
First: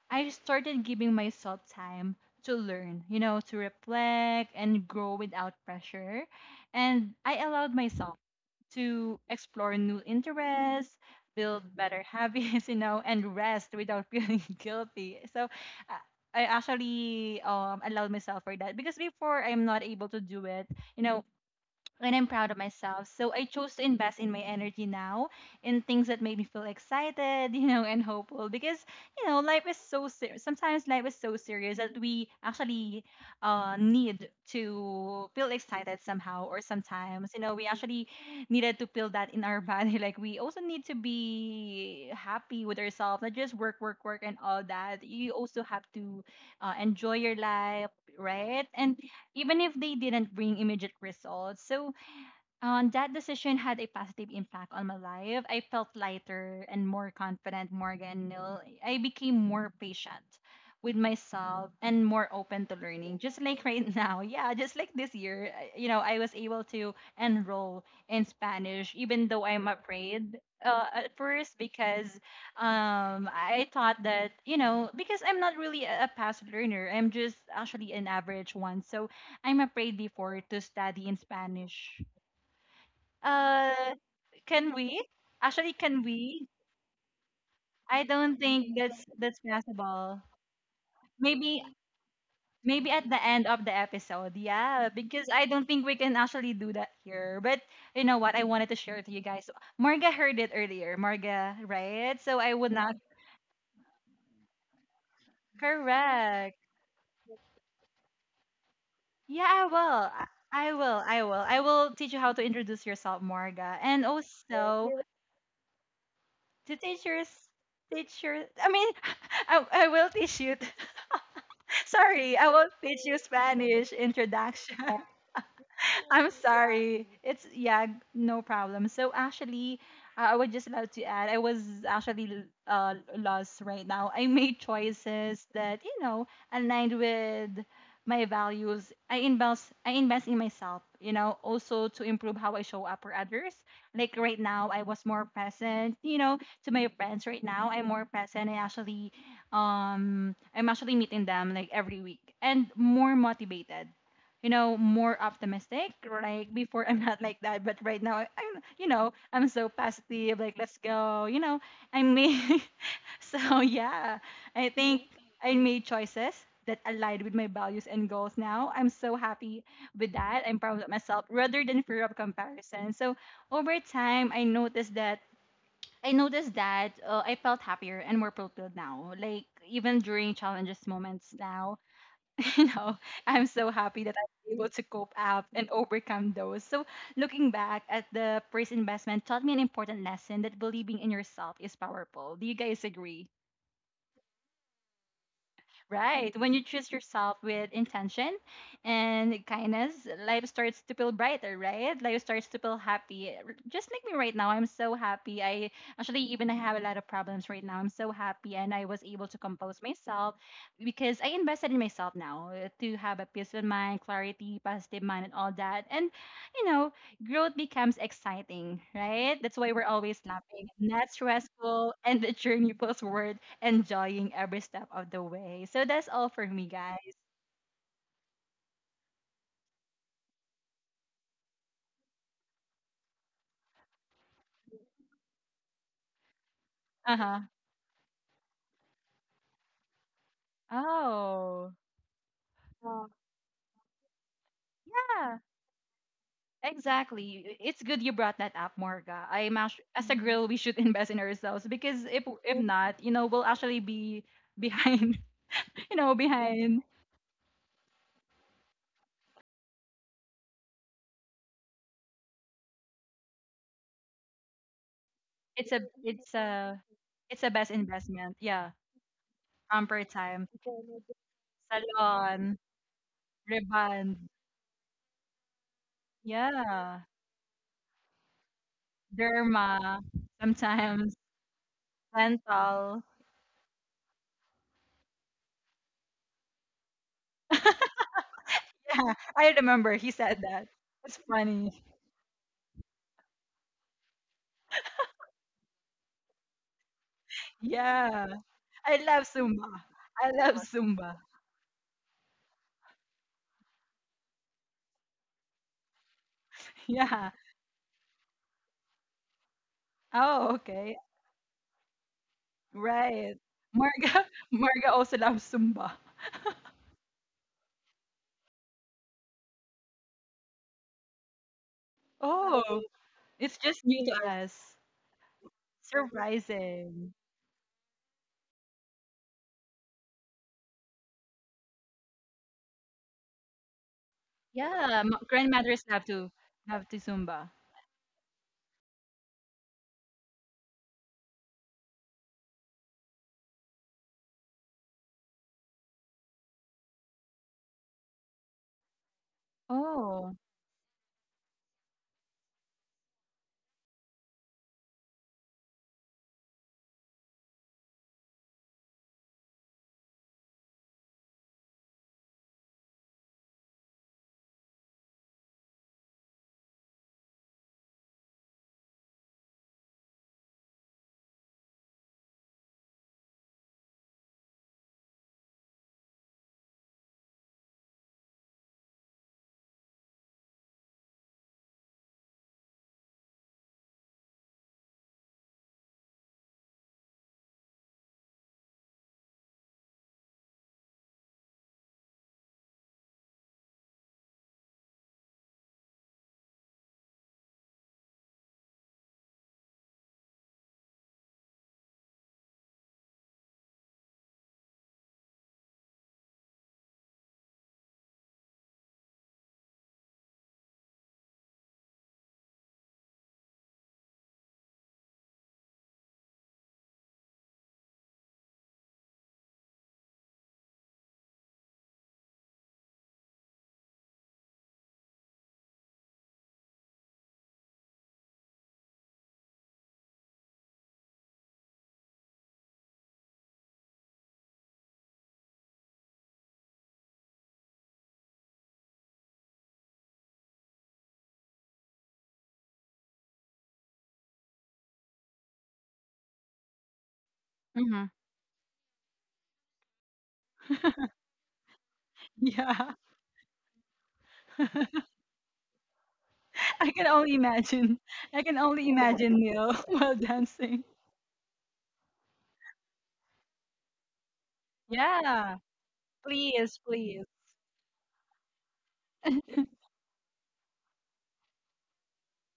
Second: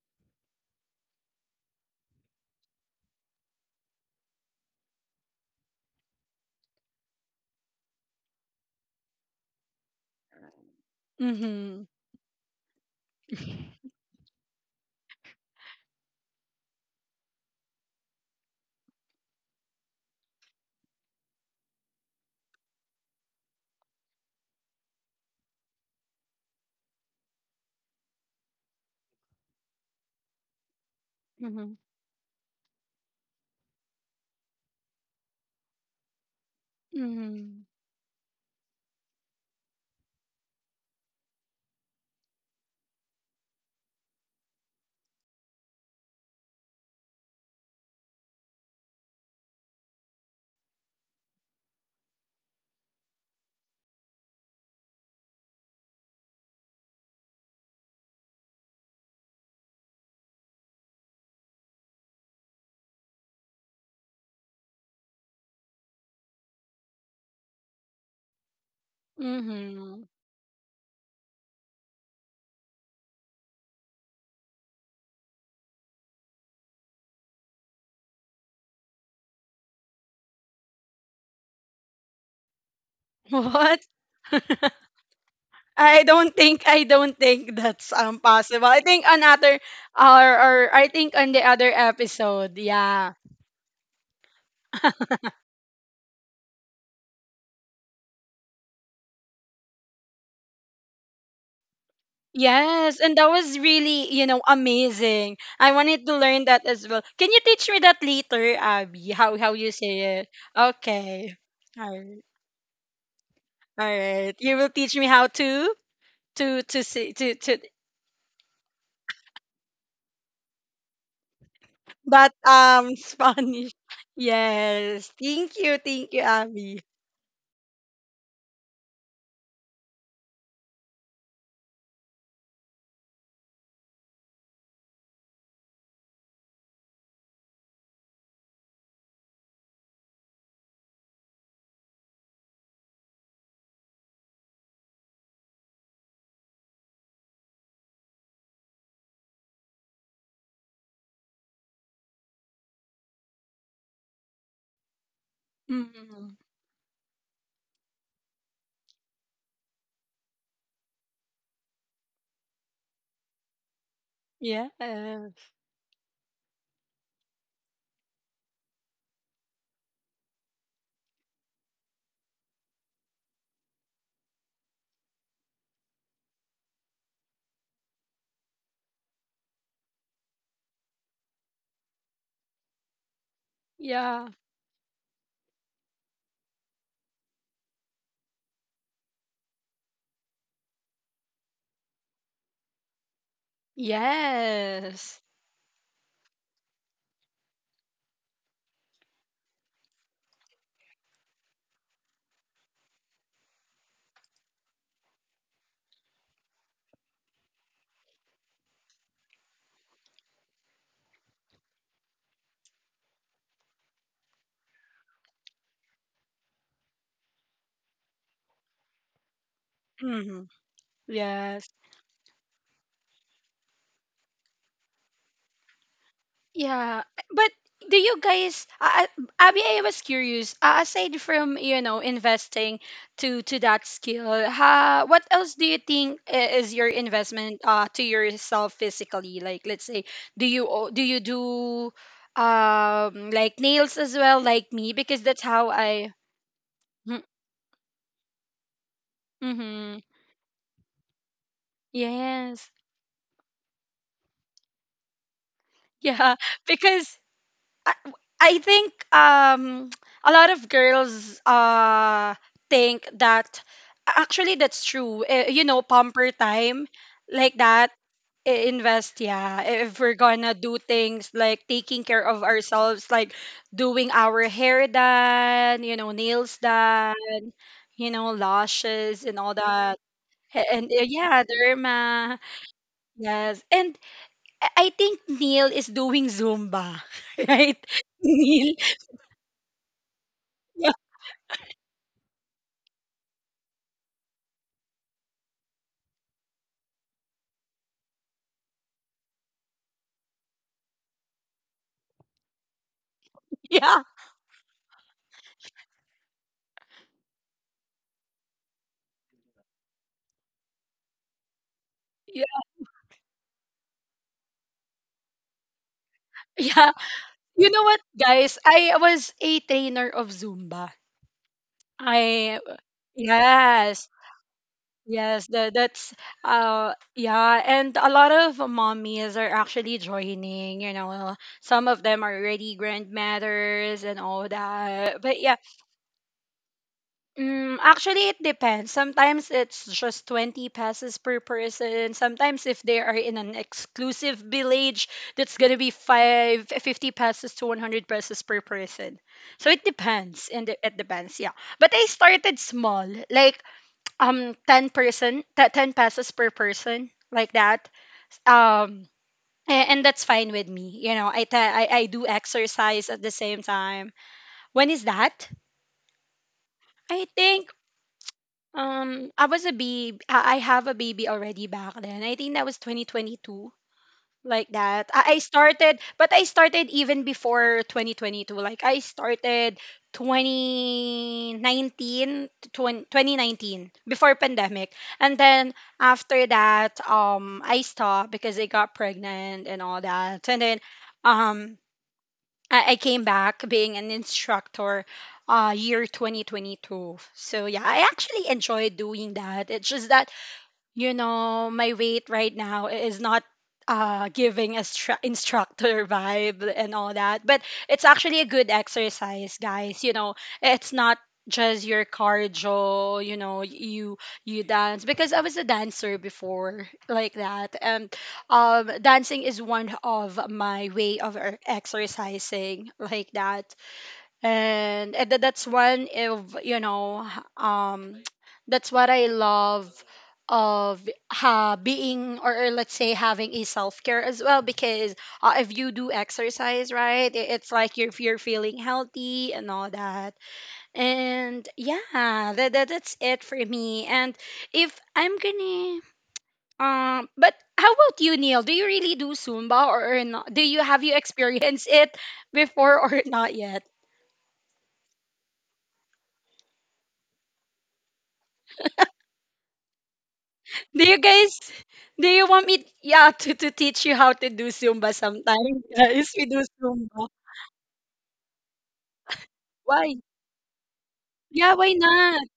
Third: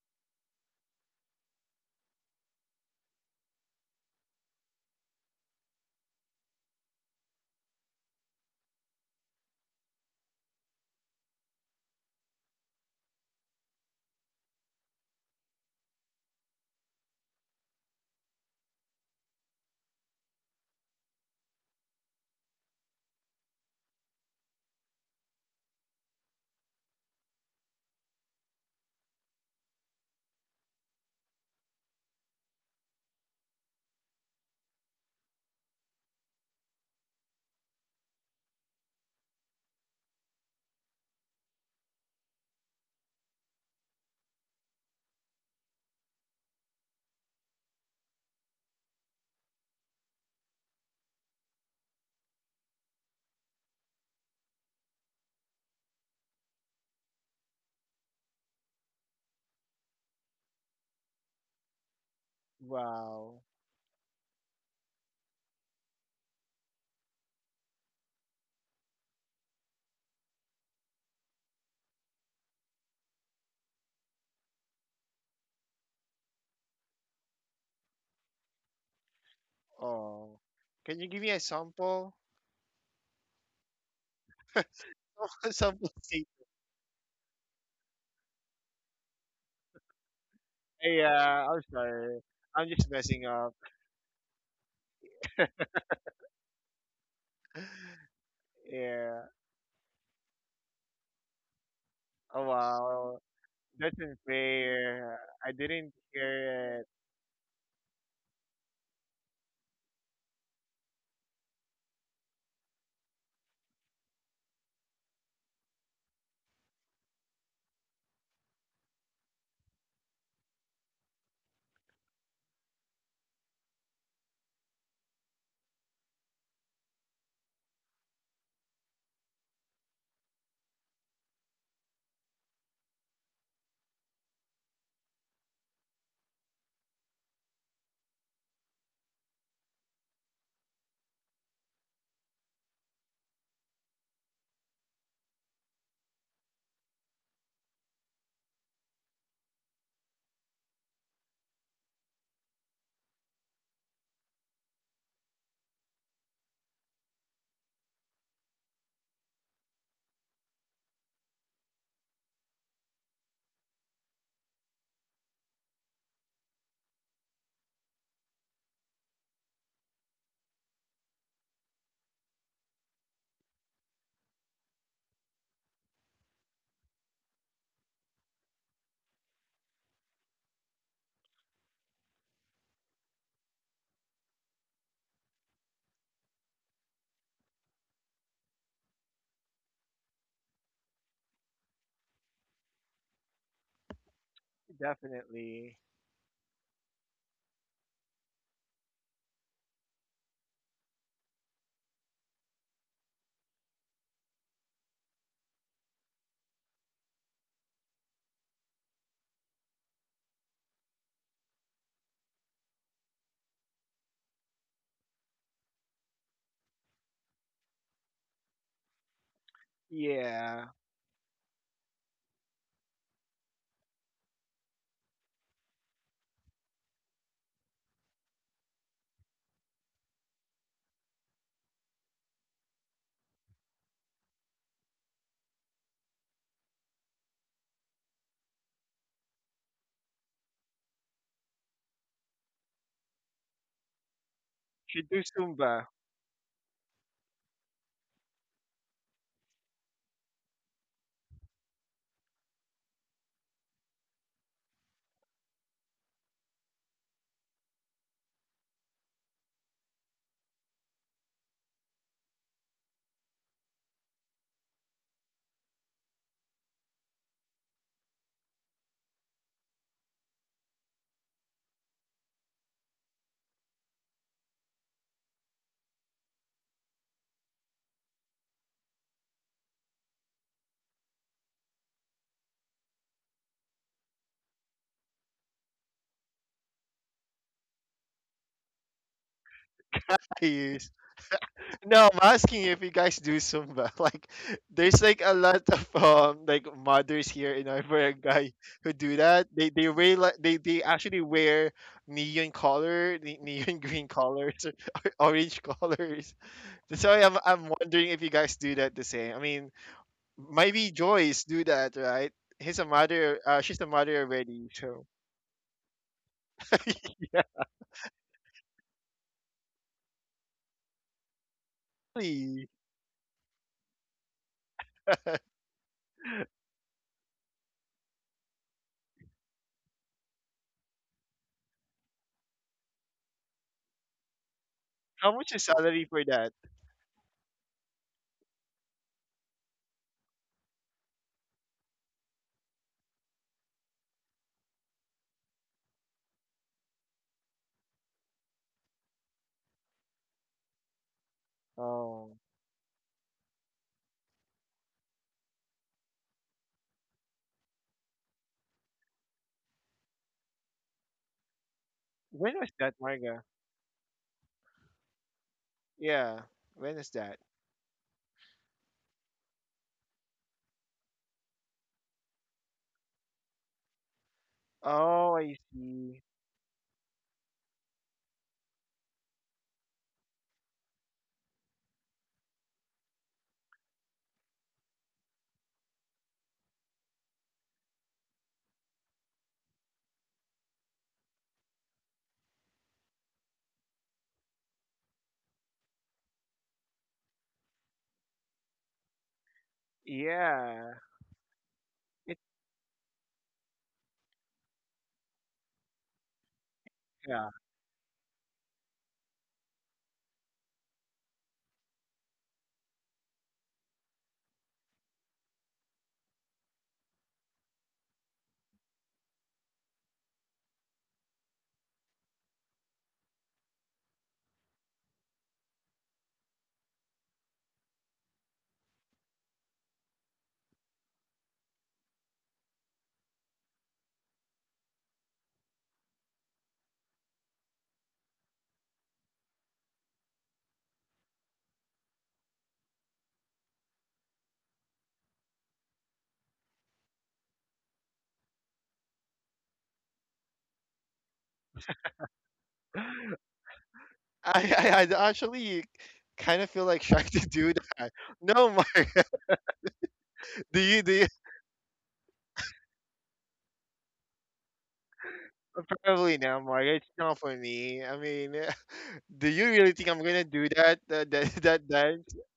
Speaker 3: I started giving myself time to learn, you know, to reflect and grow without pressure. And I allowed myself to explore new interests, build
Speaker 1: Mm-hmm.
Speaker 3: better habits, you know, and rest without feeling guilty. So uh, I actually allowed myself for that because before I'm not able to do it, you know, when I'm proud of myself. So I chose to invest in my energy now in things that make me feel excited, you know, and hopeful because, you know, life is so serious. Sometimes life is so
Speaker 1: Mm-hmm.
Speaker 3: serious that we actually need to feel excited somehow or sometimes, you know, we
Speaker 1: Mm-hmm.
Speaker 3: actually needed to feel that in our body. Like we also need to be happy with ourselves, not just work, work, work and all that. You also have to enjoy your life, right? And even if they didn't bring immediate results. So that decision had a positive impact on my life. I felt lighter and more confident, Morgan Nil. I became more patient with myself and more open to learning. Just
Speaker 2: Wow.
Speaker 3: like right now, just like this year, you know, I was able to enroll in Spanish, even though I'm
Speaker 1: Mm-hmm.
Speaker 3: afraid at first because I thought that, you know, because I'm not really a fast learner, I'm just actually an average one. So I'm afraid
Speaker 2: Oh,
Speaker 3: before to
Speaker 2: can you
Speaker 3: study in
Speaker 2: give me a
Speaker 3: Spanish
Speaker 2: sample?
Speaker 1: What?
Speaker 3: uh, can we? Actually,
Speaker 2: Sample
Speaker 3: can
Speaker 2: state.
Speaker 3: we?
Speaker 1: I don't think that's
Speaker 3: I don't
Speaker 1: possible.
Speaker 3: think
Speaker 1: I think
Speaker 3: that's
Speaker 1: another,
Speaker 3: possible.
Speaker 1: or I think on the
Speaker 2: Yeah, I'm
Speaker 3: Maybe
Speaker 1: other
Speaker 2: sorry.
Speaker 1: episode,
Speaker 2: I'm just
Speaker 3: at
Speaker 1: yeah.
Speaker 3: the
Speaker 2: messing
Speaker 3: end
Speaker 2: up.
Speaker 3: of the episode. Yeah, because I don't think we can actually do that here. But you know what? I wanted to share it to you
Speaker 2: Yeah.
Speaker 3: guys. Marga heard it earlier. Marga, right? So
Speaker 2: Oh,
Speaker 3: I would not
Speaker 1: Yes,
Speaker 2: wow.
Speaker 1: and that was
Speaker 2: That's
Speaker 1: really, you know,
Speaker 2: unfair.
Speaker 1: amazing.
Speaker 2: I
Speaker 1: I
Speaker 2: didn't
Speaker 1: wanted to learn
Speaker 3: correct.
Speaker 1: that
Speaker 2: hear it.
Speaker 1: as well. Can you teach me that later, Abby?
Speaker 3: Yeah,
Speaker 1: How
Speaker 3: I
Speaker 1: you
Speaker 3: will.
Speaker 1: say it?
Speaker 3: I will. I will.
Speaker 1: Okay.
Speaker 3: I will
Speaker 1: All
Speaker 3: teach you
Speaker 1: right.
Speaker 3: how to introduce yourself, Marga,
Speaker 1: All
Speaker 3: and
Speaker 1: right. You will
Speaker 3: also
Speaker 1: teach me how to to
Speaker 3: to
Speaker 1: to
Speaker 3: teach
Speaker 1: say
Speaker 3: your s-
Speaker 1: to
Speaker 3: teach your. I mean, I will teach you.
Speaker 1: that
Speaker 3: Sorry, I won't teach you
Speaker 1: Spanish.
Speaker 3: Spanish introduction.
Speaker 1: Yes. Thank you. Thank you,
Speaker 3: I'm
Speaker 1: Abby.
Speaker 3: sorry. It's yeah, no problem. So actually, I would just love to add. I was actually lost right now. I made choices that you know aligned with my values. I invest in myself. You know, also to improve how I show up for others. Like right now, I was more present. You know, to my friends right now, I'm more present. I actually, I'm actually meeting them like every week and more motivated you know more optimistic
Speaker 1: Mm.
Speaker 3: like before I'm not like that but right now I'm you know I'm so positive like let's go you know I mean so yeah I
Speaker 1: Yeah.
Speaker 3: think I made choices that aligned with my values and goals now I'm so happy with that I'm proud of myself rather than fear of comparison. So over time I noticed that I felt happier and more fulfilled now. Like even during challenges moments now, you know, I'm so happy that
Speaker 1: Yeah.
Speaker 3: I'm able to cope up and overcome those. So, looking back at the first investment taught me an important lesson that believing in yourself is powerful. Do you guys agree?
Speaker 1: Yes.
Speaker 2: Definitely.
Speaker 3: Right. When you choose yourself with intention and kindness, life starts to feel brighter, right? Life starts to feel happy. Just like me right now, I'm so happy. I actually even I have a lot of problems right now. I'm so happy and I was able to compose myself because I invested in myself now to have a peace of mind, clarity, positive mind and all that. And you know, growth becomes exciting, right? That's why we're always
Speaker 1: Hmm.
Speaker 3: laughing,
Speaker 2: Yeah.
Speaker 3: not
Speaker 1: Yes.
Speaker 3: stressful, and the journey forward, enjoying every step of the way. So that's all for me,
Speaker 1: Yeah.
Speaker 3: guys.
Speaker 1: But do you guys, Abby, I was curious, aside from, you know, investing to that skill, ha, what else do you think is your
Speaker 3: Uh huh.
Speaker 1: investment, to yourself physically? Like, let's say, do you o- do you do
Speaker 3: Oh,
Speaker 1: like nails as well, like me?
Speaker 2: Should do
Speaker 1: Because
Speaker 3: yeah,
Speaker 1: that's how
Speaker 2: Zumba.
Speaker 1: I. Hmm.
Speaker 3: exactly. It's good you brought that up, Morga.
Speaker 1: Mm-hmm.
Speaker 3: As a girl, we should invest in ourselves because if
Speaker 1: Yes.
Speaker 3: not, you know, we'll actually be behind. You know,
Speaker 1: Yeah.
Speaker 3: behind.
Speaker 1: Because I I think a lot of girls think that actually that's true.
Speaker 3: It's a it's
Speaker 1: Pamper
Speaker 3: a
Speaker 1: time
Speaker 3: it's a
Speaker 1: like
Speaker 3: best
Speaker 1: that,
Speaker 3: investment. Yeah,
Speaker 1: invest. Yeah,
Speaker 3: pamper
Speaker 1: if we're
Speaker 3: time,
Speaker 1: gonna do things like taking care of
Speaker 3: salon,
Speaker 1: ourselves, like
Speaker 3: rebond.
Speaker 1: doing our hair done, nails
Speaker 3: Yeah.
Speaker 1: done, lashes and all
Speaker 3: Derma,
Speaker 1: that. A- and
Speaker 3: sometimes
Speaker 1: Yeah, derma.
Speaker 3: dental.
Speaker 1: Yes. And I think Neil is doing Zumba, right? Neil.
Speaker 3: Yeah, I remember he said that.
Speaker 2: Please.
Speaker 3: It's funny.
Speaker 2: No, I'm asking if you guys do Zumba. Like, there's like a lot of mothers here in our
Speaker 3: Yeah.
Speaker 2: guy who
Speaker 3: I
Speaker 2: do
Speaker 3: love
Speaker 2: that.
Speaker 3: Zumba.
Speaker 2: They wear
Speaker 3: I
Speaker 2: like
Speaker 3: love
Speaker 2: they
Speaker 3: Zumba.
Speaker 2: actually wear neon color, neon
Speaker 1: Yeah,
Speaker 2: green colors, orange colors. That's why
Speaker 3: Yeah.
Speaker 2: I'm wondering if you guys do that the same. I mean,
Speaker 3: Oh,
Speaker 2: maybe
Speaker 3: okay.
Speaker 2: Joyce do that, right?
Speaker 1: yeah,
Speaker 2: He's a
Speaker 3: Right.
Speaker 2: mother. She's a mother
Speaker 3: Marga
Speaker 2: already.
Speaker 3: Marga
Speaker 2: So,
Speaker 3: also loves Zumba.
Speaker 1: yeah. You know what, guys? I was a trainer of Zumba. I
Speaker 2: really,
Speaker 3: Oh, it's just new
Speaker 1: Yes,
Speaker 3: to us.
Speaker 1: yes. That's
Speaker 3: Surprising.
Speaker 1: yeah, and a lot of mommies are actually joining. Some of them are already grandmothers and all
Speaker 3: Yeah,
Speaker 1: that.
Speaker 2: how
Speaker 1: But
Speaker 2: much
Speaker 1: yeah.
Speaker 2: is
Speaker 3: grandmothers
Speaker 2: salary for that?
Speaker 3: have to Zumba.
Speaker 1: Mm, actually, it depends. Sometimes it's just 20 passes per person. Sometimes if they are in an exclusive village, that's going to be five, 50 passes to 100 passes per person. So it
Speaker 3: Oh.
Speaker 1: depends. And it depends, yeah. But I
Speaker 2: Oh,
Speaker 1: started small, like 10 person, 10 passes per person, like that. Um and that's fine with me. I, t- I do
Speaker 2: when was that,
Speaker 1: exercise at the
Speaker 2: Marga?
Speaker 1: same time. When is that?
Speaker 2: Yeah, when is
Speaker 1: I
Speaker 2: that?
Speaker 1: think, I was a baby. I have a baby already back then. I think that was 2022, like that.
Speaker 2: Oh,
Speaker 1: I
Speaker 2: I
Speaker 1: started,
Speaker 2: see.
Speaker 1: but I started even before 2022. Like I started 2019 to 20, 2019 before pandemic. And then after that, I stopped because I got pregnant and all that. And then, um, I came back being an instructor year 2022. So yeah, I actually enjoy doing that. It's just that,
Speaker 2: Yeah.
Speaker 1: my weight
Speaker 2: It's
Speaker 1: right now is not giving a instructor vibe and all that.
Speaker 2: yeah.
Speaker 1: But it's actually a good exercise, guys. It's not just your cardio, you dance, because I was a dancer before, like that. And dancing is one of my way of exercising, like that. And that's one of, that's what I love of, being, or let's say, having a self-care as well. Because if you do exercise right, it's like you're feeling healthy and all that. And yeah, that's it for me. And if I'm gonna, but how
Speaker 3: Hmm.
Speaker 1: about you, Neil? Do you really do Zumba or, not? Do you have you experienced it
Speaker 3: Yeah.
Speaker 1: before or not yet?
Speaker 2: I actually kind of feel
Speaker 3: I
Speaker 2: like
Speaker 3: can
Speaker 2: trying
Speaker 3: only
Speaker 2: to do
Speaker 3: imagine.
Speaker 2: that.
Speaker 3: I can
Speaker 2: No,
Speaker 3: only
Speaker 2: Mark,
Speaker 3: imagine Neil while
Speaker 2: do
Speaker 3: dancing.
Speaker 2: you
Speaker 1: Do
Speaker 2: do
Speaker 1: you
Speaker 2: you,
Speaker 1: guys do you want me, yeah, to teach you how to do Zumba
Speaker 3: Yeah,
Speaker 1: sometime? Guys,
Speaker 2: probably
Speaker 1: we do
Speaker 2: not,
Speaker 3: please,
Speaker 2: Mark. It's
Speaker 3: please.
Speaker 1: Zumba.
Speaker 2: not for me. I mean, do you really think
Speaker 1: Why?
Speaker 2: I'm gonna do
Speaker 1: Yeah,
Speaker 2: that
Speaker 1: why
Speaker 2: dance?
Speaker 1: not?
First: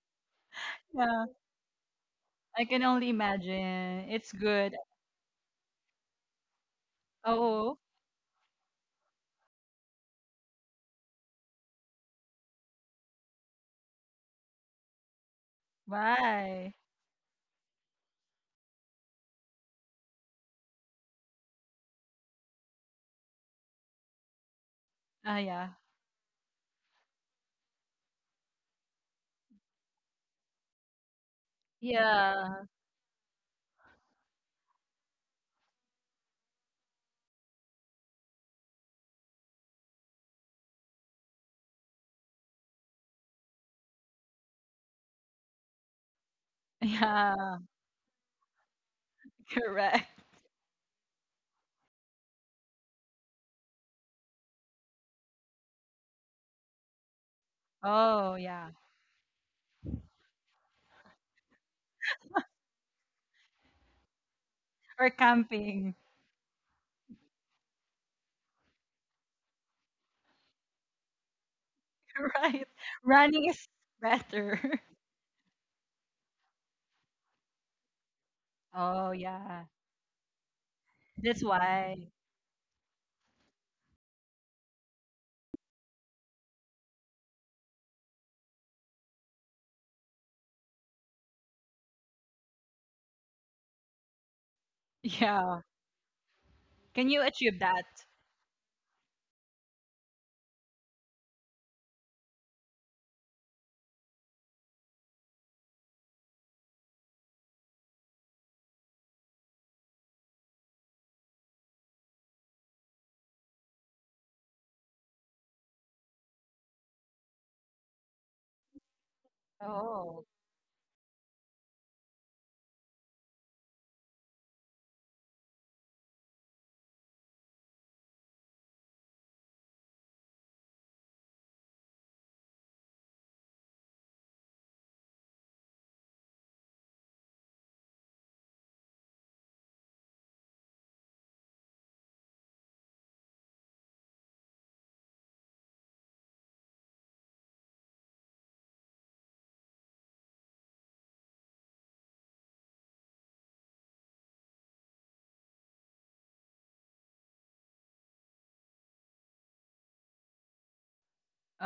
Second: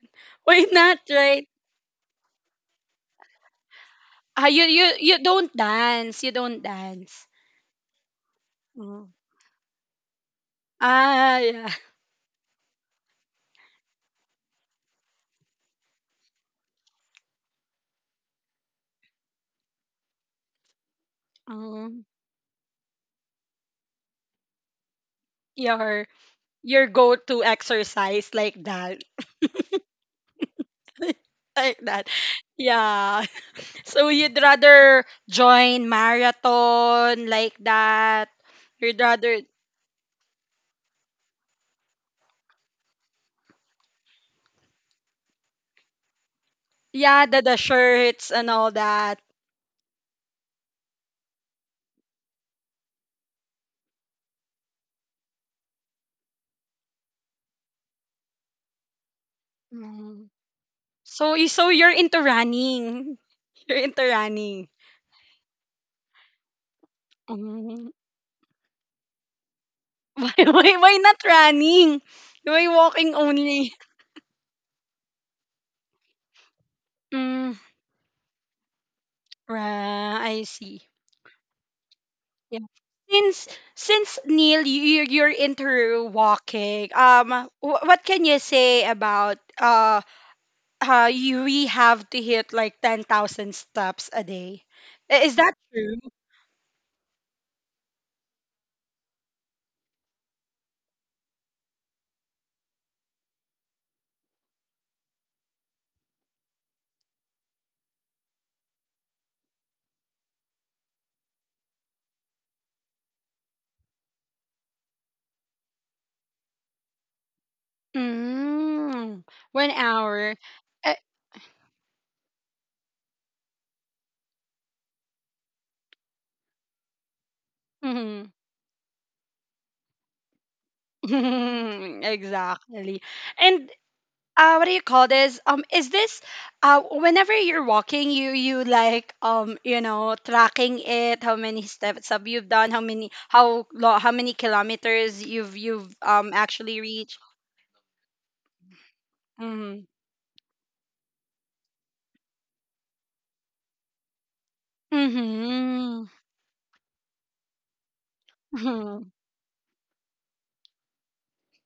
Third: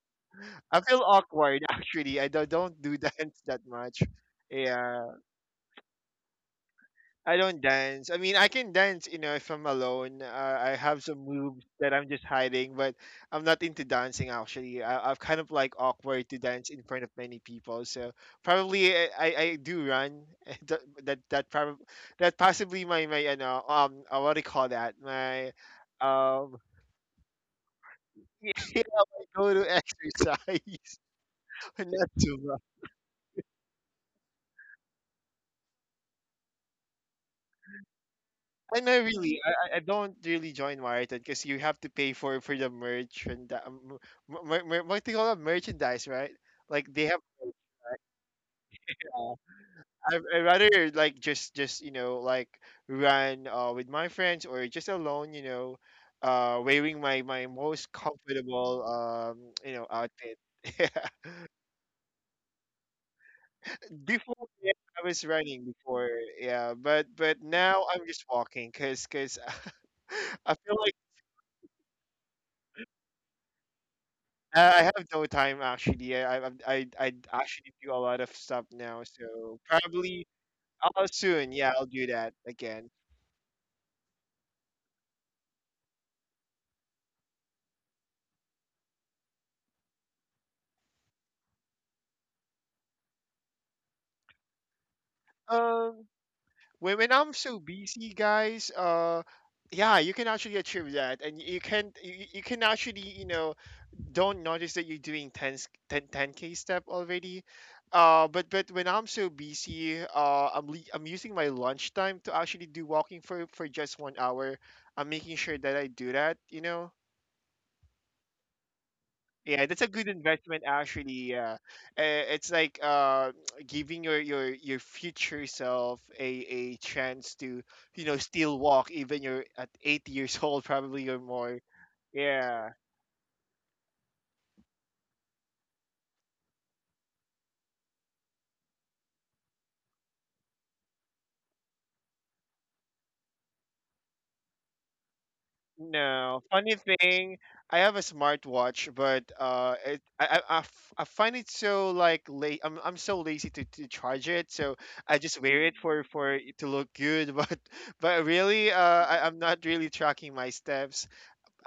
Speaker 1: Why
Speaker 2: I
Speaker 1: not,
Speaker 2: feel
Speaker 3: Yeah,
Speaker 1: right?
Speaker 2: awkward actually. I
Speaker 3: I
Speaker 2: don't
Speaker 3: can
Speaker 2: do
Speaker 3: only
Speaker 2: dance that much.
Speaker 3: imagine. It's
Speaker 1: Ah, you
Speaker 3: good.
Speaker 1: you
Speaker 2: Yeah.
Speaker 1: you don't dance. You don't dance.
Speaker 2: I don't
Speaker 3: Oh,
Speaker 2: dance. I mean, I can dance,
Speaker 1: Mm.
Speaker 2: you know, if I'm alone. I have some
Speaker 1: Ah,
Speaker 2: moves
Speaker 1: yeah.
Speaker 2: that I'm just hiding, but I'm not into dancing actually. I'm kind of like awkward to dance
Speaker 3: bye.
Speaker 2: in front of many people, so probably I do run. that that that probably
Speaker 1: Um,
Speaker 2: that possibly my my you know what do you call that
Speaker 3: Ah,
Speaker 2: my
Speaker 3: yeah.
Speaker 1: your
Speaker 2: um
Speaker 1: your go-to exercise,
Speaker 2: yeah,
Speaker 1: like that.
Speaker 2: my go to exercise.
Speaker 1: Like
Speaker 2: not
Speaker 1: that.
Speaker 2: too
Speaker 3: Yeah.
Speaker 1: Yeah. So you'd rather join marathon, like that.
Speaker 2: I know
Speaker 1: You'd
Speaker 2: really.
Speaker 1: rather,
Speaker 2: I don't really join marathon because you have to pay for the merch and the, mer- mer- mer- what do you call it merchandise, right? Like they have.
Speaker 1: yeah, the
Speaker 3: Yeah,
Speaker 1: shirts and all that.
Speaker 2: Uh,
Speaker 3: correct.
Speaker 2: I rather like just run with my friends or just alone, you know, wearing my my most
Speaker 3: Oh, yeah.
Speaker 2: comfortable
Speaker 1: Mm.
Speaker 2: outfit. Yeah.
Speaker 1: So, so you're into running. You're into
Speaker 2: before
Speaker 1: running.
Speaker 2: yeah, I
Speaker 3: Or
Speaker 2: was running
Speaker 3: camping.
Speaker 2: before. Yeah, but now
Speaker 1: Mm.
Speaker 2: I'm just walking because. I feel
Speaker 1: Why
Speaker 2: like
Speaker 1: not running?
Speaker 3: Right.
Speaker 1: Why walking
Speaker 3: Running is
Speaker 1: only?
Speaker 3: better.
Speaker 2: I have no time actually. I
Speaker 1: Mm.
Speaker 2: actually do a lot of stuff now,
Speaker 3: Oh,
Speaker 2: so
Speaker 3: yeah.
Speaker 2: probably
Speaker 1: I see.
Speaker 2: I'll
Speaker 3: That's
Speaker 2: soon. Yeah, I'll do
Speaker 3: why.
Speaker 2: that
Speaker 1: Yeah.
Speaker 2: again.
Speaker 1: Since since Neil, you're into walking. What can you say about, you, we have to hit like 10,000 steps a day? Is that
Speaker 3: Yeah.
Speaker 1: true?
Speaker 2: Um, when
Speaker 3: Can
Speaker 2: when
Speaker 3: you
Speaker 2: I'm so
Speaker 3: achieve that?
Speaker 2: busy, guys. Yeah, you can actually achieve that, and you can actually, you know, don't notice that you're doing 10, s- 10 10k step already. But when I'm so busy, I'm using my lunch time to actually do walking for just 1 hour. I'm making sure that I do that, you know.
Speaker 1: Mm.
Speaker 2: Yeah,
Speaker 1: One
Speaker 2: that's a good
Speaker 3: Oh,
Speaker 1: hour.
Speaker 2: investment actually. Yeah. It's like, giving your future self a chance to, you know,
Speaker 1: Uh,
Speaker 2: still walk even you're at 80 years old probably, or more. Yeah.
Speaker 1: Exactly. And what do you call this? Is this, whenever you're walking, you like, tracking it? How many steps have you done? How many, how many kilometers you've,
Speaker 2: No. Funny
Speaker 1: actually reached?
Speaker 2: thing, I have a smartwatch, but
Speaker 1: Mm-hmm.
Speaker 2: it, I f- I find it so like late. I'm so lazy to charge it, so I just wear it for
Speaker 1: Mm-hmm.
Speaker 2: it to look good. But really,
Speaker 1: Mm-hmm.
Speaker 2: I'm not really tracking my steps.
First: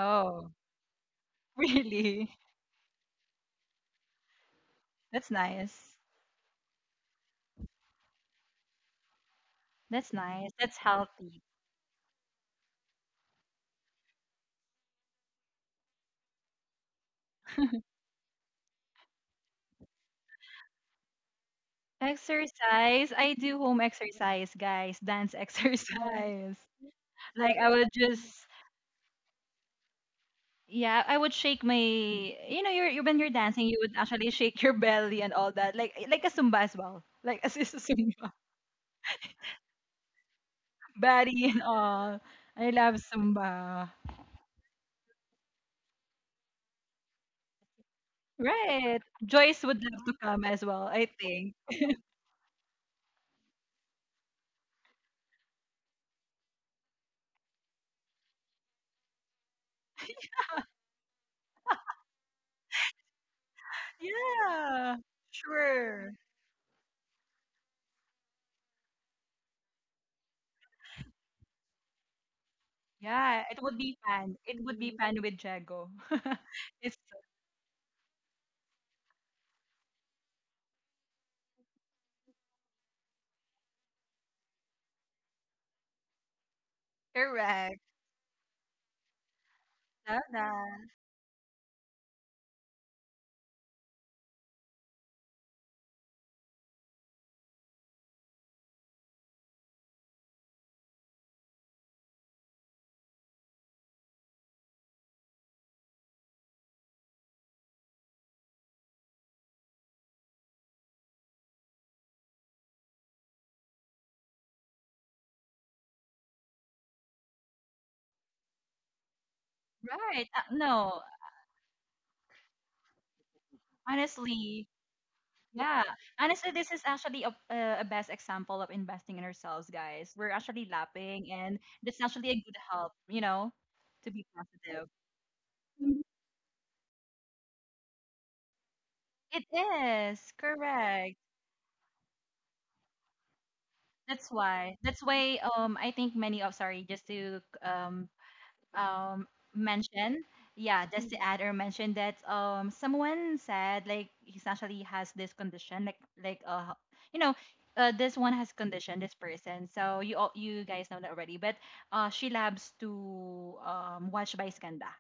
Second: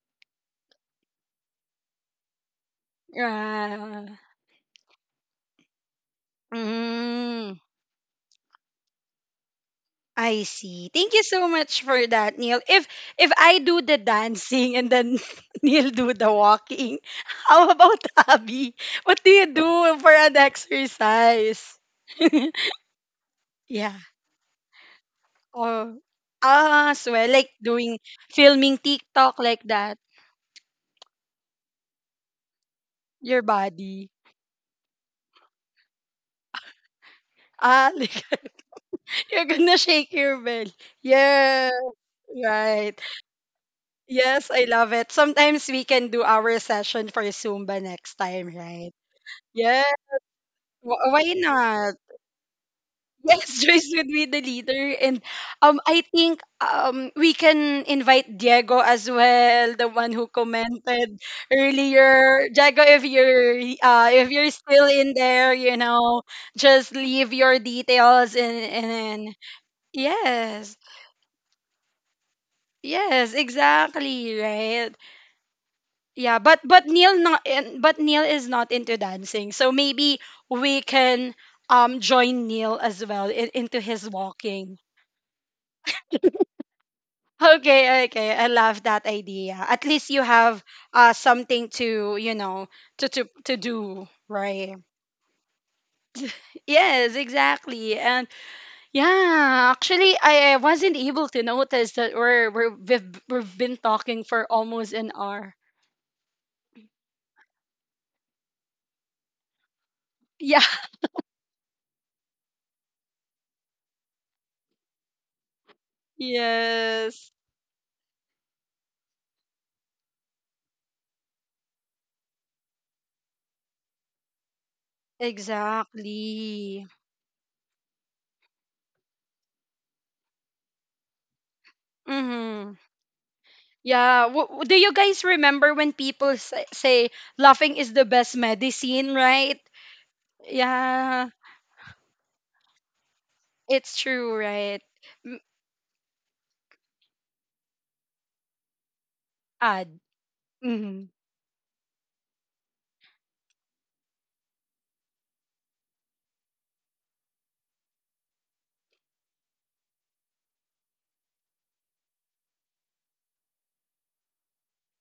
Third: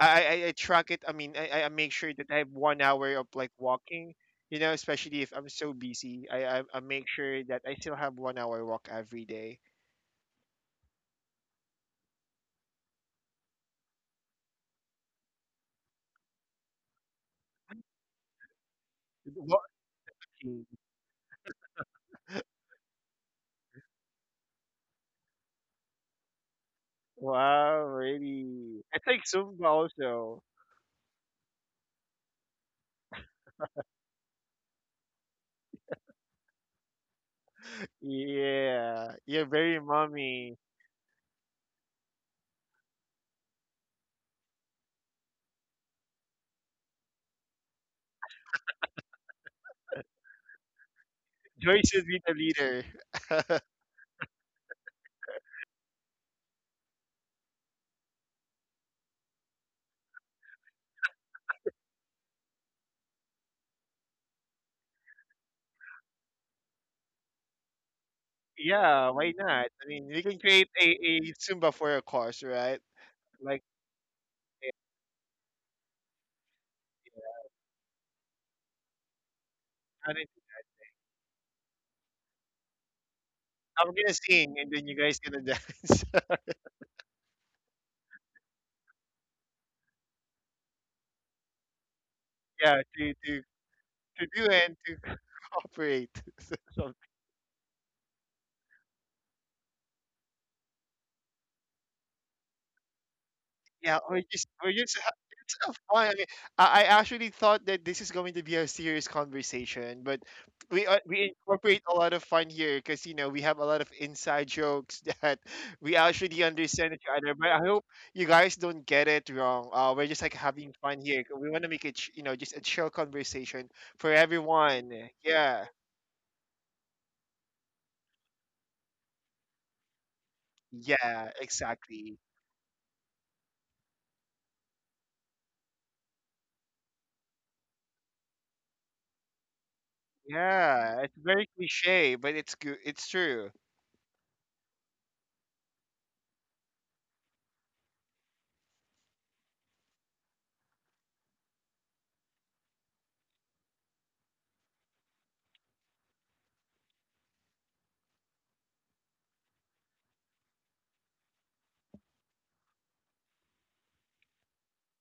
Speaker 2: I, I I track it. I mean, I make sure that
Speaker 3: really?
Speaker 2: I have 1 hour of like
Speaker 1: Yeah.
Speaker 2: walking. You know, especially if
Speaker 3: That's
Speaker 2: I'm so
Speaker 3: nice.
Speaker 2: busy, I make sure
Speaker 1: Mm.
Speaker 2: that I still have 1 hour walk every day.
Speaker 3: That's
Speaker 1: I
Speaker 3: nice. That's
Speaker 1: see. Thank you
Speaker 3: healthy.
Speaker 1: so much for that, Neil. If I do the dancing and then Neil do the walking, how about Abby? What do you
Speaker 2: Walking.
Speaker 1: do for an exercise?
Speaker 3: Exercise. I do home
Speaker 1: Yeah.
Speaker 3: exercise, guys. Dance
Speaker 1: Or
Speaker 3: exercise.
Speaker 1: so I like
Speaker 3: Like I
Speaker 2: Wow,
Speaker 3: would
Speaker 1: doing,
Speaker 3: just
Speaker 1: filming
Speaker 2: really? I take
Speaker 1: TikTok, like
Speaker 2: Zumba
Speaker 1: that.
Speaker 2: also.
Speaker 3: yeah, I would shake my you know, you when you're
Speaker 1: Your
Speaker 3: dancing, you would
Speaker 1: body.
Speaker 3: actually shake your belly and all that. Like a Zumba as well. Like as is a
Speaker 1: Ah, like,
Speaker 3: Zumba.
Speaker 2: Yeah, yeah,
Speaker 1: you're
Speaker 2: very
Speaker 1: gonna shake your
Speaker 2: mommy.
Speaker 1: belly.
Speaker 3: Body and
Speaker 1: Yeah,
Speaker 3: all. I love
Speaker 1: right.
Speaker 3: Zumba.
Speaker 1: Yes, I love it. Sometimes we can do our session for Zumba next time, right?
Speaker 3: Right. Joyce would
Speaker 1: Yeah.
Speaker 3: love to come as well, I
Speaker 1: Why
Speaker 3: think.
Speaker 2: Joy
Speaker 1: not?
Speaker 2: should be the leader.
Speaker 1: Yes, Joyce would be the leader, and I think we can invite Diego as well, the one who commented earlier. Diego, if you're, if you're still
Speaker 3: Yeah.
Speaker 1: in there,
Speaker 3: Sure.
Speaker 1: just leave your details and
Speaker 2: Yeah,
Speaker 1: then,
Speaker 2: why not? I mean, we can create
Speaker 1: yes,
Speaker 2: a Zumba for a course, right?
Speaker 1: yes,
Speaker 3: Yeah, it
Speaker 2: Like,
Speaker 3: would be fun.
Speaker 1: exactly,
Speaker 3: It
Speaker 2: eh,
Speaker 3: would
Speaker 1: right?
Speaker 3: be fun with Jago.
Speaker 1: Yeah, but but
Speaker 3: it's
Speaker 1: Neil not and- but Neil is not into dancing, so
Speaker 2: I'm
Speaker 1: maybe
Speaker 2: gonna
Speaker 1: we can join Neil as well, into
Speaker 2: I'm
Speaker 1: his
Speaker 2: gonna sing, and
Speaker 1: walking.
Speaker 2: then you guys gonna dance.
Speaker 3: correct.
Speaker 1: Okay, okay. I love that idea. At least
Speaker 3: Love
Speaker 1: you
Speaker 3: that.
Speaker 1: have something to,
Speaker 2: Yeah,
Speaker 1: to to to do,
Speaker 2: to do and
Speaker 1: right?
Speaker 2: to cooperate. So, so,
Speaker 1: Yes, exactly. And yeah, actually I wasn't able to notice that we've been
Speaker 2: yeah,
Speaker 1: talking for almost an
Speaker 2: it's
Speaker 1: hour.
Speaker 2: so fun. I mean, I actually thought that this is going to be a serious conversation, but
Speaker 1: Yeah.
Speaker 2: we incorporate a lot of fun here because, you know, we have a lot of inside jokes that we actually understand each other.
Speaker 1: Yes.
Speaker 2: But I hope you guys don't get it wrong. We're just
Speaker 3: Right.
Speaker 2: like having fun
Speaker 3: No,
Speaker 2: here. We want to make it you know, just a chill conversation for
Speaker 3: honestly,
Speaker 2: everyone. Yeah,
Speaker 3: yeah. Honestly, this is
Speaker 1: Exactly.
Speaker 3: actually a best example of investing in ourselves, guys. We're actually lapping,
Speaker 2: yeah,
Speaker 3: and that's
Speaker 2: exactly.
Speaker 3: actually a good
Speaker 1: Mhm.
Speaker 3: help, you know, to
Speaker 1: Yeah,
Speaker 3: be
Speaker 1: do
Speaker 3: positive.
Speaker 1: you guys remember when
Speaker 3: Mhm.
Speaker 1: people say laughing is the best medicine,
Speaker 3: It
Speaker 1: right?
Speaker 3: is
Speaker 2: Yeah, it's
Speaker 3: correct.
Speaker 1: Yeah.
Speaker 2: very cliche, but it's good. It's true.
Speaker 1: It's
Speaker 3: That's
Speaker 1: true,
Speaker 3: why.
Speaker 1: right?
Speaker 3: That's why.
Speaker 1: M-
Speaker 3: I think many of sorry, just to um
Speaker 1: Ad.
Speaker 3: mention yeah
Speaker 1: Mm-hmm.
Speaker 3: just to add or mention that someone said like he actually has this condition like like uh you know this one has condition this person so you all you guys know that already but she loves to watch by skanda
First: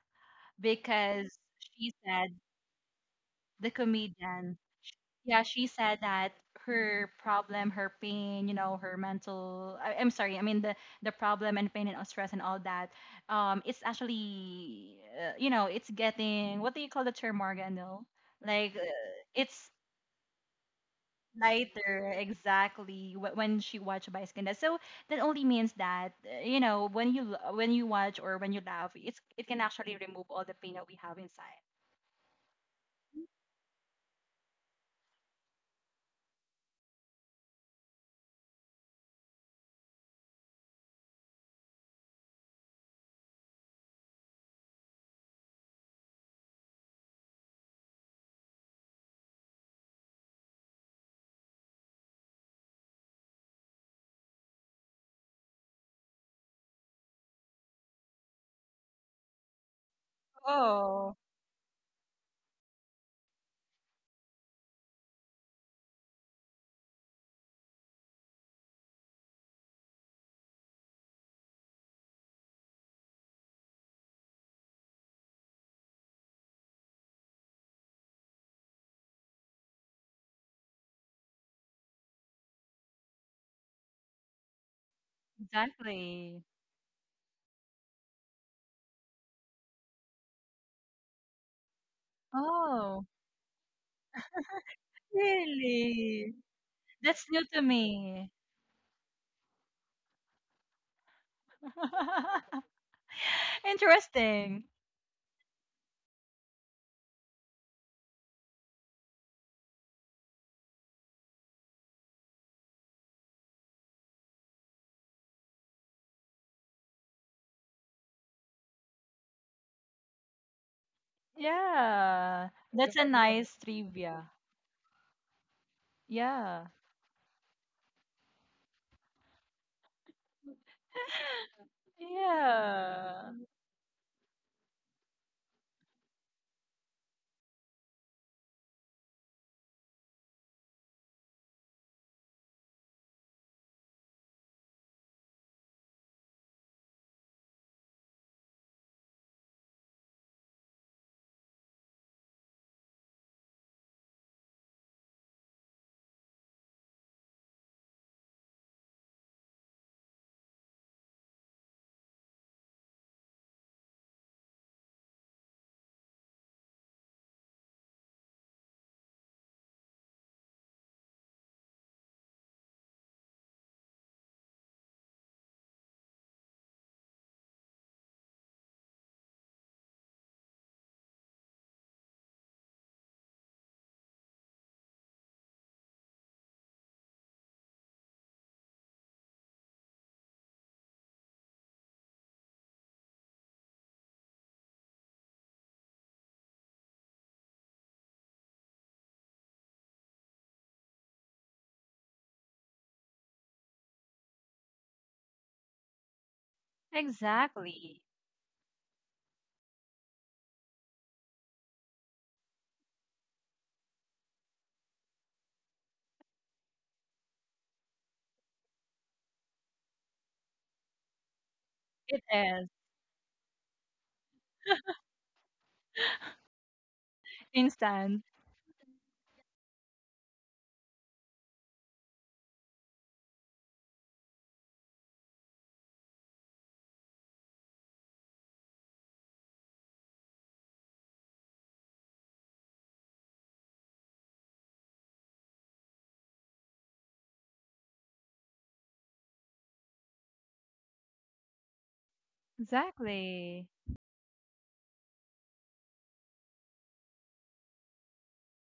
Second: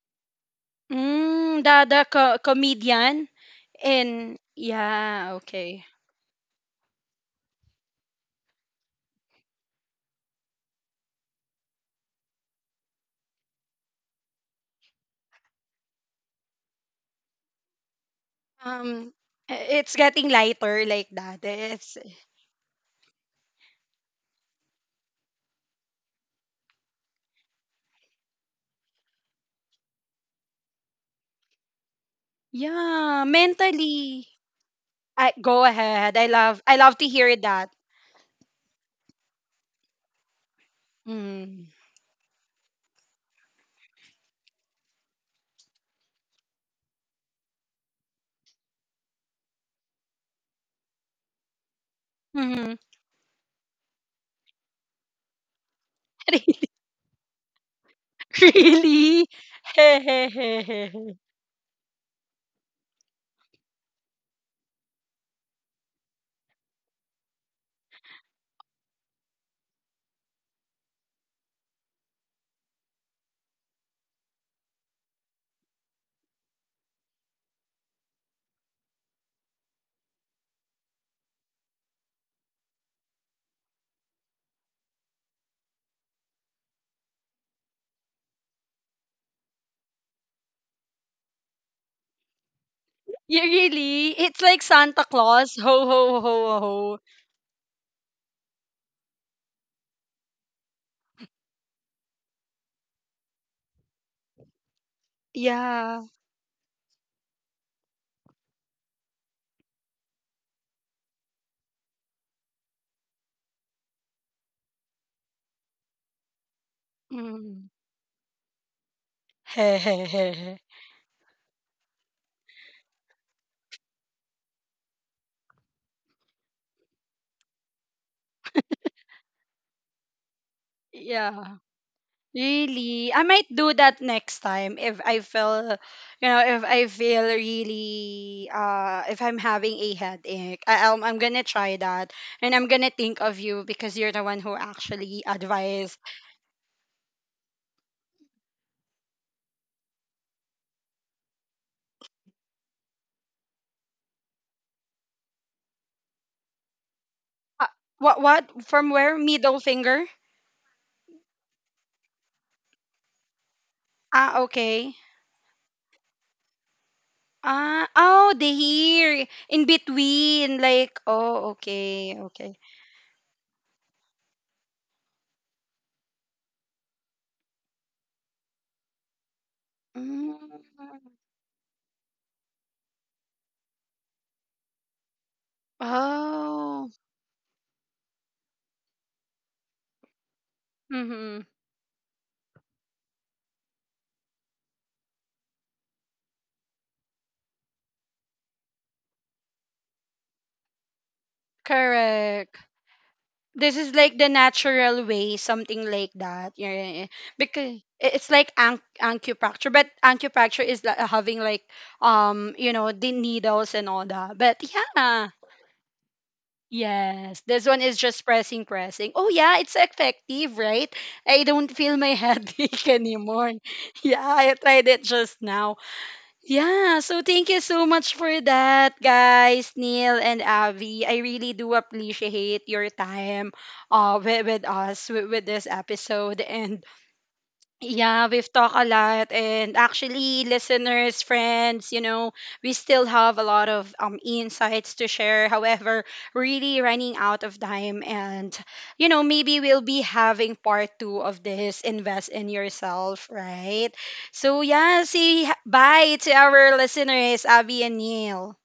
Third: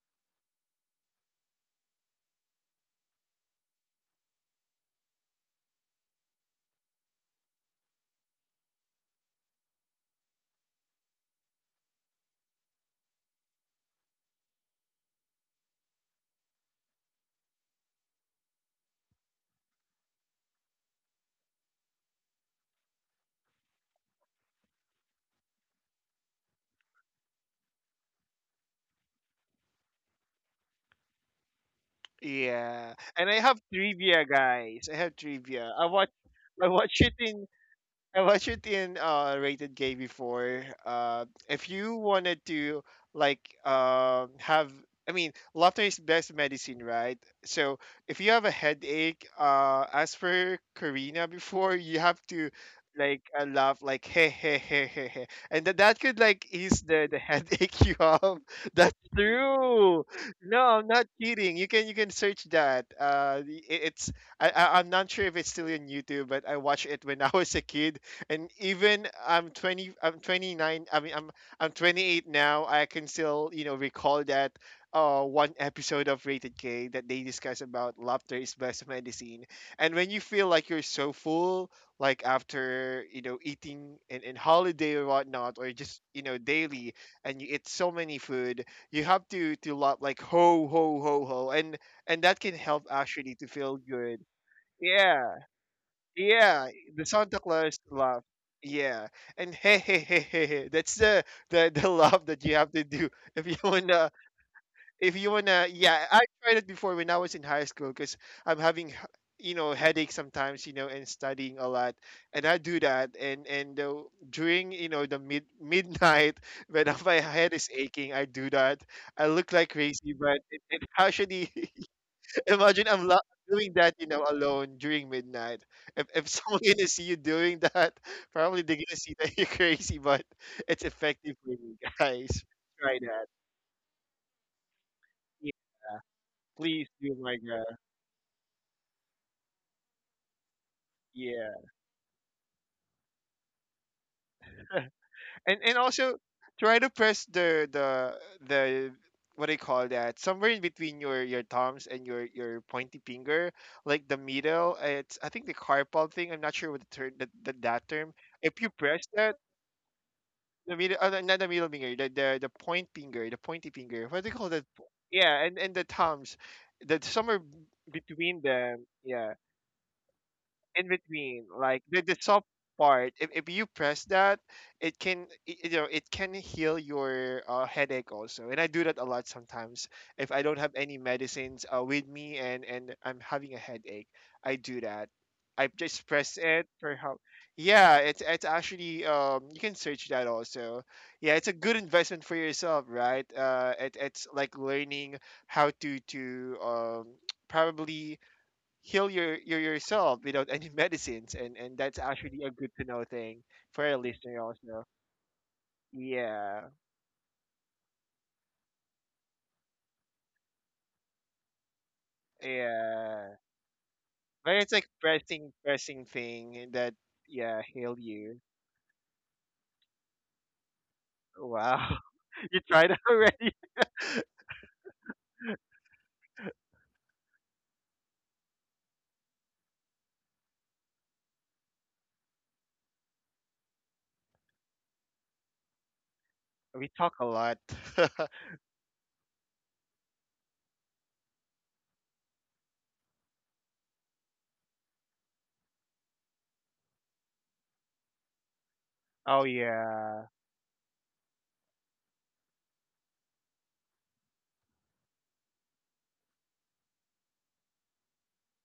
Speaker 3: because
Speaker 1: Mm,
Speaker 3: she said
Speaker 1: comedian
Speaker 3: the
Speaker 1: in,
Speaker 3: comedian
Speaker 1: yeah,
Speaker 3: yeah, she
Speaker 1: okay.
Speaker 3: said that her problem, her pain, you know, her mental I'm sorry, I mean the problem and pain and stress and all that it's actually you know, it's getting what do you call the term Morgan? No? Like
Speaker 1: Um
Speaker 3: it's
Speaker 1: it's getting lighter, like that. It's,
Speaker 3: lighter exactly when she watched Bioskinda. So that only means that you know, when you when you watch or when you laugh, it's it can actually remove all the pain that we have inside.
Speaker 2: Yeah, and
Speaker 1: yeah,
Speaker 2: I have trivia,
Speaker 1: mentally.
Speaker 2: guys. I have
Speaker 1: I
Speaker 2: trivia.
Speaker 1: go ahead.
Speaker 2: I
Speaker 1: I
Speaker 2: watch it
Speaker 1: love to
Speaker 2: in
Speaker 1: hear that.
Speaker 2: I watched it in, uh, Rated K before. If
Speaker 1: Mm.
Speaker 2: you wanted to like um have, I mean, laughter is best medicine, right? So if you have a headache, as for Karina before, you have to
Speaker 1: Mm-hmm.
Speaker 2: laugh like hey, hey, hey, hey, hey, and that could like ease the headache you have. That's
Speaker 1: Really?
Speaker 2: true. No, I'm not
Speaker 3: Oh,
Speaker 2: kidding. You can search that. I- it's I I'm not sure if it's still on YouTube, but I watched it when I was a kid, and even I'm 20 I'm 29 I mean I'm I'm 28 now. I can still, you know, recall that one episode of Rated K that they discuss about laughter is best medicine. And when you feel like you're so full, like after, you know, eating and, holiday or whatnot, or just, you know,
Speaker 3: exactly.
Speaker 2: daily, and you eat so many food, you have to laugh like ho, ho, ho, ho, and that can help
Speaker 3: Oh.
Speaker 2: actually
Speaker 1: You,
Speaker 2: to feel
Speaker 1: really?
Speaker 2: good.
Speaker 1: It's like Santa
Speaker 2: Yeah,
Speaker 1: Claus. Ho ho
Speaker 3: Really?
Speaker 1: ho
Speaker 2: yeah,
Speaker 1: ho.
Speaker 2: the
Speaker 3: That's
Speaker 2: Santa
Speaker 3: new to
Speaker 2: Claus laugh.
Speaker 3: me.
Speaker 2: Yeah, and hey, hey, hey, hey, hey. That's the laugh that you have to do if you wanna
Speaker 3: Interesting.
Speaker 2: if you wanna. Yeah,
Speaker 1: Yeah.
Speaker 2: I tried it before when I was in high school because I'm having h- you know, headaches sometimes, you know, and studying a lot, and I do that, and during, you know, the mid midnight when my head is
Speaker 1: Mm.
Speaker 2: aching, I do that. I look like crazy, but it actually
Speaker 3: Yeah.
Speaker 2: Imagine
Speaker 3: That's a
Speaker 2: I'm lo-
Speaker 3: nice
Speaker 2: doing that, you know,
Speaker 3: trivia.
Speaker 2: alone during midnight. If someone
Speaker 3: Yeah.
Speaker 2: gonna see you doing that, probably they're gonna see that you're crazy. But it's effective for
Speaker 1: Yeah.
Speaker 2: you guys. Try
Speaker 1: Really? I
Speaker 2: that.
Speaker 3: Yeah.
Speaker 1: might do that next time if I
Speaker 2: Yeah,
Speaker 1: feel, if
Speaker 2: please
Speaker 1: I
Speaker 2: do,
Speaker 1: feel
Speaker 2: my God.
Speaker 1: really, if I'm having a headache. I'm gonna
Speaker 2: Yeah,
Speaker 1: try that, and I'm gonna think of you because you're the one who actually
Speaker 2: and
Speaker 1: advised.
Speaker 2: also try to press the the what do you call that? Somewhere in between your thumbs and your pointy finger, like the middle. It's, I think, the carpal thing. I'm not sure what the term, that term.
Speaker 1: What?
Speaker 2: If you
Speaker 1: What?
Speaker 2: press
Speaker 1: From where?
Speaker 2: that,
Speaker 1: Middle finger?
Speaker 2: the middle, no, not the middle finger, the, the point finger, the pointy finger. What do you
Speaker 1: Ah,
Speaker 2: call that?
Speaker 1: okay.
Speaker 2: Yeah, and the thumbs, that somewhere
Speaker 1: Ah, oh,
Speaker 2: between
Speaker 1: the
Speaker 2: them.
Speaker 1: here
Speaker 2: Yeah,
Speaker 1: in between,
Speaker 2: in
Speaker 1: like,
Speaker 2: between
Speaker 1: oh,
Speaker 2: like the
Speaker 1: okay,
Speaker 2: soft
Speaker 1: okay.
Speaker 2: part, if you press that, it can it, you know, it can heal your, headache also. And I do that a lot sometimes, if
Speaker 1: Mm.
Speaker 2: I don't have any medicines with me, and I'm having a headache, I do that. I just press it
Speaker 1: Oh.
Speaker 2: for help. Yeah, it's actually, um, you can search that also. Yeah,
Speaker 1: Mm-hmm.
Speaker 2: it's a good investment for yourself, right? Uh, it, it's like learning how to um, probably heal your yourself without any medicines. And that's actually a
Speaker 1: Correct.
Speaker 2: good to know thing
Speaker 1: This
Speaker 2: for
Speaker 1: is
Speaker 2: a
Speaker 1: like the
Speaker 2: listener also.
Speaker 1: natural way, something like that.
Speaker 2: Yeah.
Speaker 1: Yeah, yeah, yeah. Because
Speaker 3: Exactly.
Speaker 1: it's like acupuncture, but acupuncture is having like, the
Speaker 2: Yeah,
Speaker 1: needles and all that.
Speaker 2: but
Speaker 1: But
Speaker 2: it's like
Speaker 1: yeah,
Speaker 2: pressing, pressing thing that
Speaker 1: yes,
Speaker 2: yeah
Speaker 1: this one
Speaker 2: heal
Speaker 1: is just
Speaker 2: you.
Speaker 1: pressing, pressing. Oh yeah, it's effective, right? I don't
Speaker 2: Wow.
Speaker 1: feel my
Speaker 3: It
Speaker 2: You
Speaker 3: is.
Speaker 1: headache
Speaker 2: tried
Speaker 1: anymore.
Speaker 2: already.
Speaker 1: Yeah, I tried it just now. Yeah, so thank you so much
Speaker 3: Instant.
Speaker 1: for that, guys, Neil and Avi. I really do appreciate your time with us, with this episode. And
Speaker 2: We talk a lot.
Speaker 1: yeah, we've talked a lot, and actually, listeners, friends, we still have a lot of insights to share. However, really running out of time, and
Speaker 2: Oh
Speaker 1: maybe we'll be
Speaker 2: yeah.
Speaker 1: having part two of this. Invest in yourself,
Speaker 3: Exactly.
Speaker 1: right? So yeah, see, bye to our listeners, Abby and Neil.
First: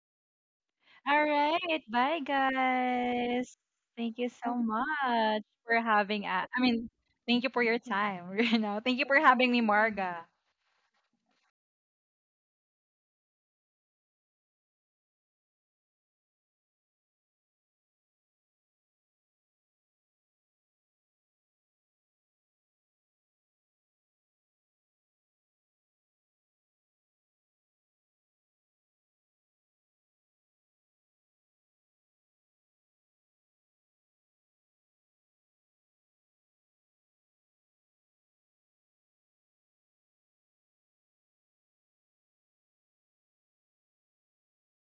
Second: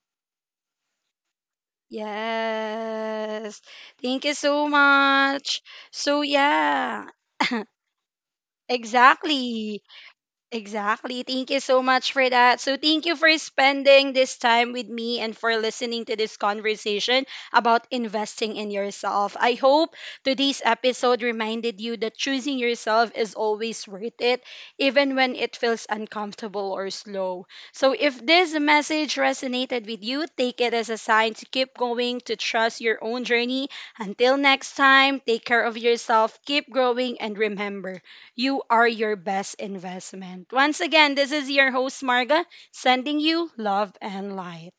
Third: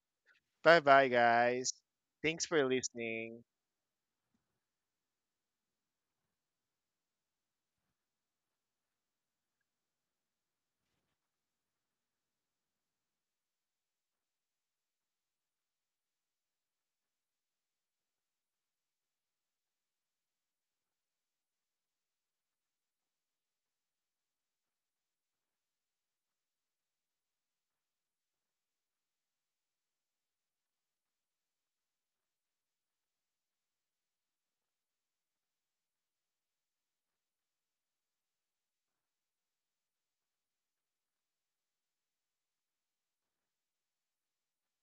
Speaker 2: Bye bye,
Speaker 3: All
Speaker 2: guys.
Speaker 3: right. Bye,
Speaker 2: Thanks for listening.
Speaker 3: guys.
Speaker 1: Yes,
Speaker 3: Thank
Speaker 1: thank
Speaker 3: you
Speaker 1: you
Speaker 3: so
Speaker 1: so
Speaker 3: much
Speaker 1: much.
Speaker 3: for
Speaker 1: So
Speaker 3: I mean,
Speaker 1: yeah,
Speaker 3: thank you for your time, you know. Thank you for having me,
Speaker 1: exactly.
Speaker 3: Marga.
Speaker 1: Exactly. Thank you so much for that. So, thank you for spending this time with me and for listening to this conversation about investing in yourself. I hope today's episode reminded you that choosing yourself is always worth it, even when it feels uncomfortable or slow. So, if this message resonated with you, take it as a sign to keep going, to trust your own journey. Until next time, take care of yourself, keep growing, and remember. You are your best investment. Once again, this is your host, Marga, sending you love and light.